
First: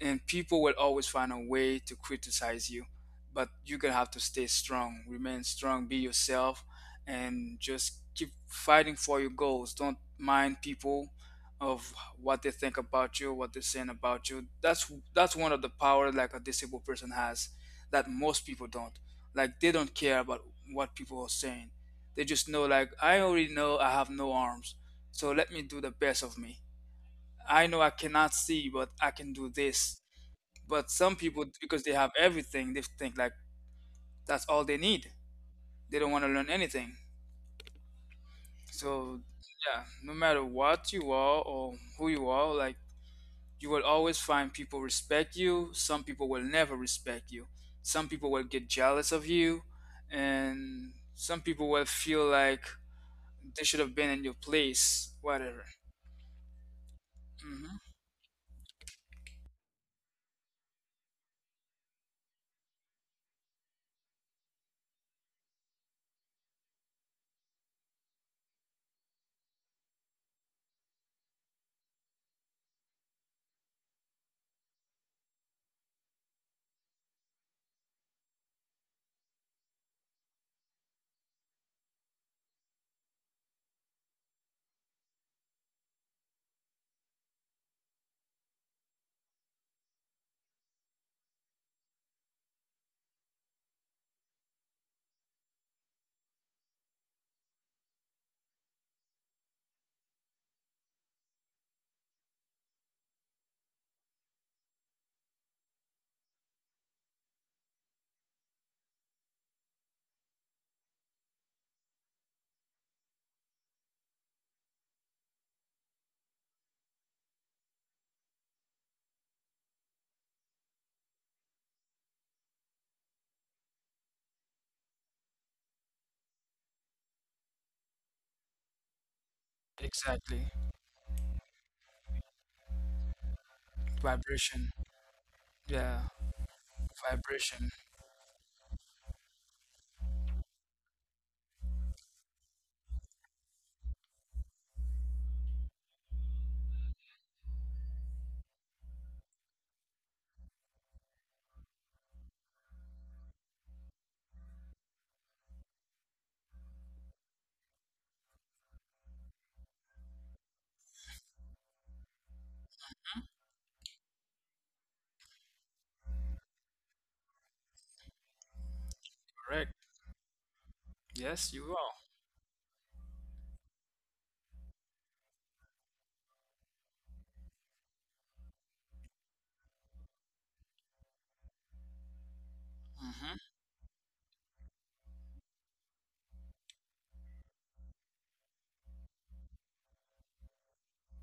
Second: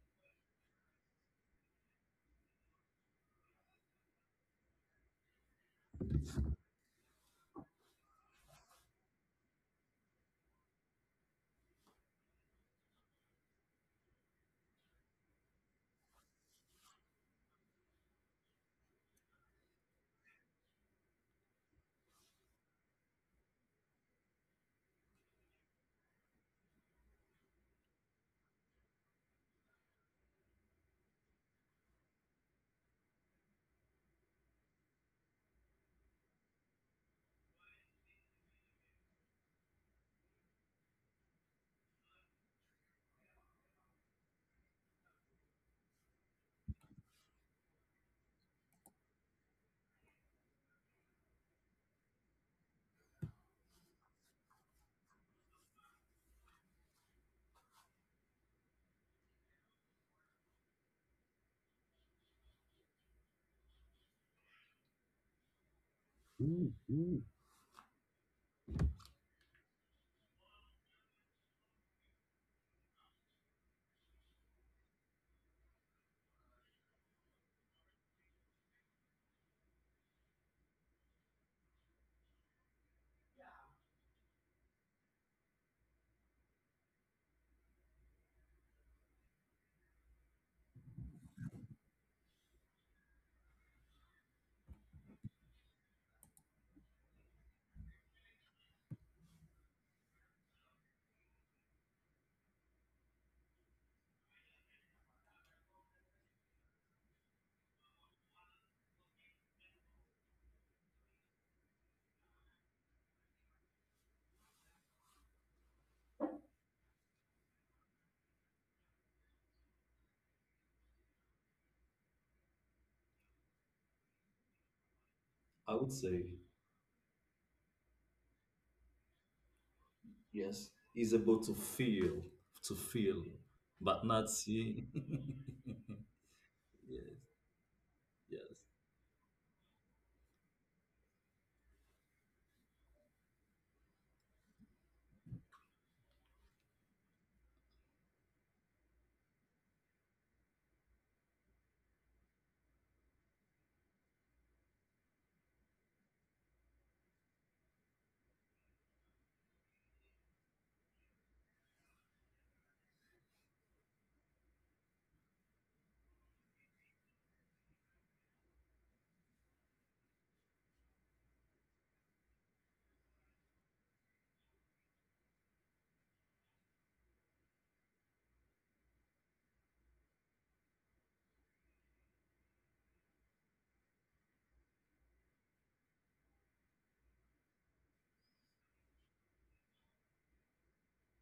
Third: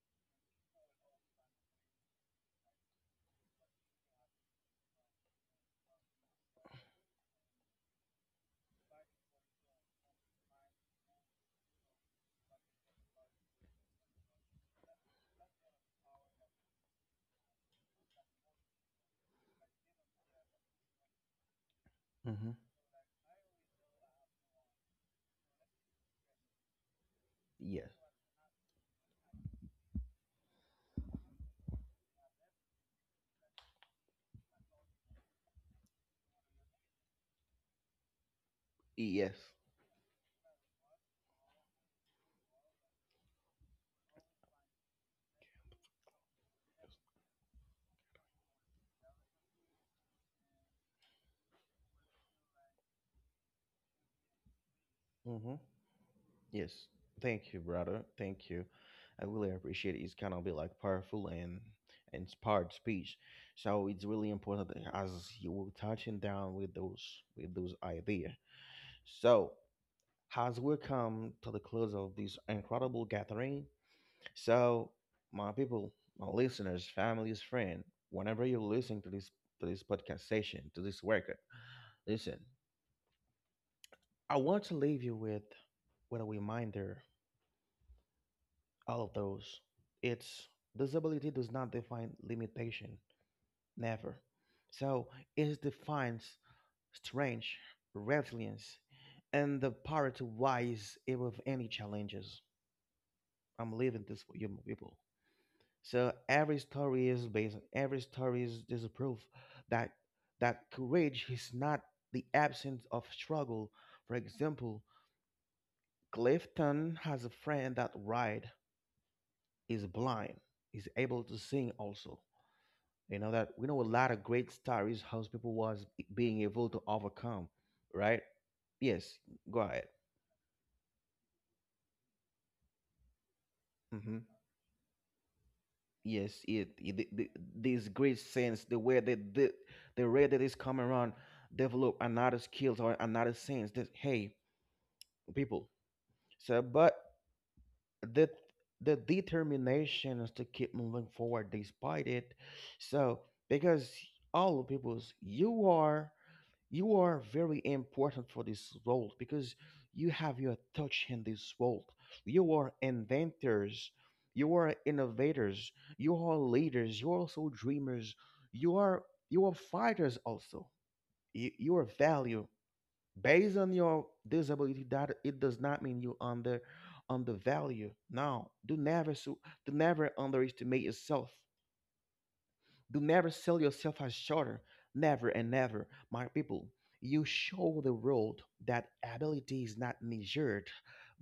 [SPEAKER 2] and people will always find a way to criticize you. But you're gonna have to stay strong, remain strong, be yourself, and just keep fighting for your goals. Don't mind people of what they think about you, what they're saying about you. That's one of the power like a disabled person has that most people don't. Like, they don't care about what people are saying. They just
[SPEAKER 1] hmm.
[SPEAKER 2] know, like, I already know I have no arms, so let me do the best of me. I know I
[SPEAKER 1] Yes.
[SPEAKER 2] cannot see, but I can do this. But some people, because they have everything, they think like that's all they need. They don't want to learn anything. So
[SPEAKER 1] Yes.
[SPEAKER 2] yeah, no matter what you are or who you are, like, you will always find people respect you. Some people will never respect you. Some people will get jealous of you, and some people will feel like they should have been in your place.
[SPEAKER 1] Hmm.
[SPEAKER 2] Whatever.
[SPEAKER 1] Yes. Thank you,
[SPEAKER 2] Hmm.
[SPEAKER 1] brother. Thank you. I really appreciate it. It's kind of be like powerful and inspired speech. So it's really important that as you were touching down with those ideas. So as we come to the close of this incredible gathering. So, my people, my listeners, families, friends, whenever you're listening to this podcast session, to this record, listen. I want to leave you with a reminder. All of those. It's disability does not define limitation. Never. So it defines strength, resilience, and the power to rise above any challenges. I'm leaving this for you, my people. So every story is based. Every story is a proof that courage is not the absence of struggle. For example, Clifton has a friend that Ride is blind. Is able to sing also. You know that we know a lot of great stories how people
[SPEAKER 3] I
[SPEAKER 1] was
[SPEAKER 3] would say,
[SPEAKER 1] being able to overcome, right? Yes, go ahead.
[SPEAKER 2] Exactly.
[SPEAKER 3] yes, he's able to feel, but
[SPEAKER 1] Mm-hmm.
[SPEAKER 3] not
[SPEAKER 2] Vibration.
[SPEAKER 3] see.
[SPEAKER 2] Yeah,
[SPEAKER 1] Yes,
[SPEAKER 3] Yes,
[SPEAKER 2] vibration.
[SPEAKER 1] this great
[SPEAKER 3] yes.
[SPEAKER 1] sense, the way that the way that is come around, develop another skills or another sense that, hey, people. So, but the the determination is to keep moving forward despite it. So, because all the peoples, you are very important for this world, because you have your touch in this world. You are inventors, you are innovators, you are leaders, you're also dreamers, you are you are
[SPEAKER 2] Correct.
[SPEAKER 1] fighters also.
[SPEAKER 2] Yes, you
[SPEAKER 1] You
[SPEAKER 2] are.
[SPEAKER 1] value based on your disability, that it does not mean you undervalue. No, do never underestimate yourself. Do never
[SPEAKER 2] Mm-hmm.
[SPEAKER 1] sell yourself as shorter. Never and never, my people. You show the world that ability is not measured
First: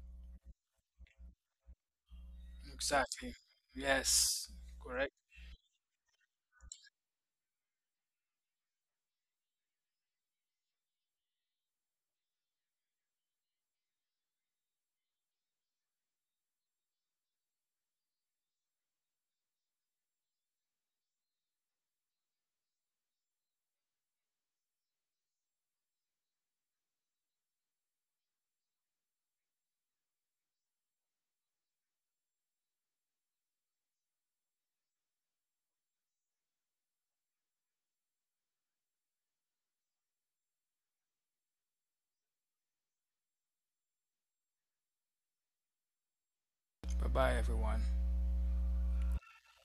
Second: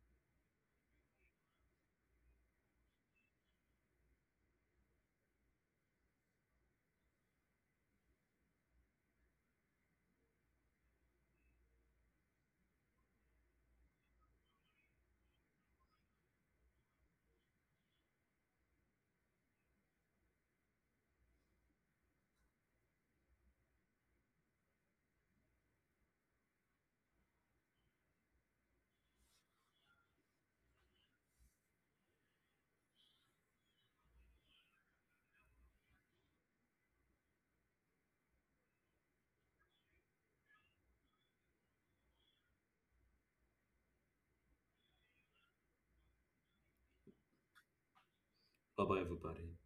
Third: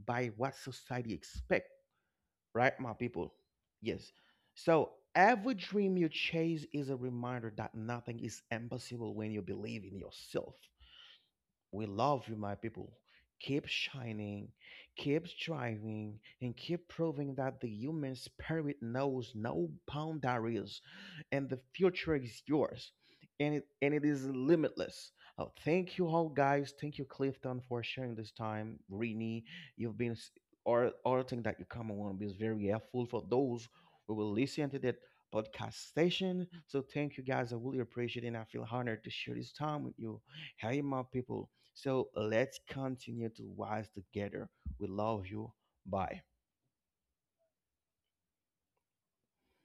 [SPEAKER 1] by what society expect, right, my
[SPEAKER 2] Exactly.
[SPEAKER 1] people? Yes.
[SPEAKER 2] Yes.
[SPEAKER 1] So
[SPEAKER 2] Correct.
[SPEAKER 1] every dream you chase is a reminder that nothing is impossible when you believe in yourself. We love you, my people. Keep shining, keep striving, and keep proving that the human spirit knows no boundaries, and the future is yours, and it is limitless. Oh, thank you all, guys. Thank you, Clifton, for sharing this time. Rini, you've been s- or thing that you come on is very helpful for those who will listen to that podcast station. So thank you, guys. I really appreciate it, and I feel honored to share this time with you. Hey, my people. So let's continue to rise together. We love you. Bye.
[SPEAKER 2] Bye bye, everyone.
[SPEAKER 3] Bye bye, everybody.